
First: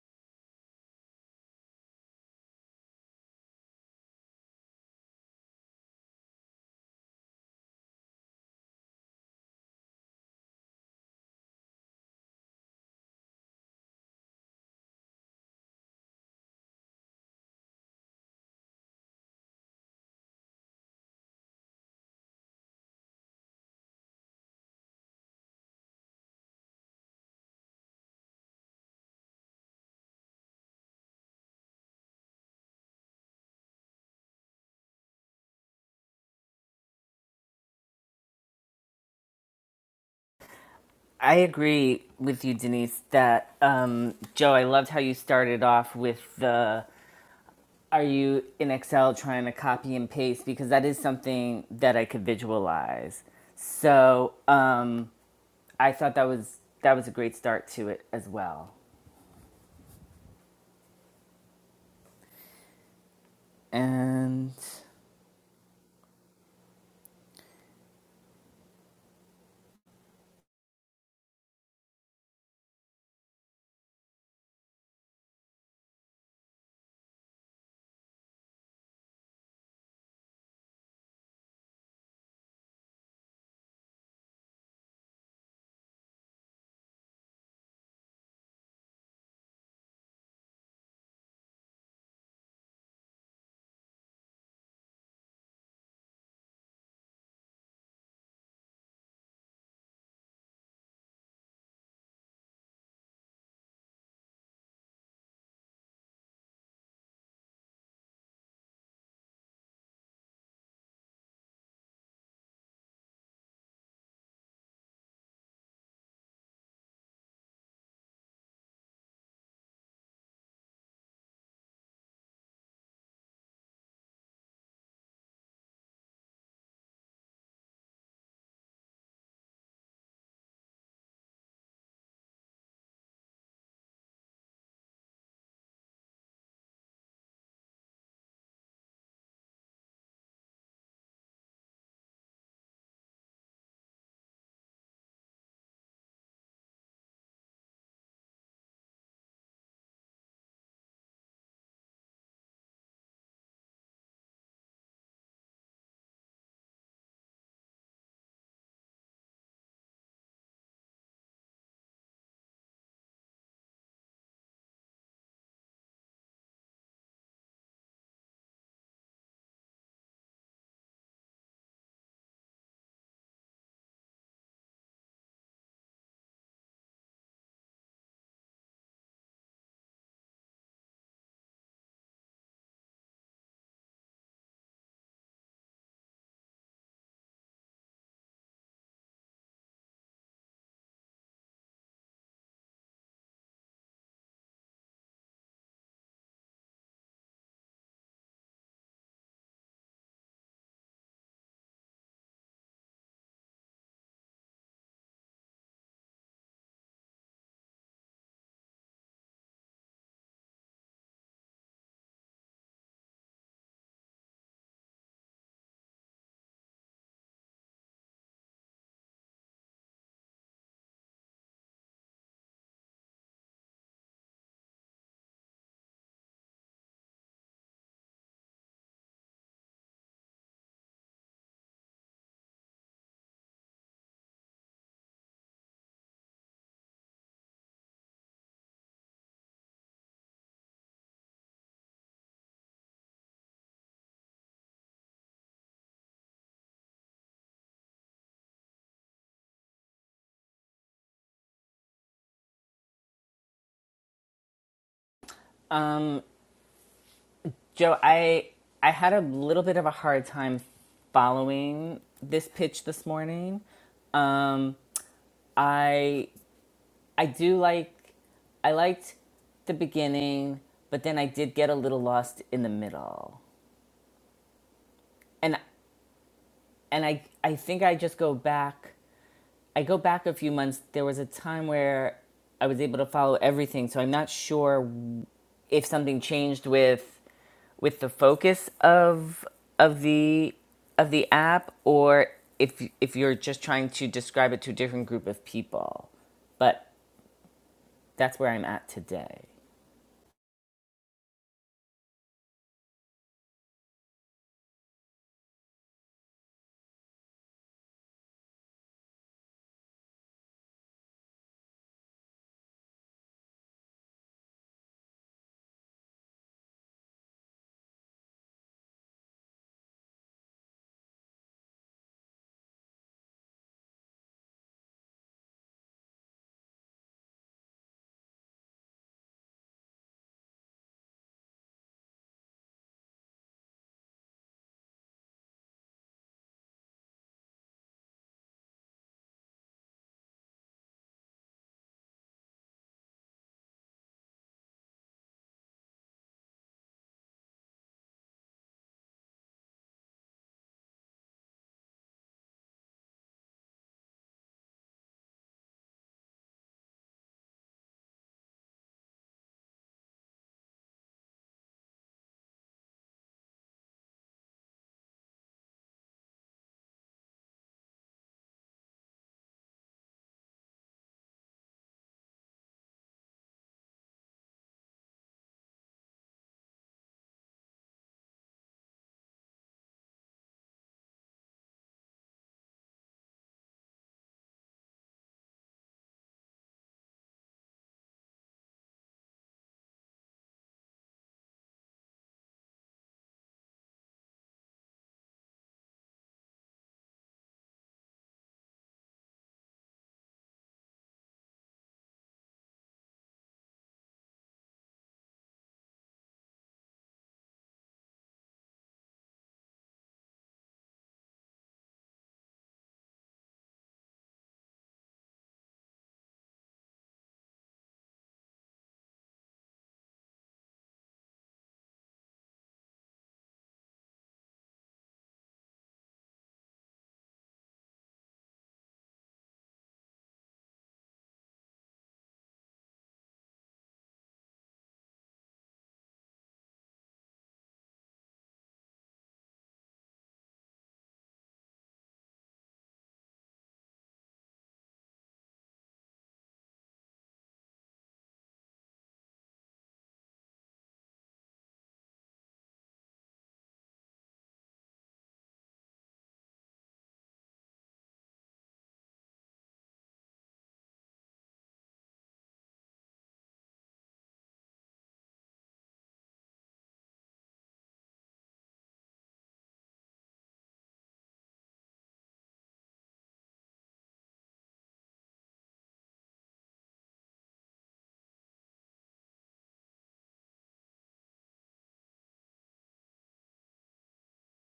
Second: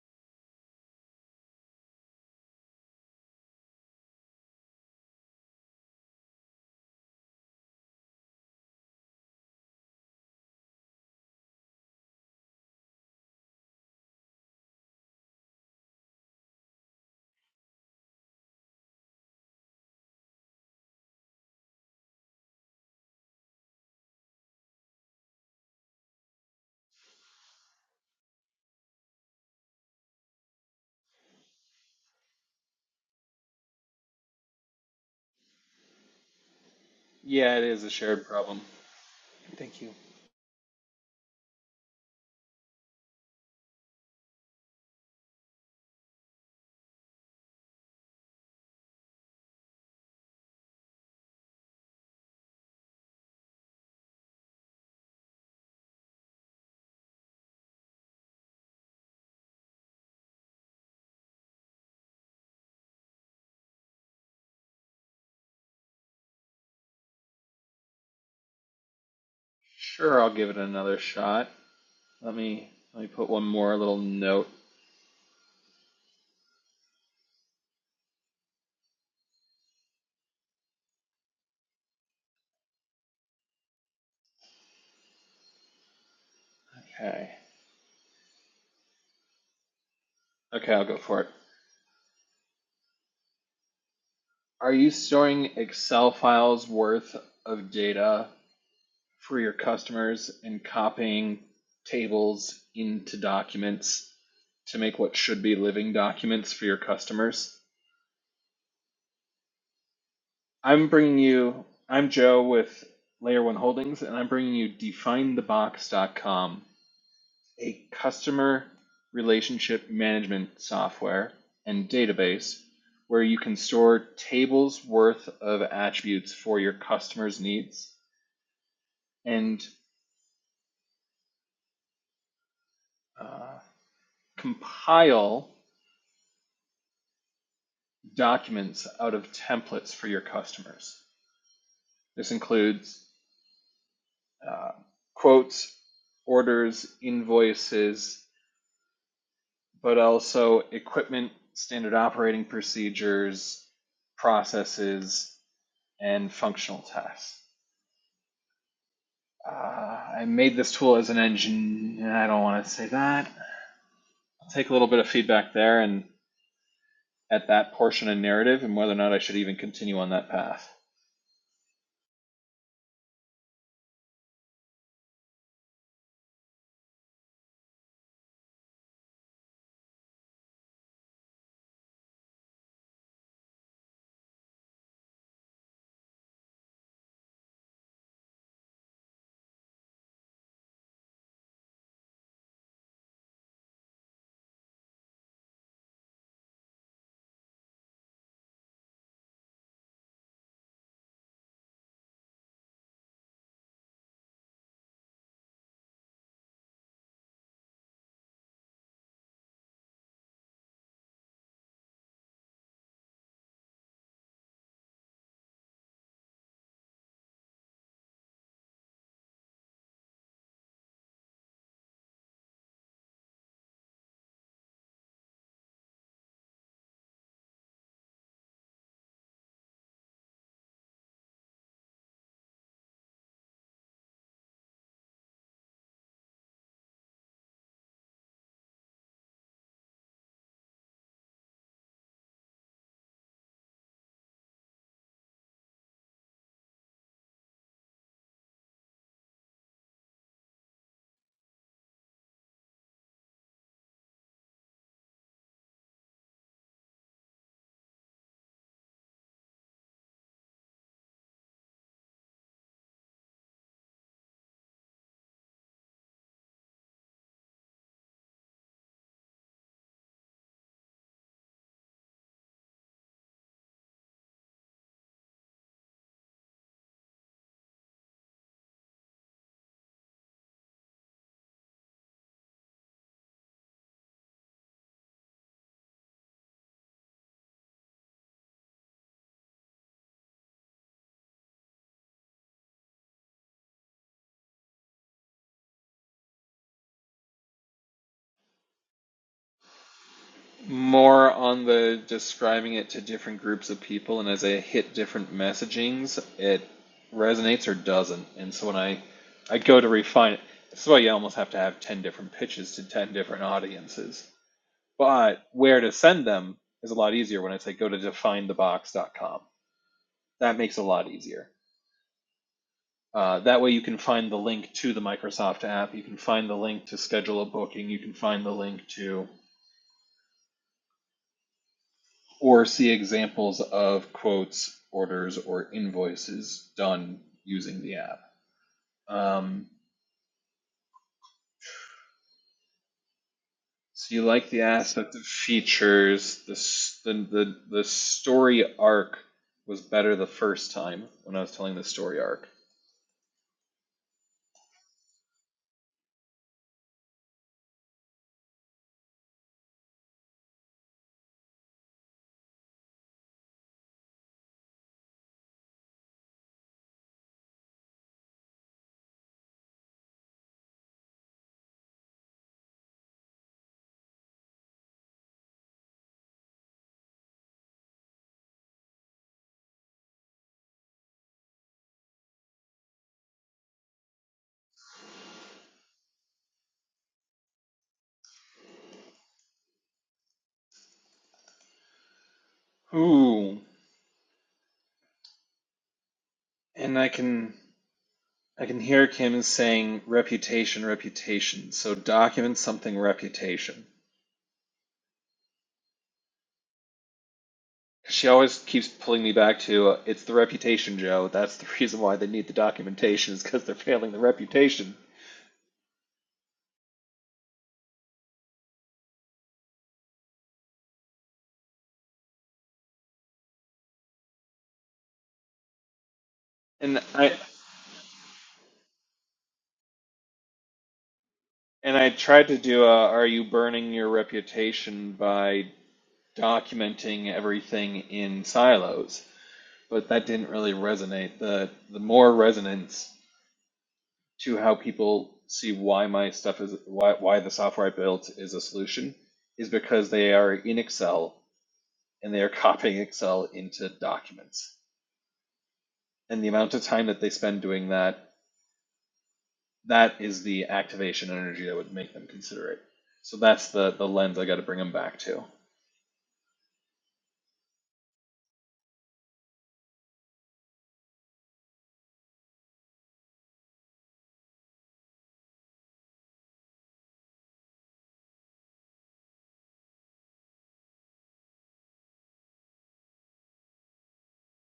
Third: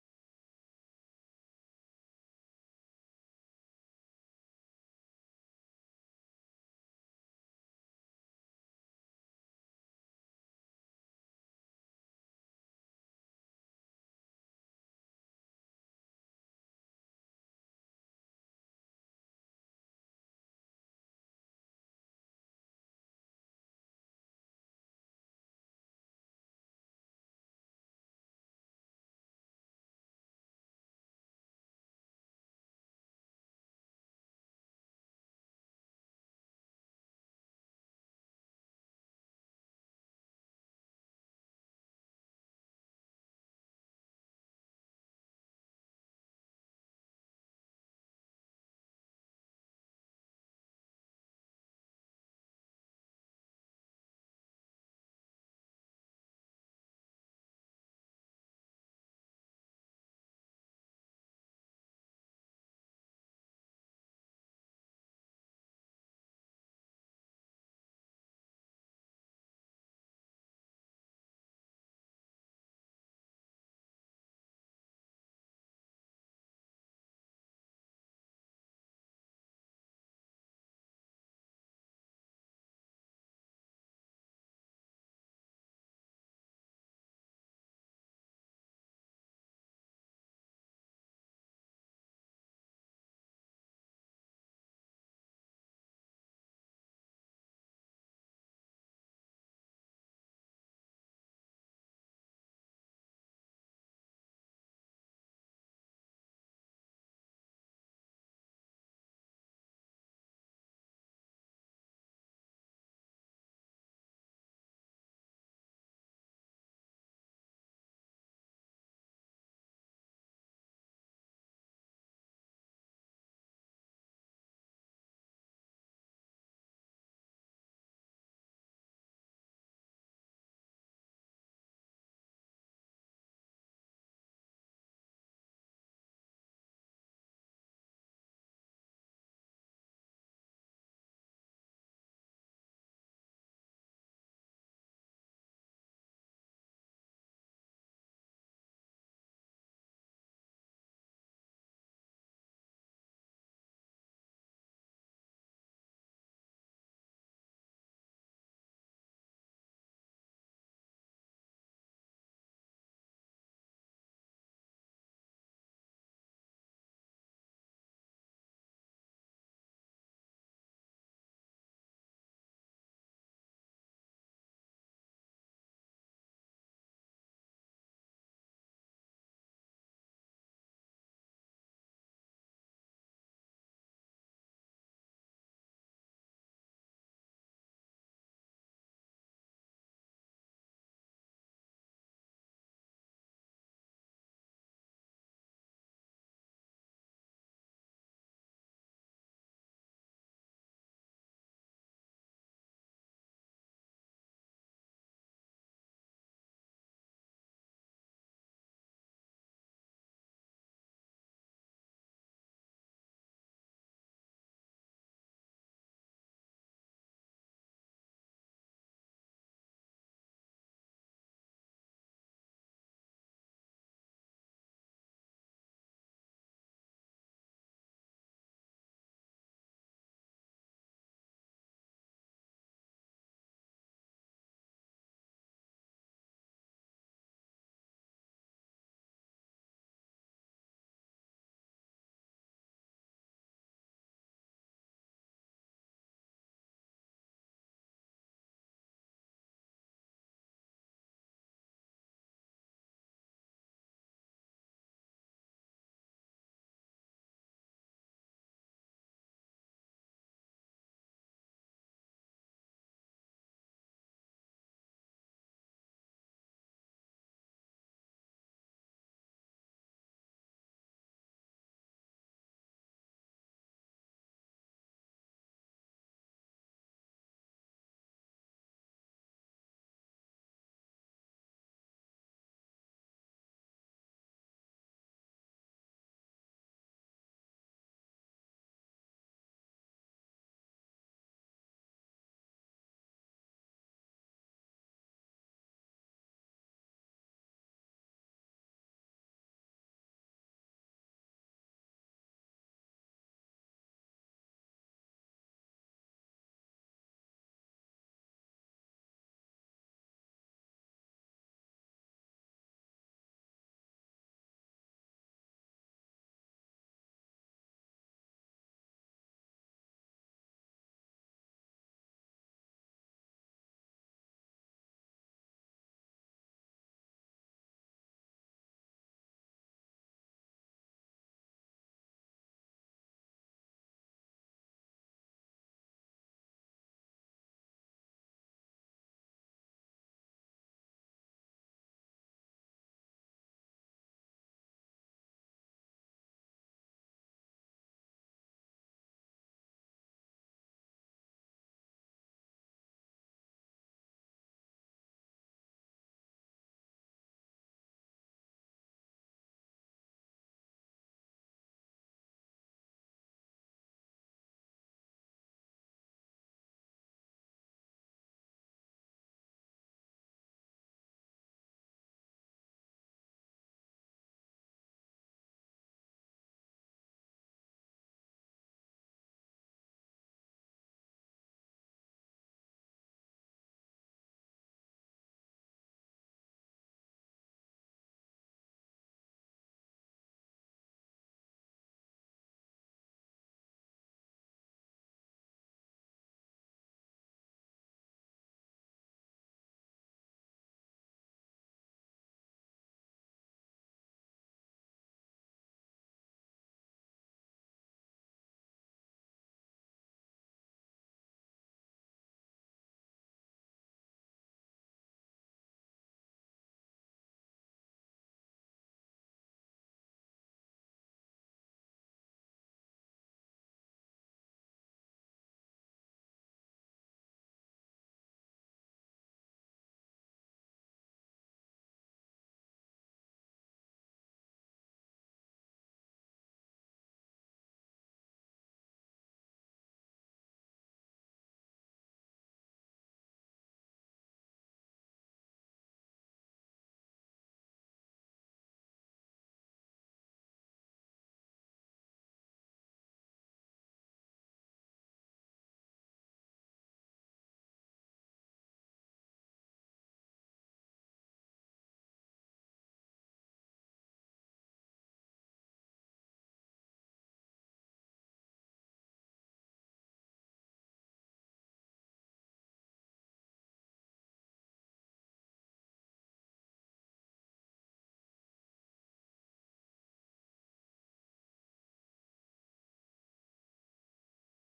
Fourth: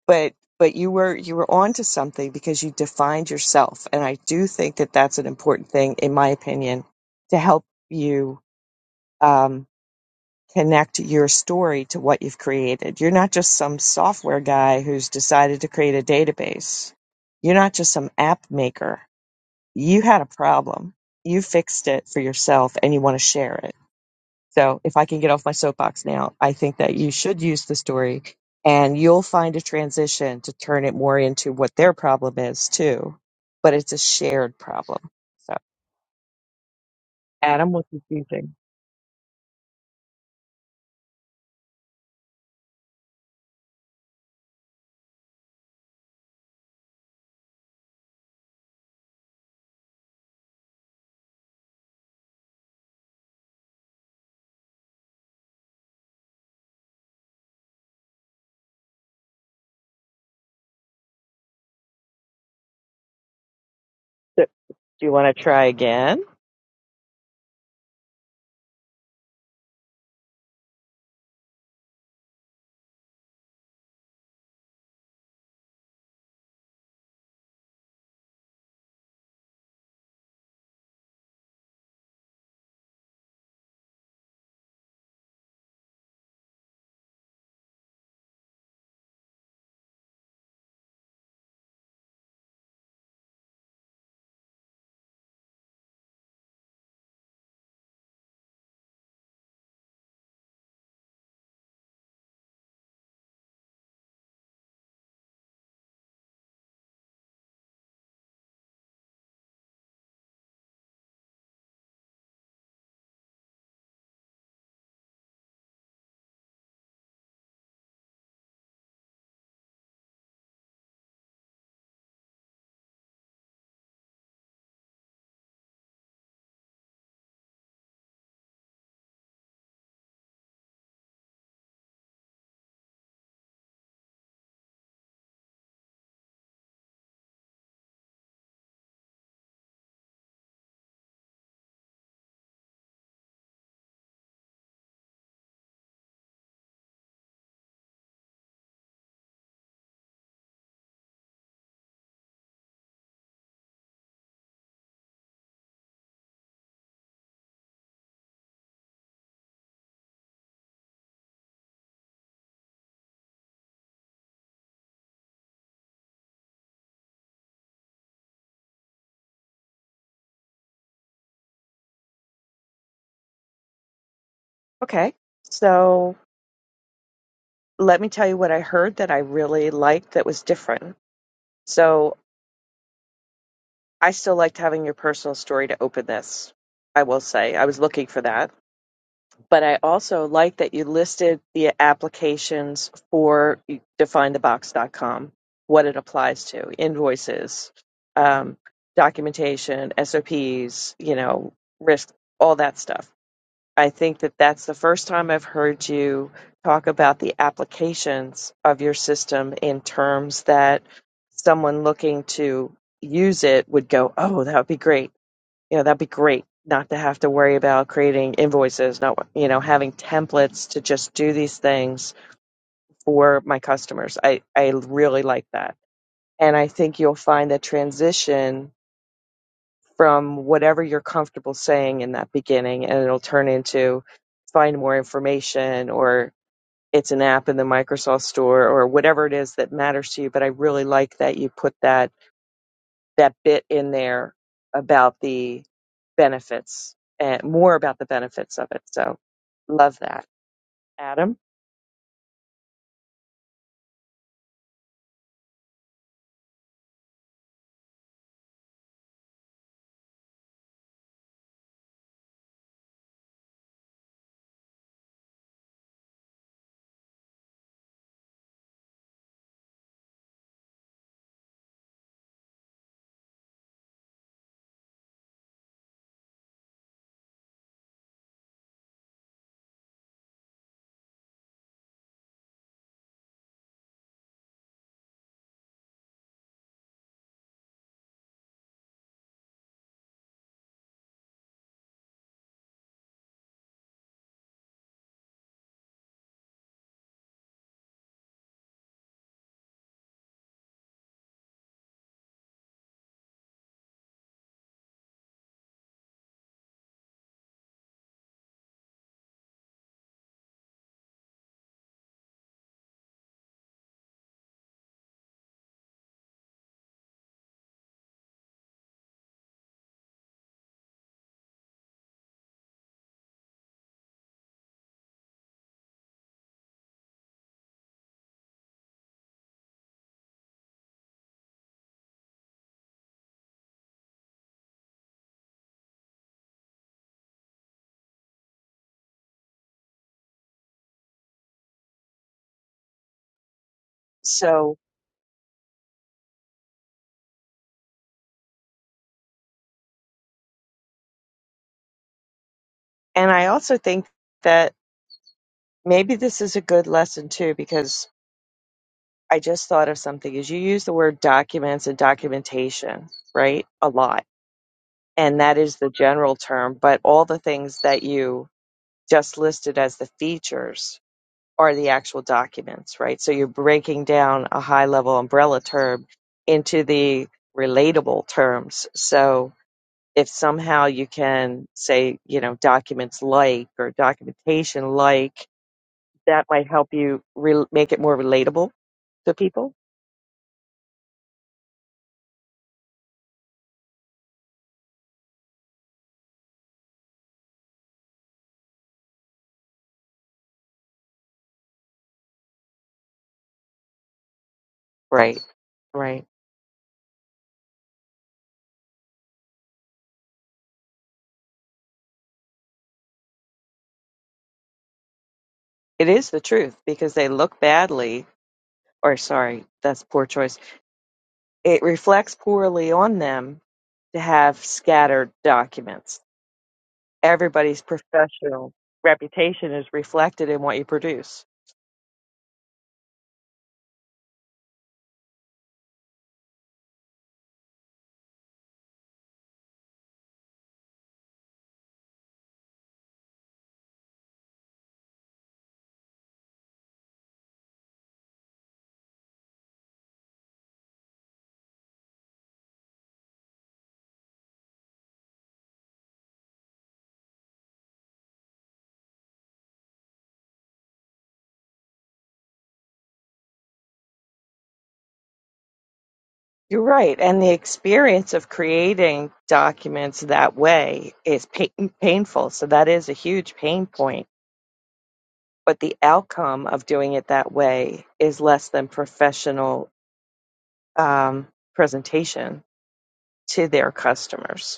But but you were you were onto something because you defined yourself, and I do think that that's an important thing, in my opinion, to help you. Um, connect your story to what you've created. You're not just some software guy who's decided to create a database. You're not just some app maker. You had a problem. You fixed it for yourself and you want to share it. So, if I can get off my soapbox now, I think that you should use the story and you'll find a transition to turn it more into what their problem is too. But it's a shared problem. So, Yeah, it Adam, is what a do you shared think? problem. Thank you. I agree with you, Denise, that um, Joe, I loved how you started off with the Are you in Excel trying to copy and paste? Because that is something that I could visualize. So um, I thought that was that was a great start to it as well. Do And do you want to try again? Sure, I'll give it another shot. Let me let me put one more little note. Okay. Okay, I'll go for it. Are you storing Excel files worth of data for your customers and copying tables into documents to make what should be living documents for your customers. I'm bringing you, I'm Joe with Layer 1 Holdings, and I'm bringing you DefineTheBox.com, a customer relationship management software and database where you can store tables worth of attributes for your customers' needs and uh, compile documents out of templates for your customers. This includes uh, quotes, orders, invoices, but also equipment, standard operating procedures, processes, and functional tests. Uh, I made this tool as an engine. I don't want to say that. I'll take a little bit of feedback there and at that portion of narrative and whether or not I should even continue on that path. Okay. So, let me tell you what I heard that I really liked that was different. So I still liked having your personal story to open this. I will say I was looking for that, but I also liked that you listed the applications for definethebox.com, what it applies to, invoices, um, documentation, SOPs, you know, risk, all that stuff. I think that that's the first time I've heard you talk about the applications of your system in terms that someone looking to use it would go, "Oh, that would be great. You know, that'd be great not to have to worry about creating invoices, not, you know, having templates to just do these things for my customers." I I really like that. And I think you'll find that transition from whatever you're comfortable saying in that beginning, and it'll turn into find more information or it's an app in the Microsoft store or whatever it is that matters to you. But I really like that you put that that bit in there about the benefits and more about the benefits of it. So love that, Adam. um, Joe, I I had a little bit of a hard time following this pitch this morning. Um, I I do like I liked the beginning, but then I did get a little lost in the middle. And and I I think I just go back. I go back a few months. There was a time where I was able to follow everything, so I'm not sure if something changed with with the focus of of the of the app or if if you're just trying to describe it to a different group of people. But that's where I'm at today. more on the describing it to different groups of people, and as I hit different messagings, it resonates or doesn't. And so when I I go to refine it, that's why you almost have to have ten different pitches to ten different audiences. But where to send them is a lot easier when I say go to definethebox.com. That makes it a lot easier. Uh, that way you can find the link to the Microsoft app. You can find the link to schedule a booking. You can find the link to or see examples of quotes, orders, or invoices done using the app. Um, so you like the So aspect of features. The, the the the story arc was better the first time when I was telling the story arc. and I also think that maybe this is a good lesson too because I just thought of something is you use the word documents and documentation, right? A lot. And that is the general term, but all the things that you just listed as the features are the actual documents, right? So you're breaking down a high level umbrella term into the relatable terms. So if somehow you can say, you know, documents like or documentation like, that might help you re- make it more relatable to people. Ooh, and I can I can hear Kim saying reputation, reputation. So document something reputation. Right. Right. She always keeps pulling me back to uh, it's the reputation, Joe. That's the reason why they need the documentation is because they're failing the reputation. It is the truth because they look badly, or sorry, that's poor choice. It reflects poorly on them to have scattered documents. And I Everybody's professional reputation is reflected in what you produce. and I tried to do a are you burning your reputation by documenting everything in silos, but that didn't really resonate. The the more resonance to how people see why my stuff is why why the software I built is a solution is because they are in Excel and they are copying Excel into documents and the amount of time that they spend doing that, that is the activation energy that would make them consider it. So that's the the lens I got to bring them back to. You're right. And the experience of creating documents that way is pain- painful. So that is a huge pain point. But the outcome of doing it that way is less than professional um, presentation to their customers.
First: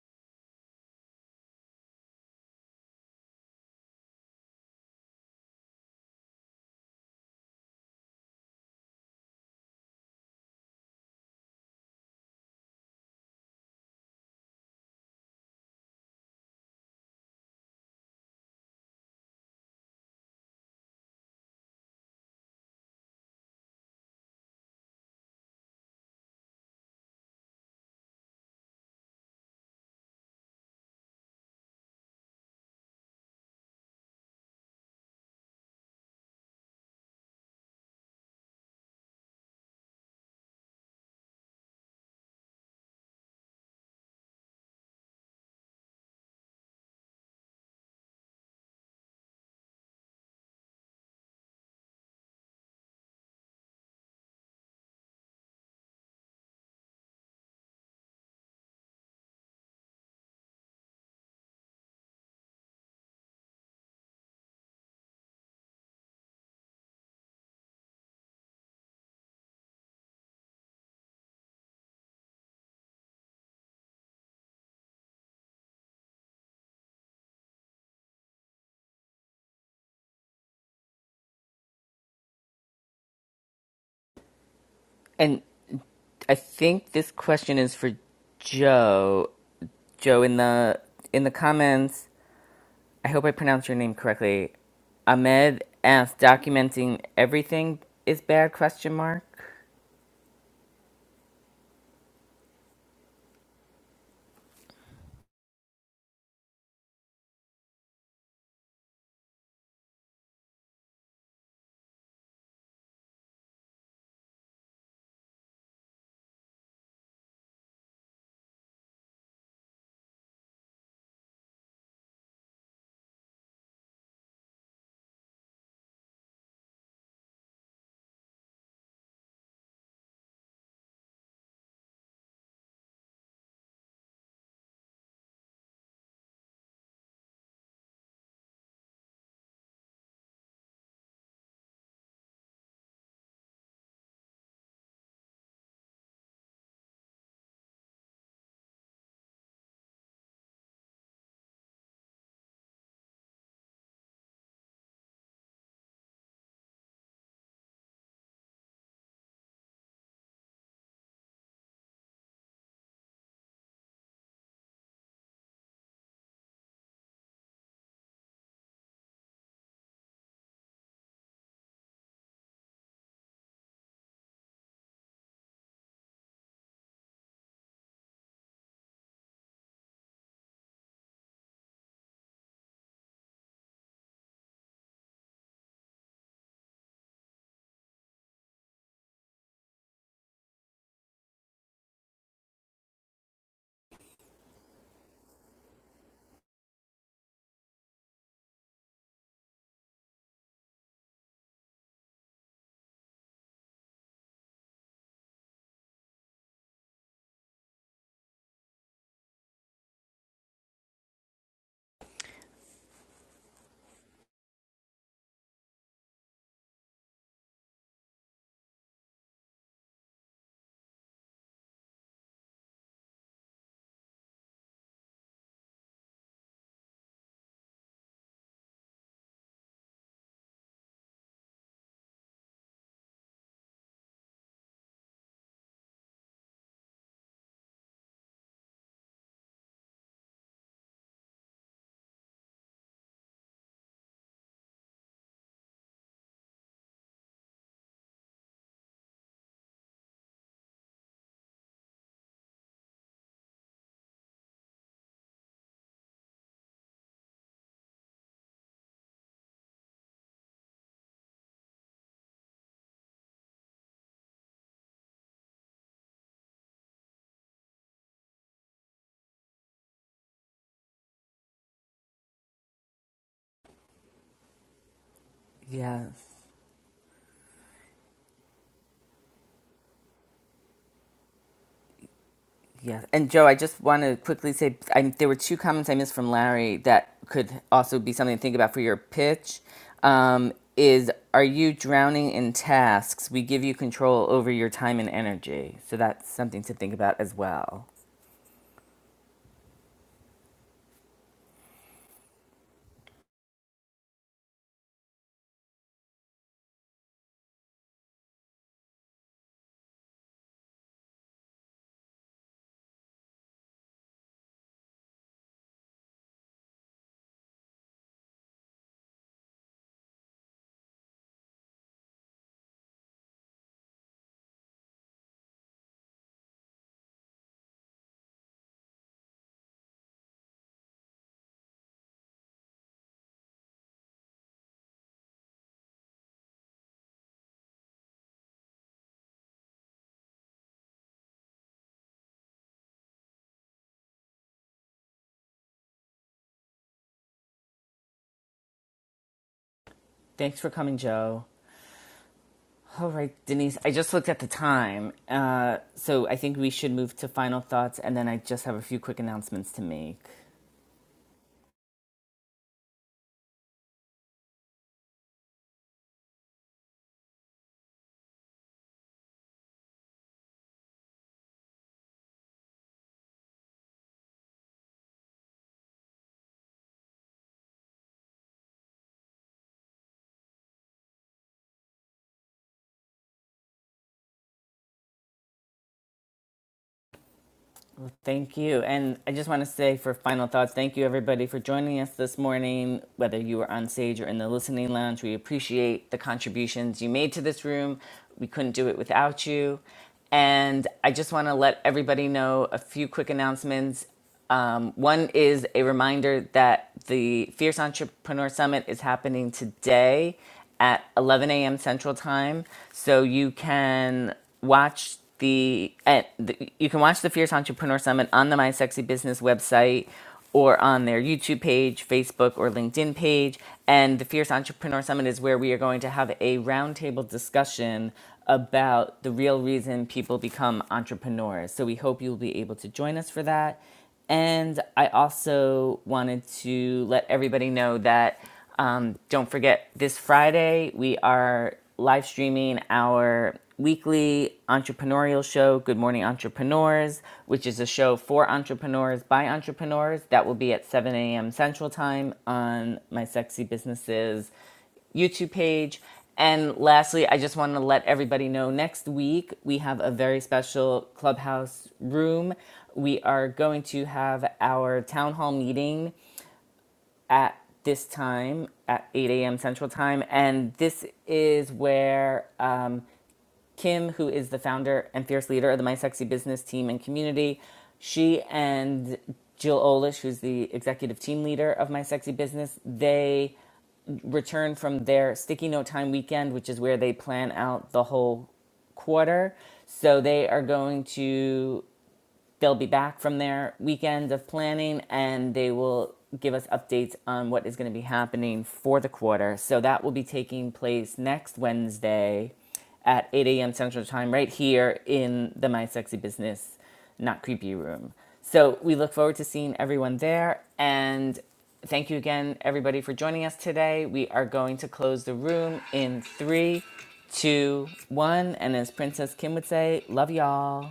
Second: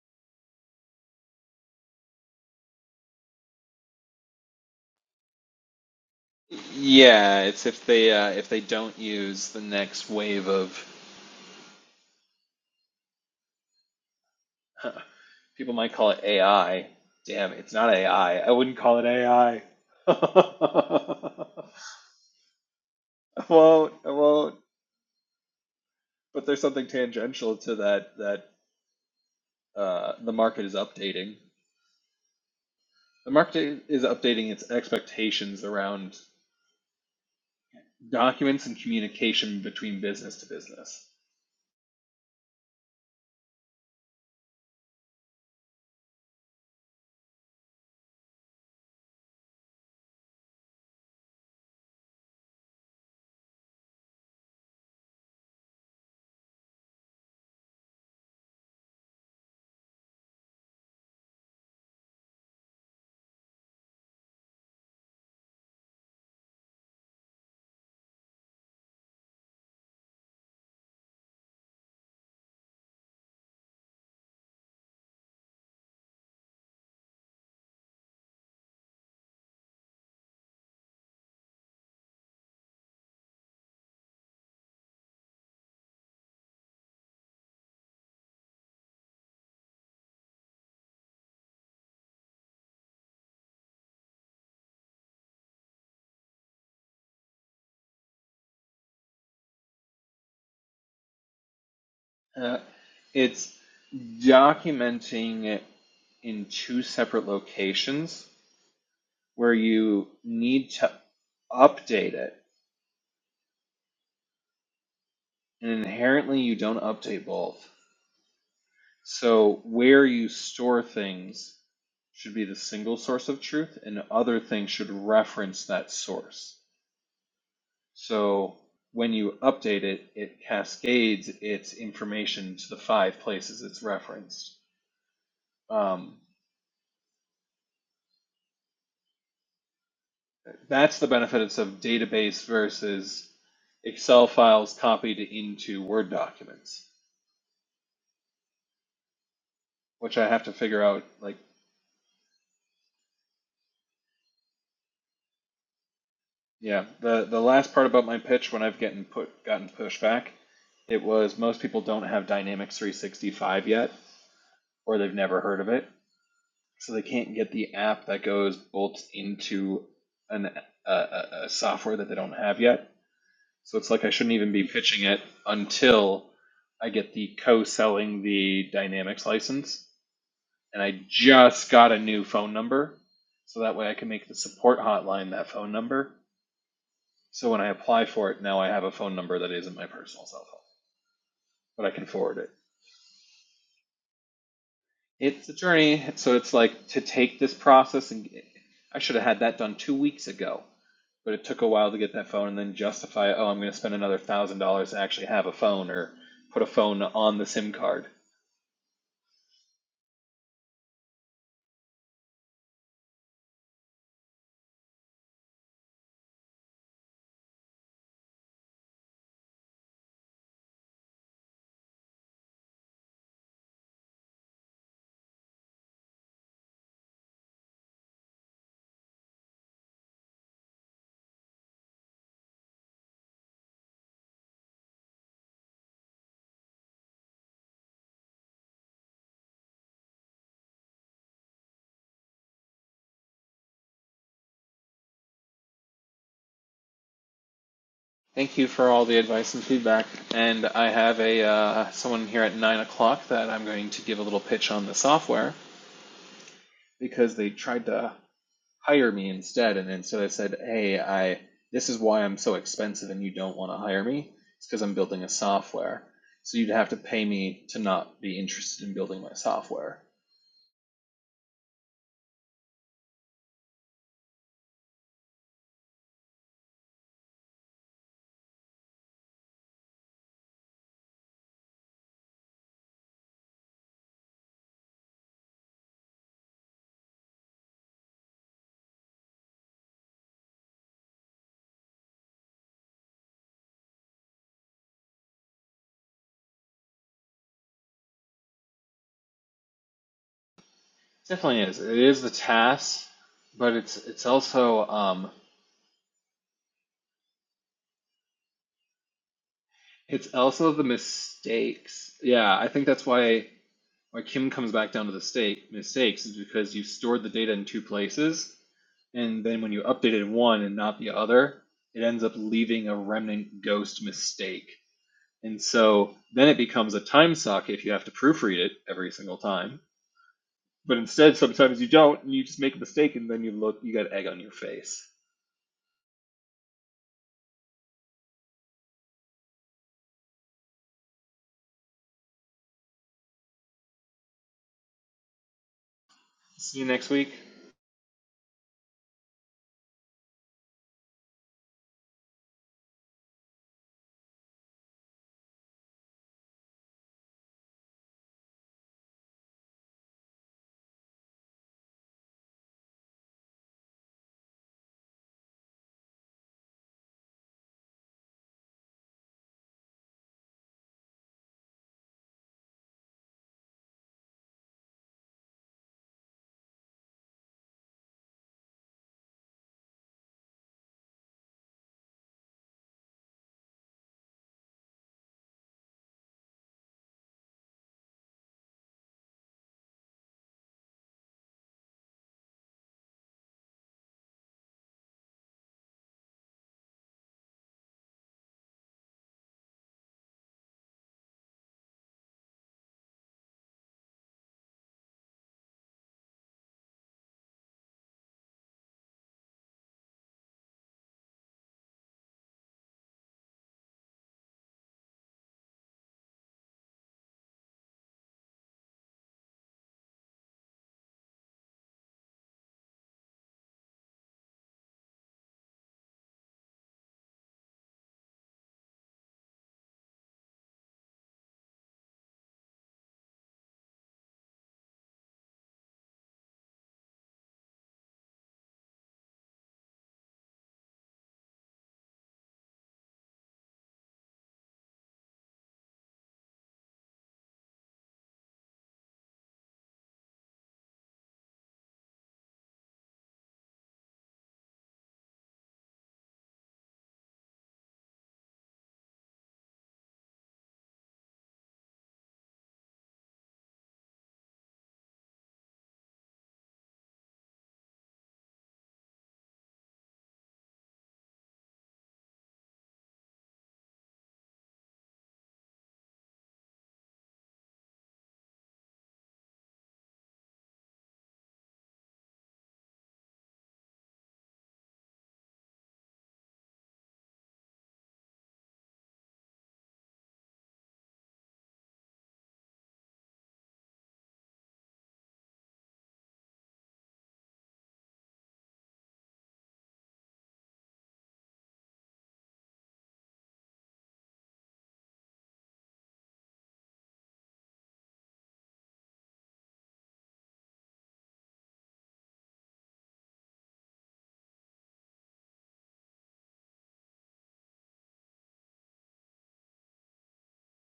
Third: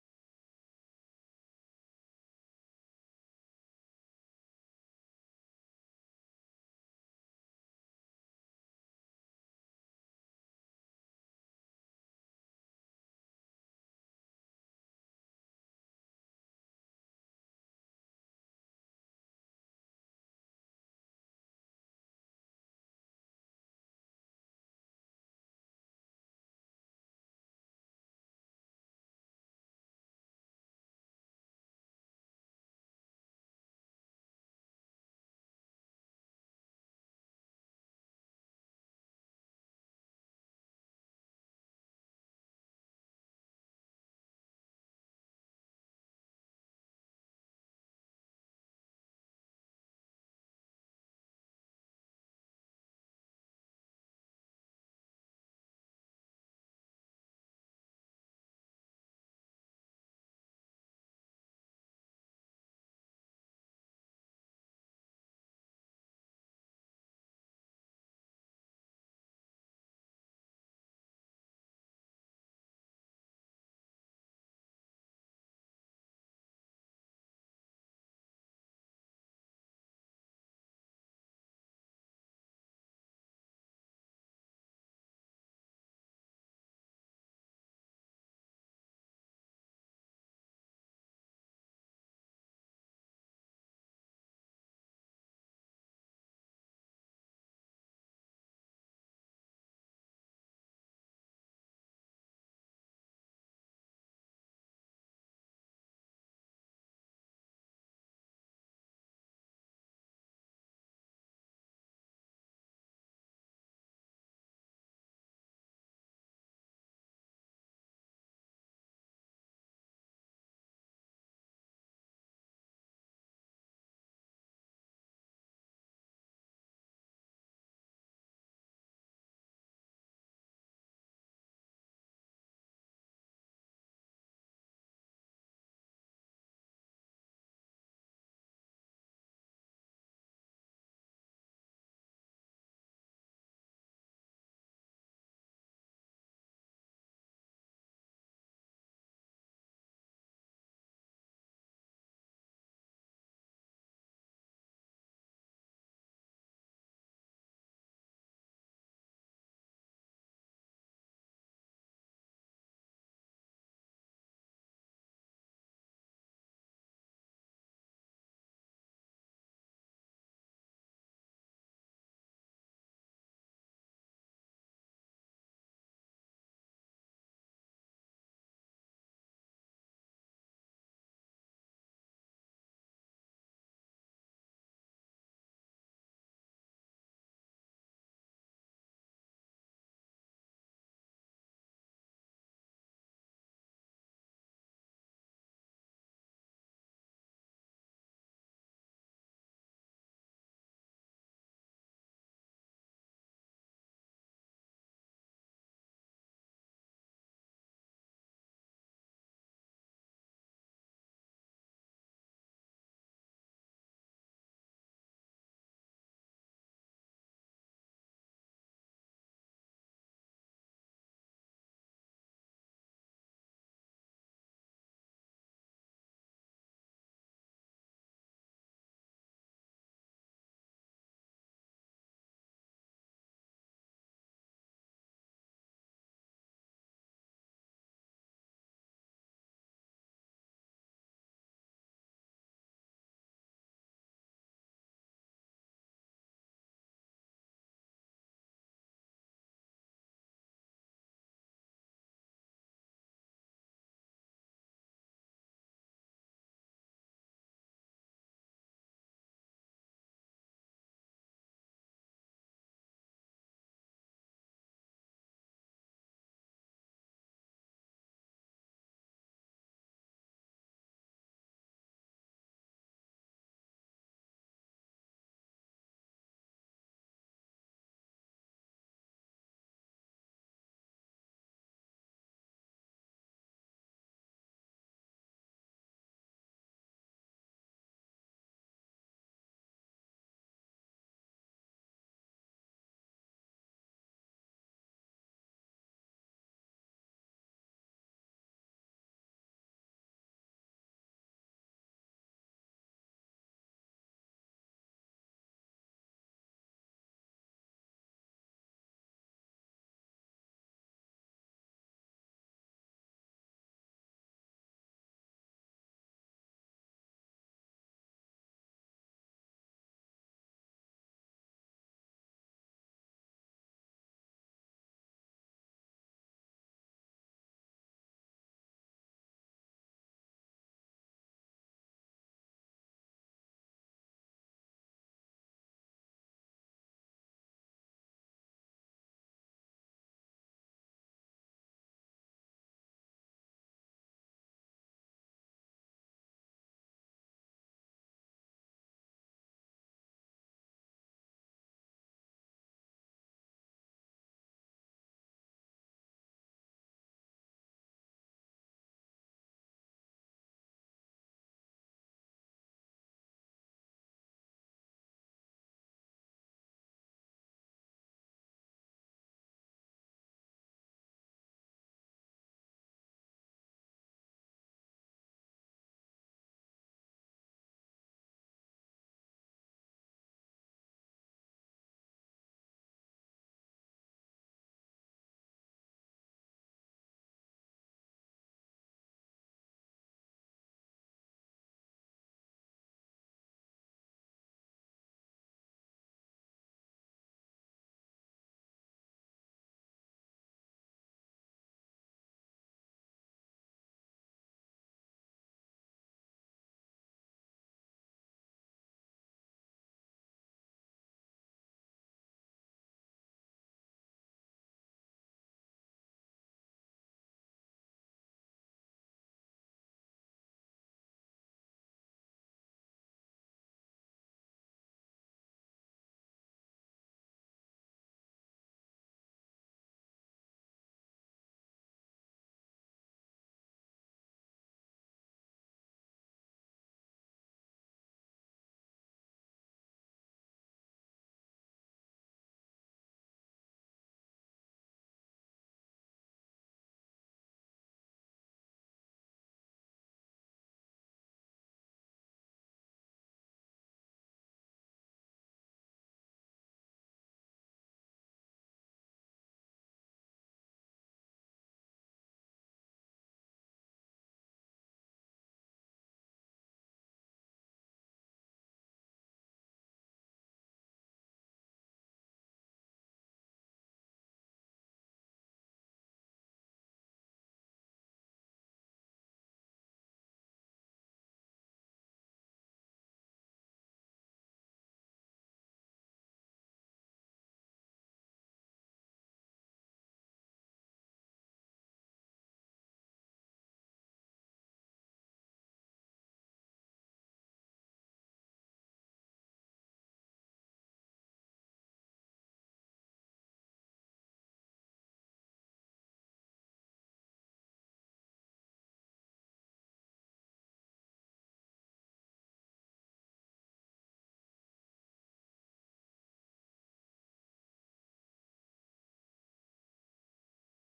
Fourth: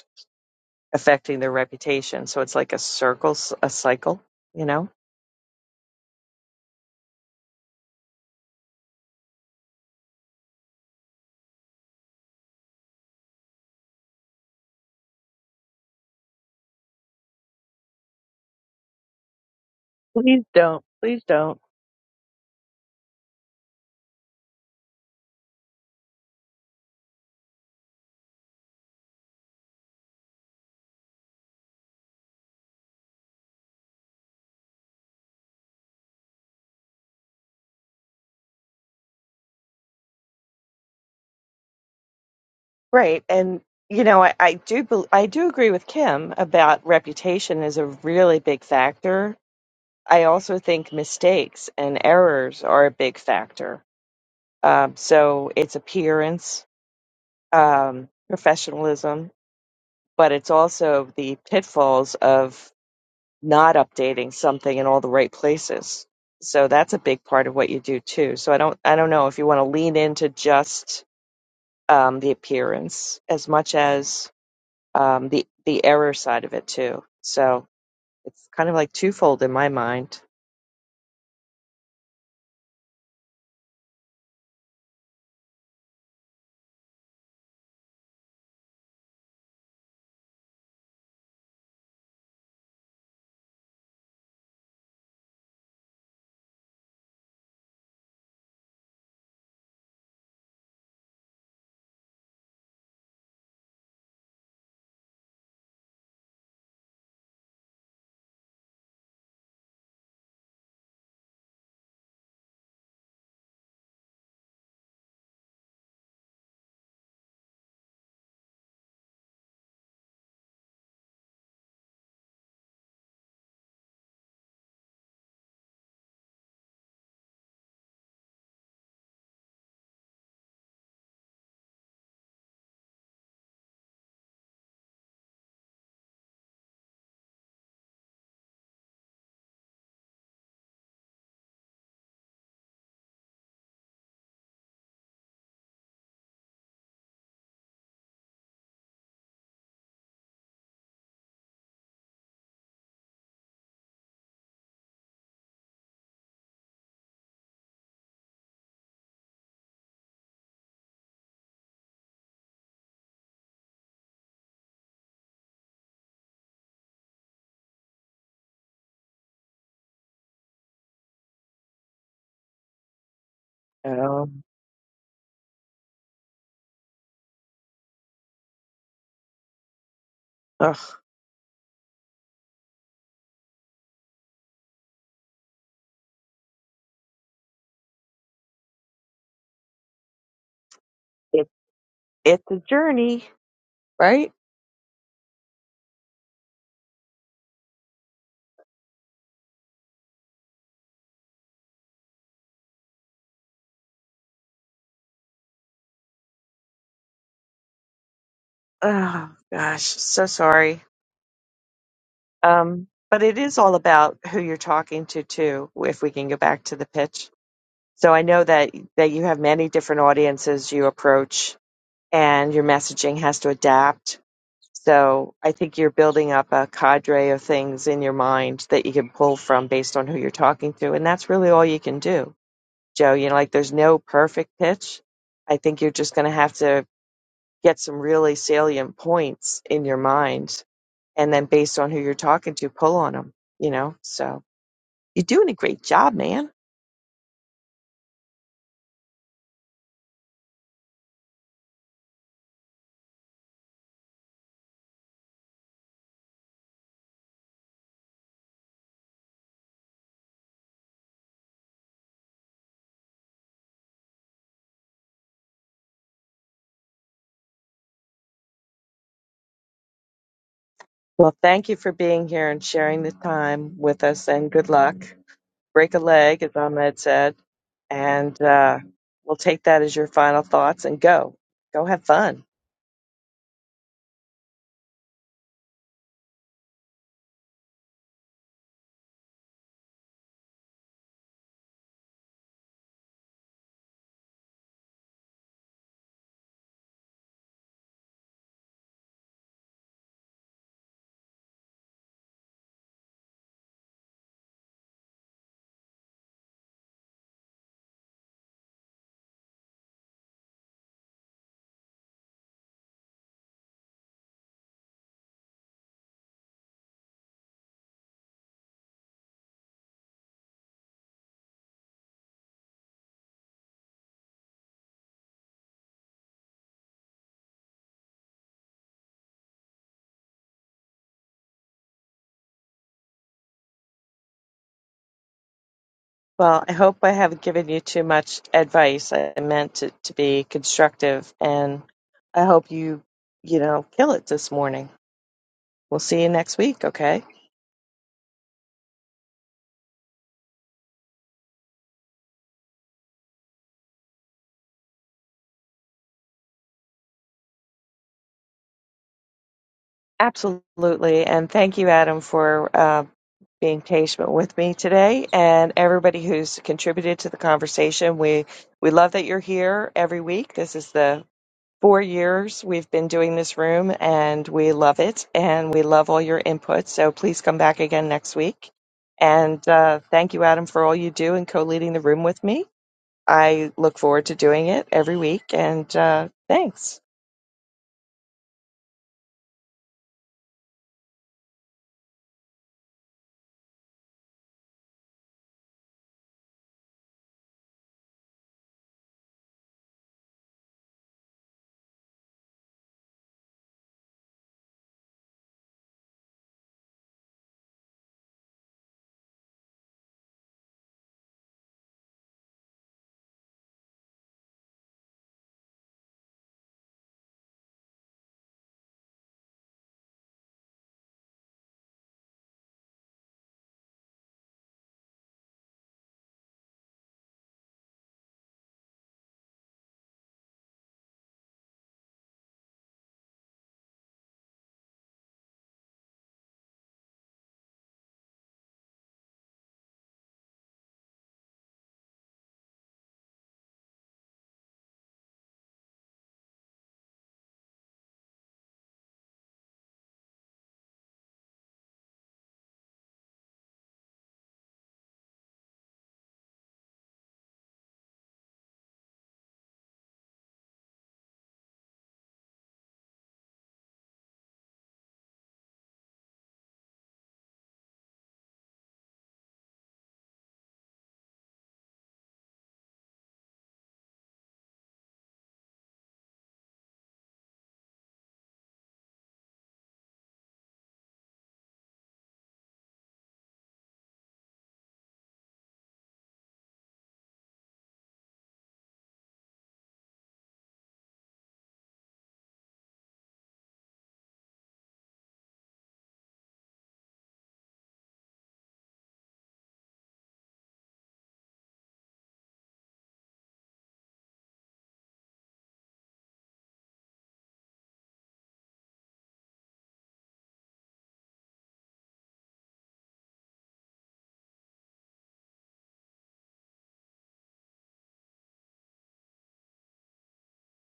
affecting their reputation. So it's like a circle, a cycle, you know? Yeah, it's if they uh, if they don't use the next wave of huh, People might call it AI. Damn, it's not AI. I I wouldn't call it AI. I Please don't. Please don't. I won't. I won't. But there's something tangential to that. That uh, the market is updating. The market is updating its expectations around documents and communication between business to business. Right. And, you know, I, I do, bel I do agree with Kim about reputation is a really big factor. I also think mistakes and errors are a big factor. Um, so it's appearance, um, professionalism, but it's also the pitfalls of not updating something in all the right places. So that's a big part of what you do too. So I don't I don't know if you want to lean into just um, the appearance as much as um, the the error side of it too. So it's kind of like twofold in my mind. And I think this question is for Joe. Joe in the in the comments I hope I pronounced your name correctly. Ahmed asked, documenting everything is bad? Question mark. Uh, it's documenting it in two separate locations where you need to update it. And inherently, you don't update both. So, where you store things should be the single source of truth, and other things should reference that source. So, when you update it, it cascades its information to the five places it's referenced. Um, that's the benefits of database versus Excel files copied into Word documents, which I have to figure out. Like, yeah, the the last part about my pitch when I've gotten put gotten pushback, it was most people don't have Dynamics 365 yet, or they've never heard of it, so they can't get the app that goes bolt into an a, a software that they don't have yet So it's like I shouldn't Um, even be pitching it until I get the co selling the Dynamics license. ugh, And I just got a new phone number. So that way I can make the support hotline that phone number. So when I apply for it, now I have a phone number that isn't my personal cell phone, it, but I can forward it's it. a journey, right? It's a journey. So it's like to take this process, and I should have had that done two weeks ago, but it took a while to get that phone and then justify, oh, I'm going to spend another thousand dollars to actually have a phone or put a phone on the SIM card. Oh gosh, so sorry. Um, but it is all about who you're talking to too. If we can go back to the pitch So I know that that you have many different audiences you approach, and your messaging has to adapt. So I think you're building up a cadre of things in your mind that you can pull from based on who you're talking to, and that's really all you can do, Joe. You know, like there's no perfect pitch. I think you're just going to have to get some really salient points in your mind, and then based on who you're talking to, pull on them. You know, so you're doing a great job, man. Thank you for all the advice and feedback. And I have a uh, someone here at nine o'clock that I'm going to give a little pitch on the software because they tried to hire me instead. And then so I said, hey, I this is why I'm so expensive and you don't want to hire me. It's because I'm building a software. So you'd have to pay me to not be interested in building my software. Well, thank you for being here and sharing the time with us, and good luck. Break a Yes, leg, as Ahmed said, and uh, we'll take that as your final thoughts and go. Go have fun. yes. And Joe, I just want to quickly say I, there were two comments I missed from Larry that could also be something to think about for your pitch. Um, is are you drowning in tasks? We give you control over your time and energy, so that's something to think about as well. It definitely is. It is the task, but it's it's also um it's also the mistakes. Yeah, I think that's why why Kim comes back down to the state mistakes is because you stored the data in two places, and then when you updated one and not the other, it ends up leaving a remnant ghost mistake. And so then it becomes a time suck if you have to proofread it every single time. But instead, sometimes you don't, and you just make a mistake, and then you look, you got egg on your face. Well, I hope I haven't given you too much advice. I meant it to be constructive, and I hope you, you know, kill it this morning. We'll see you next See week, you next okay? week. Thanks for coming, Joe. All right, Denise, I just looked at the time. Uh, so I think we should move to final thoughts, and then I just have a few quick announcements to make. Absolutely. And thank you, Adam, for uh, being patient with me today and everybody who's contributed to the conversation. We we love that you're here every week. This is the four years we've been doing this room and we love it and we love all your input. So please come back again next week. And uh, thank you, Adam, for all you do and co leading the room with me. I look forward to doing it every week. And uh, thanks. Thank you. And I just want to say for final thoughts, thank you everybody for joining us this morning, whether you were on stage or in the listening lounge. We appreciate the contributions you made to this room. We couldn't do it without you. And I just want to let everybody know a few quick announcements. Um, one is a reminder that the Fierce Entrepreneur Summit is happening today at 11 a.m. Central Time, so you can watch the, at the you can watch the Fierce Entrepreneur Summit on the My Sexy Business website or on their YouTube page, Facebook, or LinkedIn page. And the Fierce Entrepreneur Summit is where we are going to have a roundtable discussion about the real reason people become entrepreneurs. So we hope you'll be able to join us for that. And I also wanted to let everybody know that um, don't forget this Friday we are live streaming our weekly entrepreneurial show, Good Morning Entrepreneurs, which is a show for entrepreneurs by entrepreneurs. That will be at 7 a.m. Central Time on my Sexy Businesses YouTube page. And lastly, I just want to let everybody know next week we have a very special clubhouse room. We are going to have our town hall meeting at this time at 8 a.m. Central Time. And this is where uh, Kim, who is the founder and fierce leader of the My Sexy Business team and community, she and Jill Olish, who's the executive team leader of My Sexy Business, they return from their sticky note time weekend, which is where they plan out the whole quarter. So they are going to They'll be back from their weekend of planning and they will give us updates on what is going to be happening for the quarter. So that will be taking place next Wednesday at 8 a.m. Central Time, right here in the My Sexy Business Not Creepy room. So we look forward to seeing everyone there. And thank you again, everybody, for joining us today. We are going to close the room in three, two, one. And as Princess Kim would say, love y'all.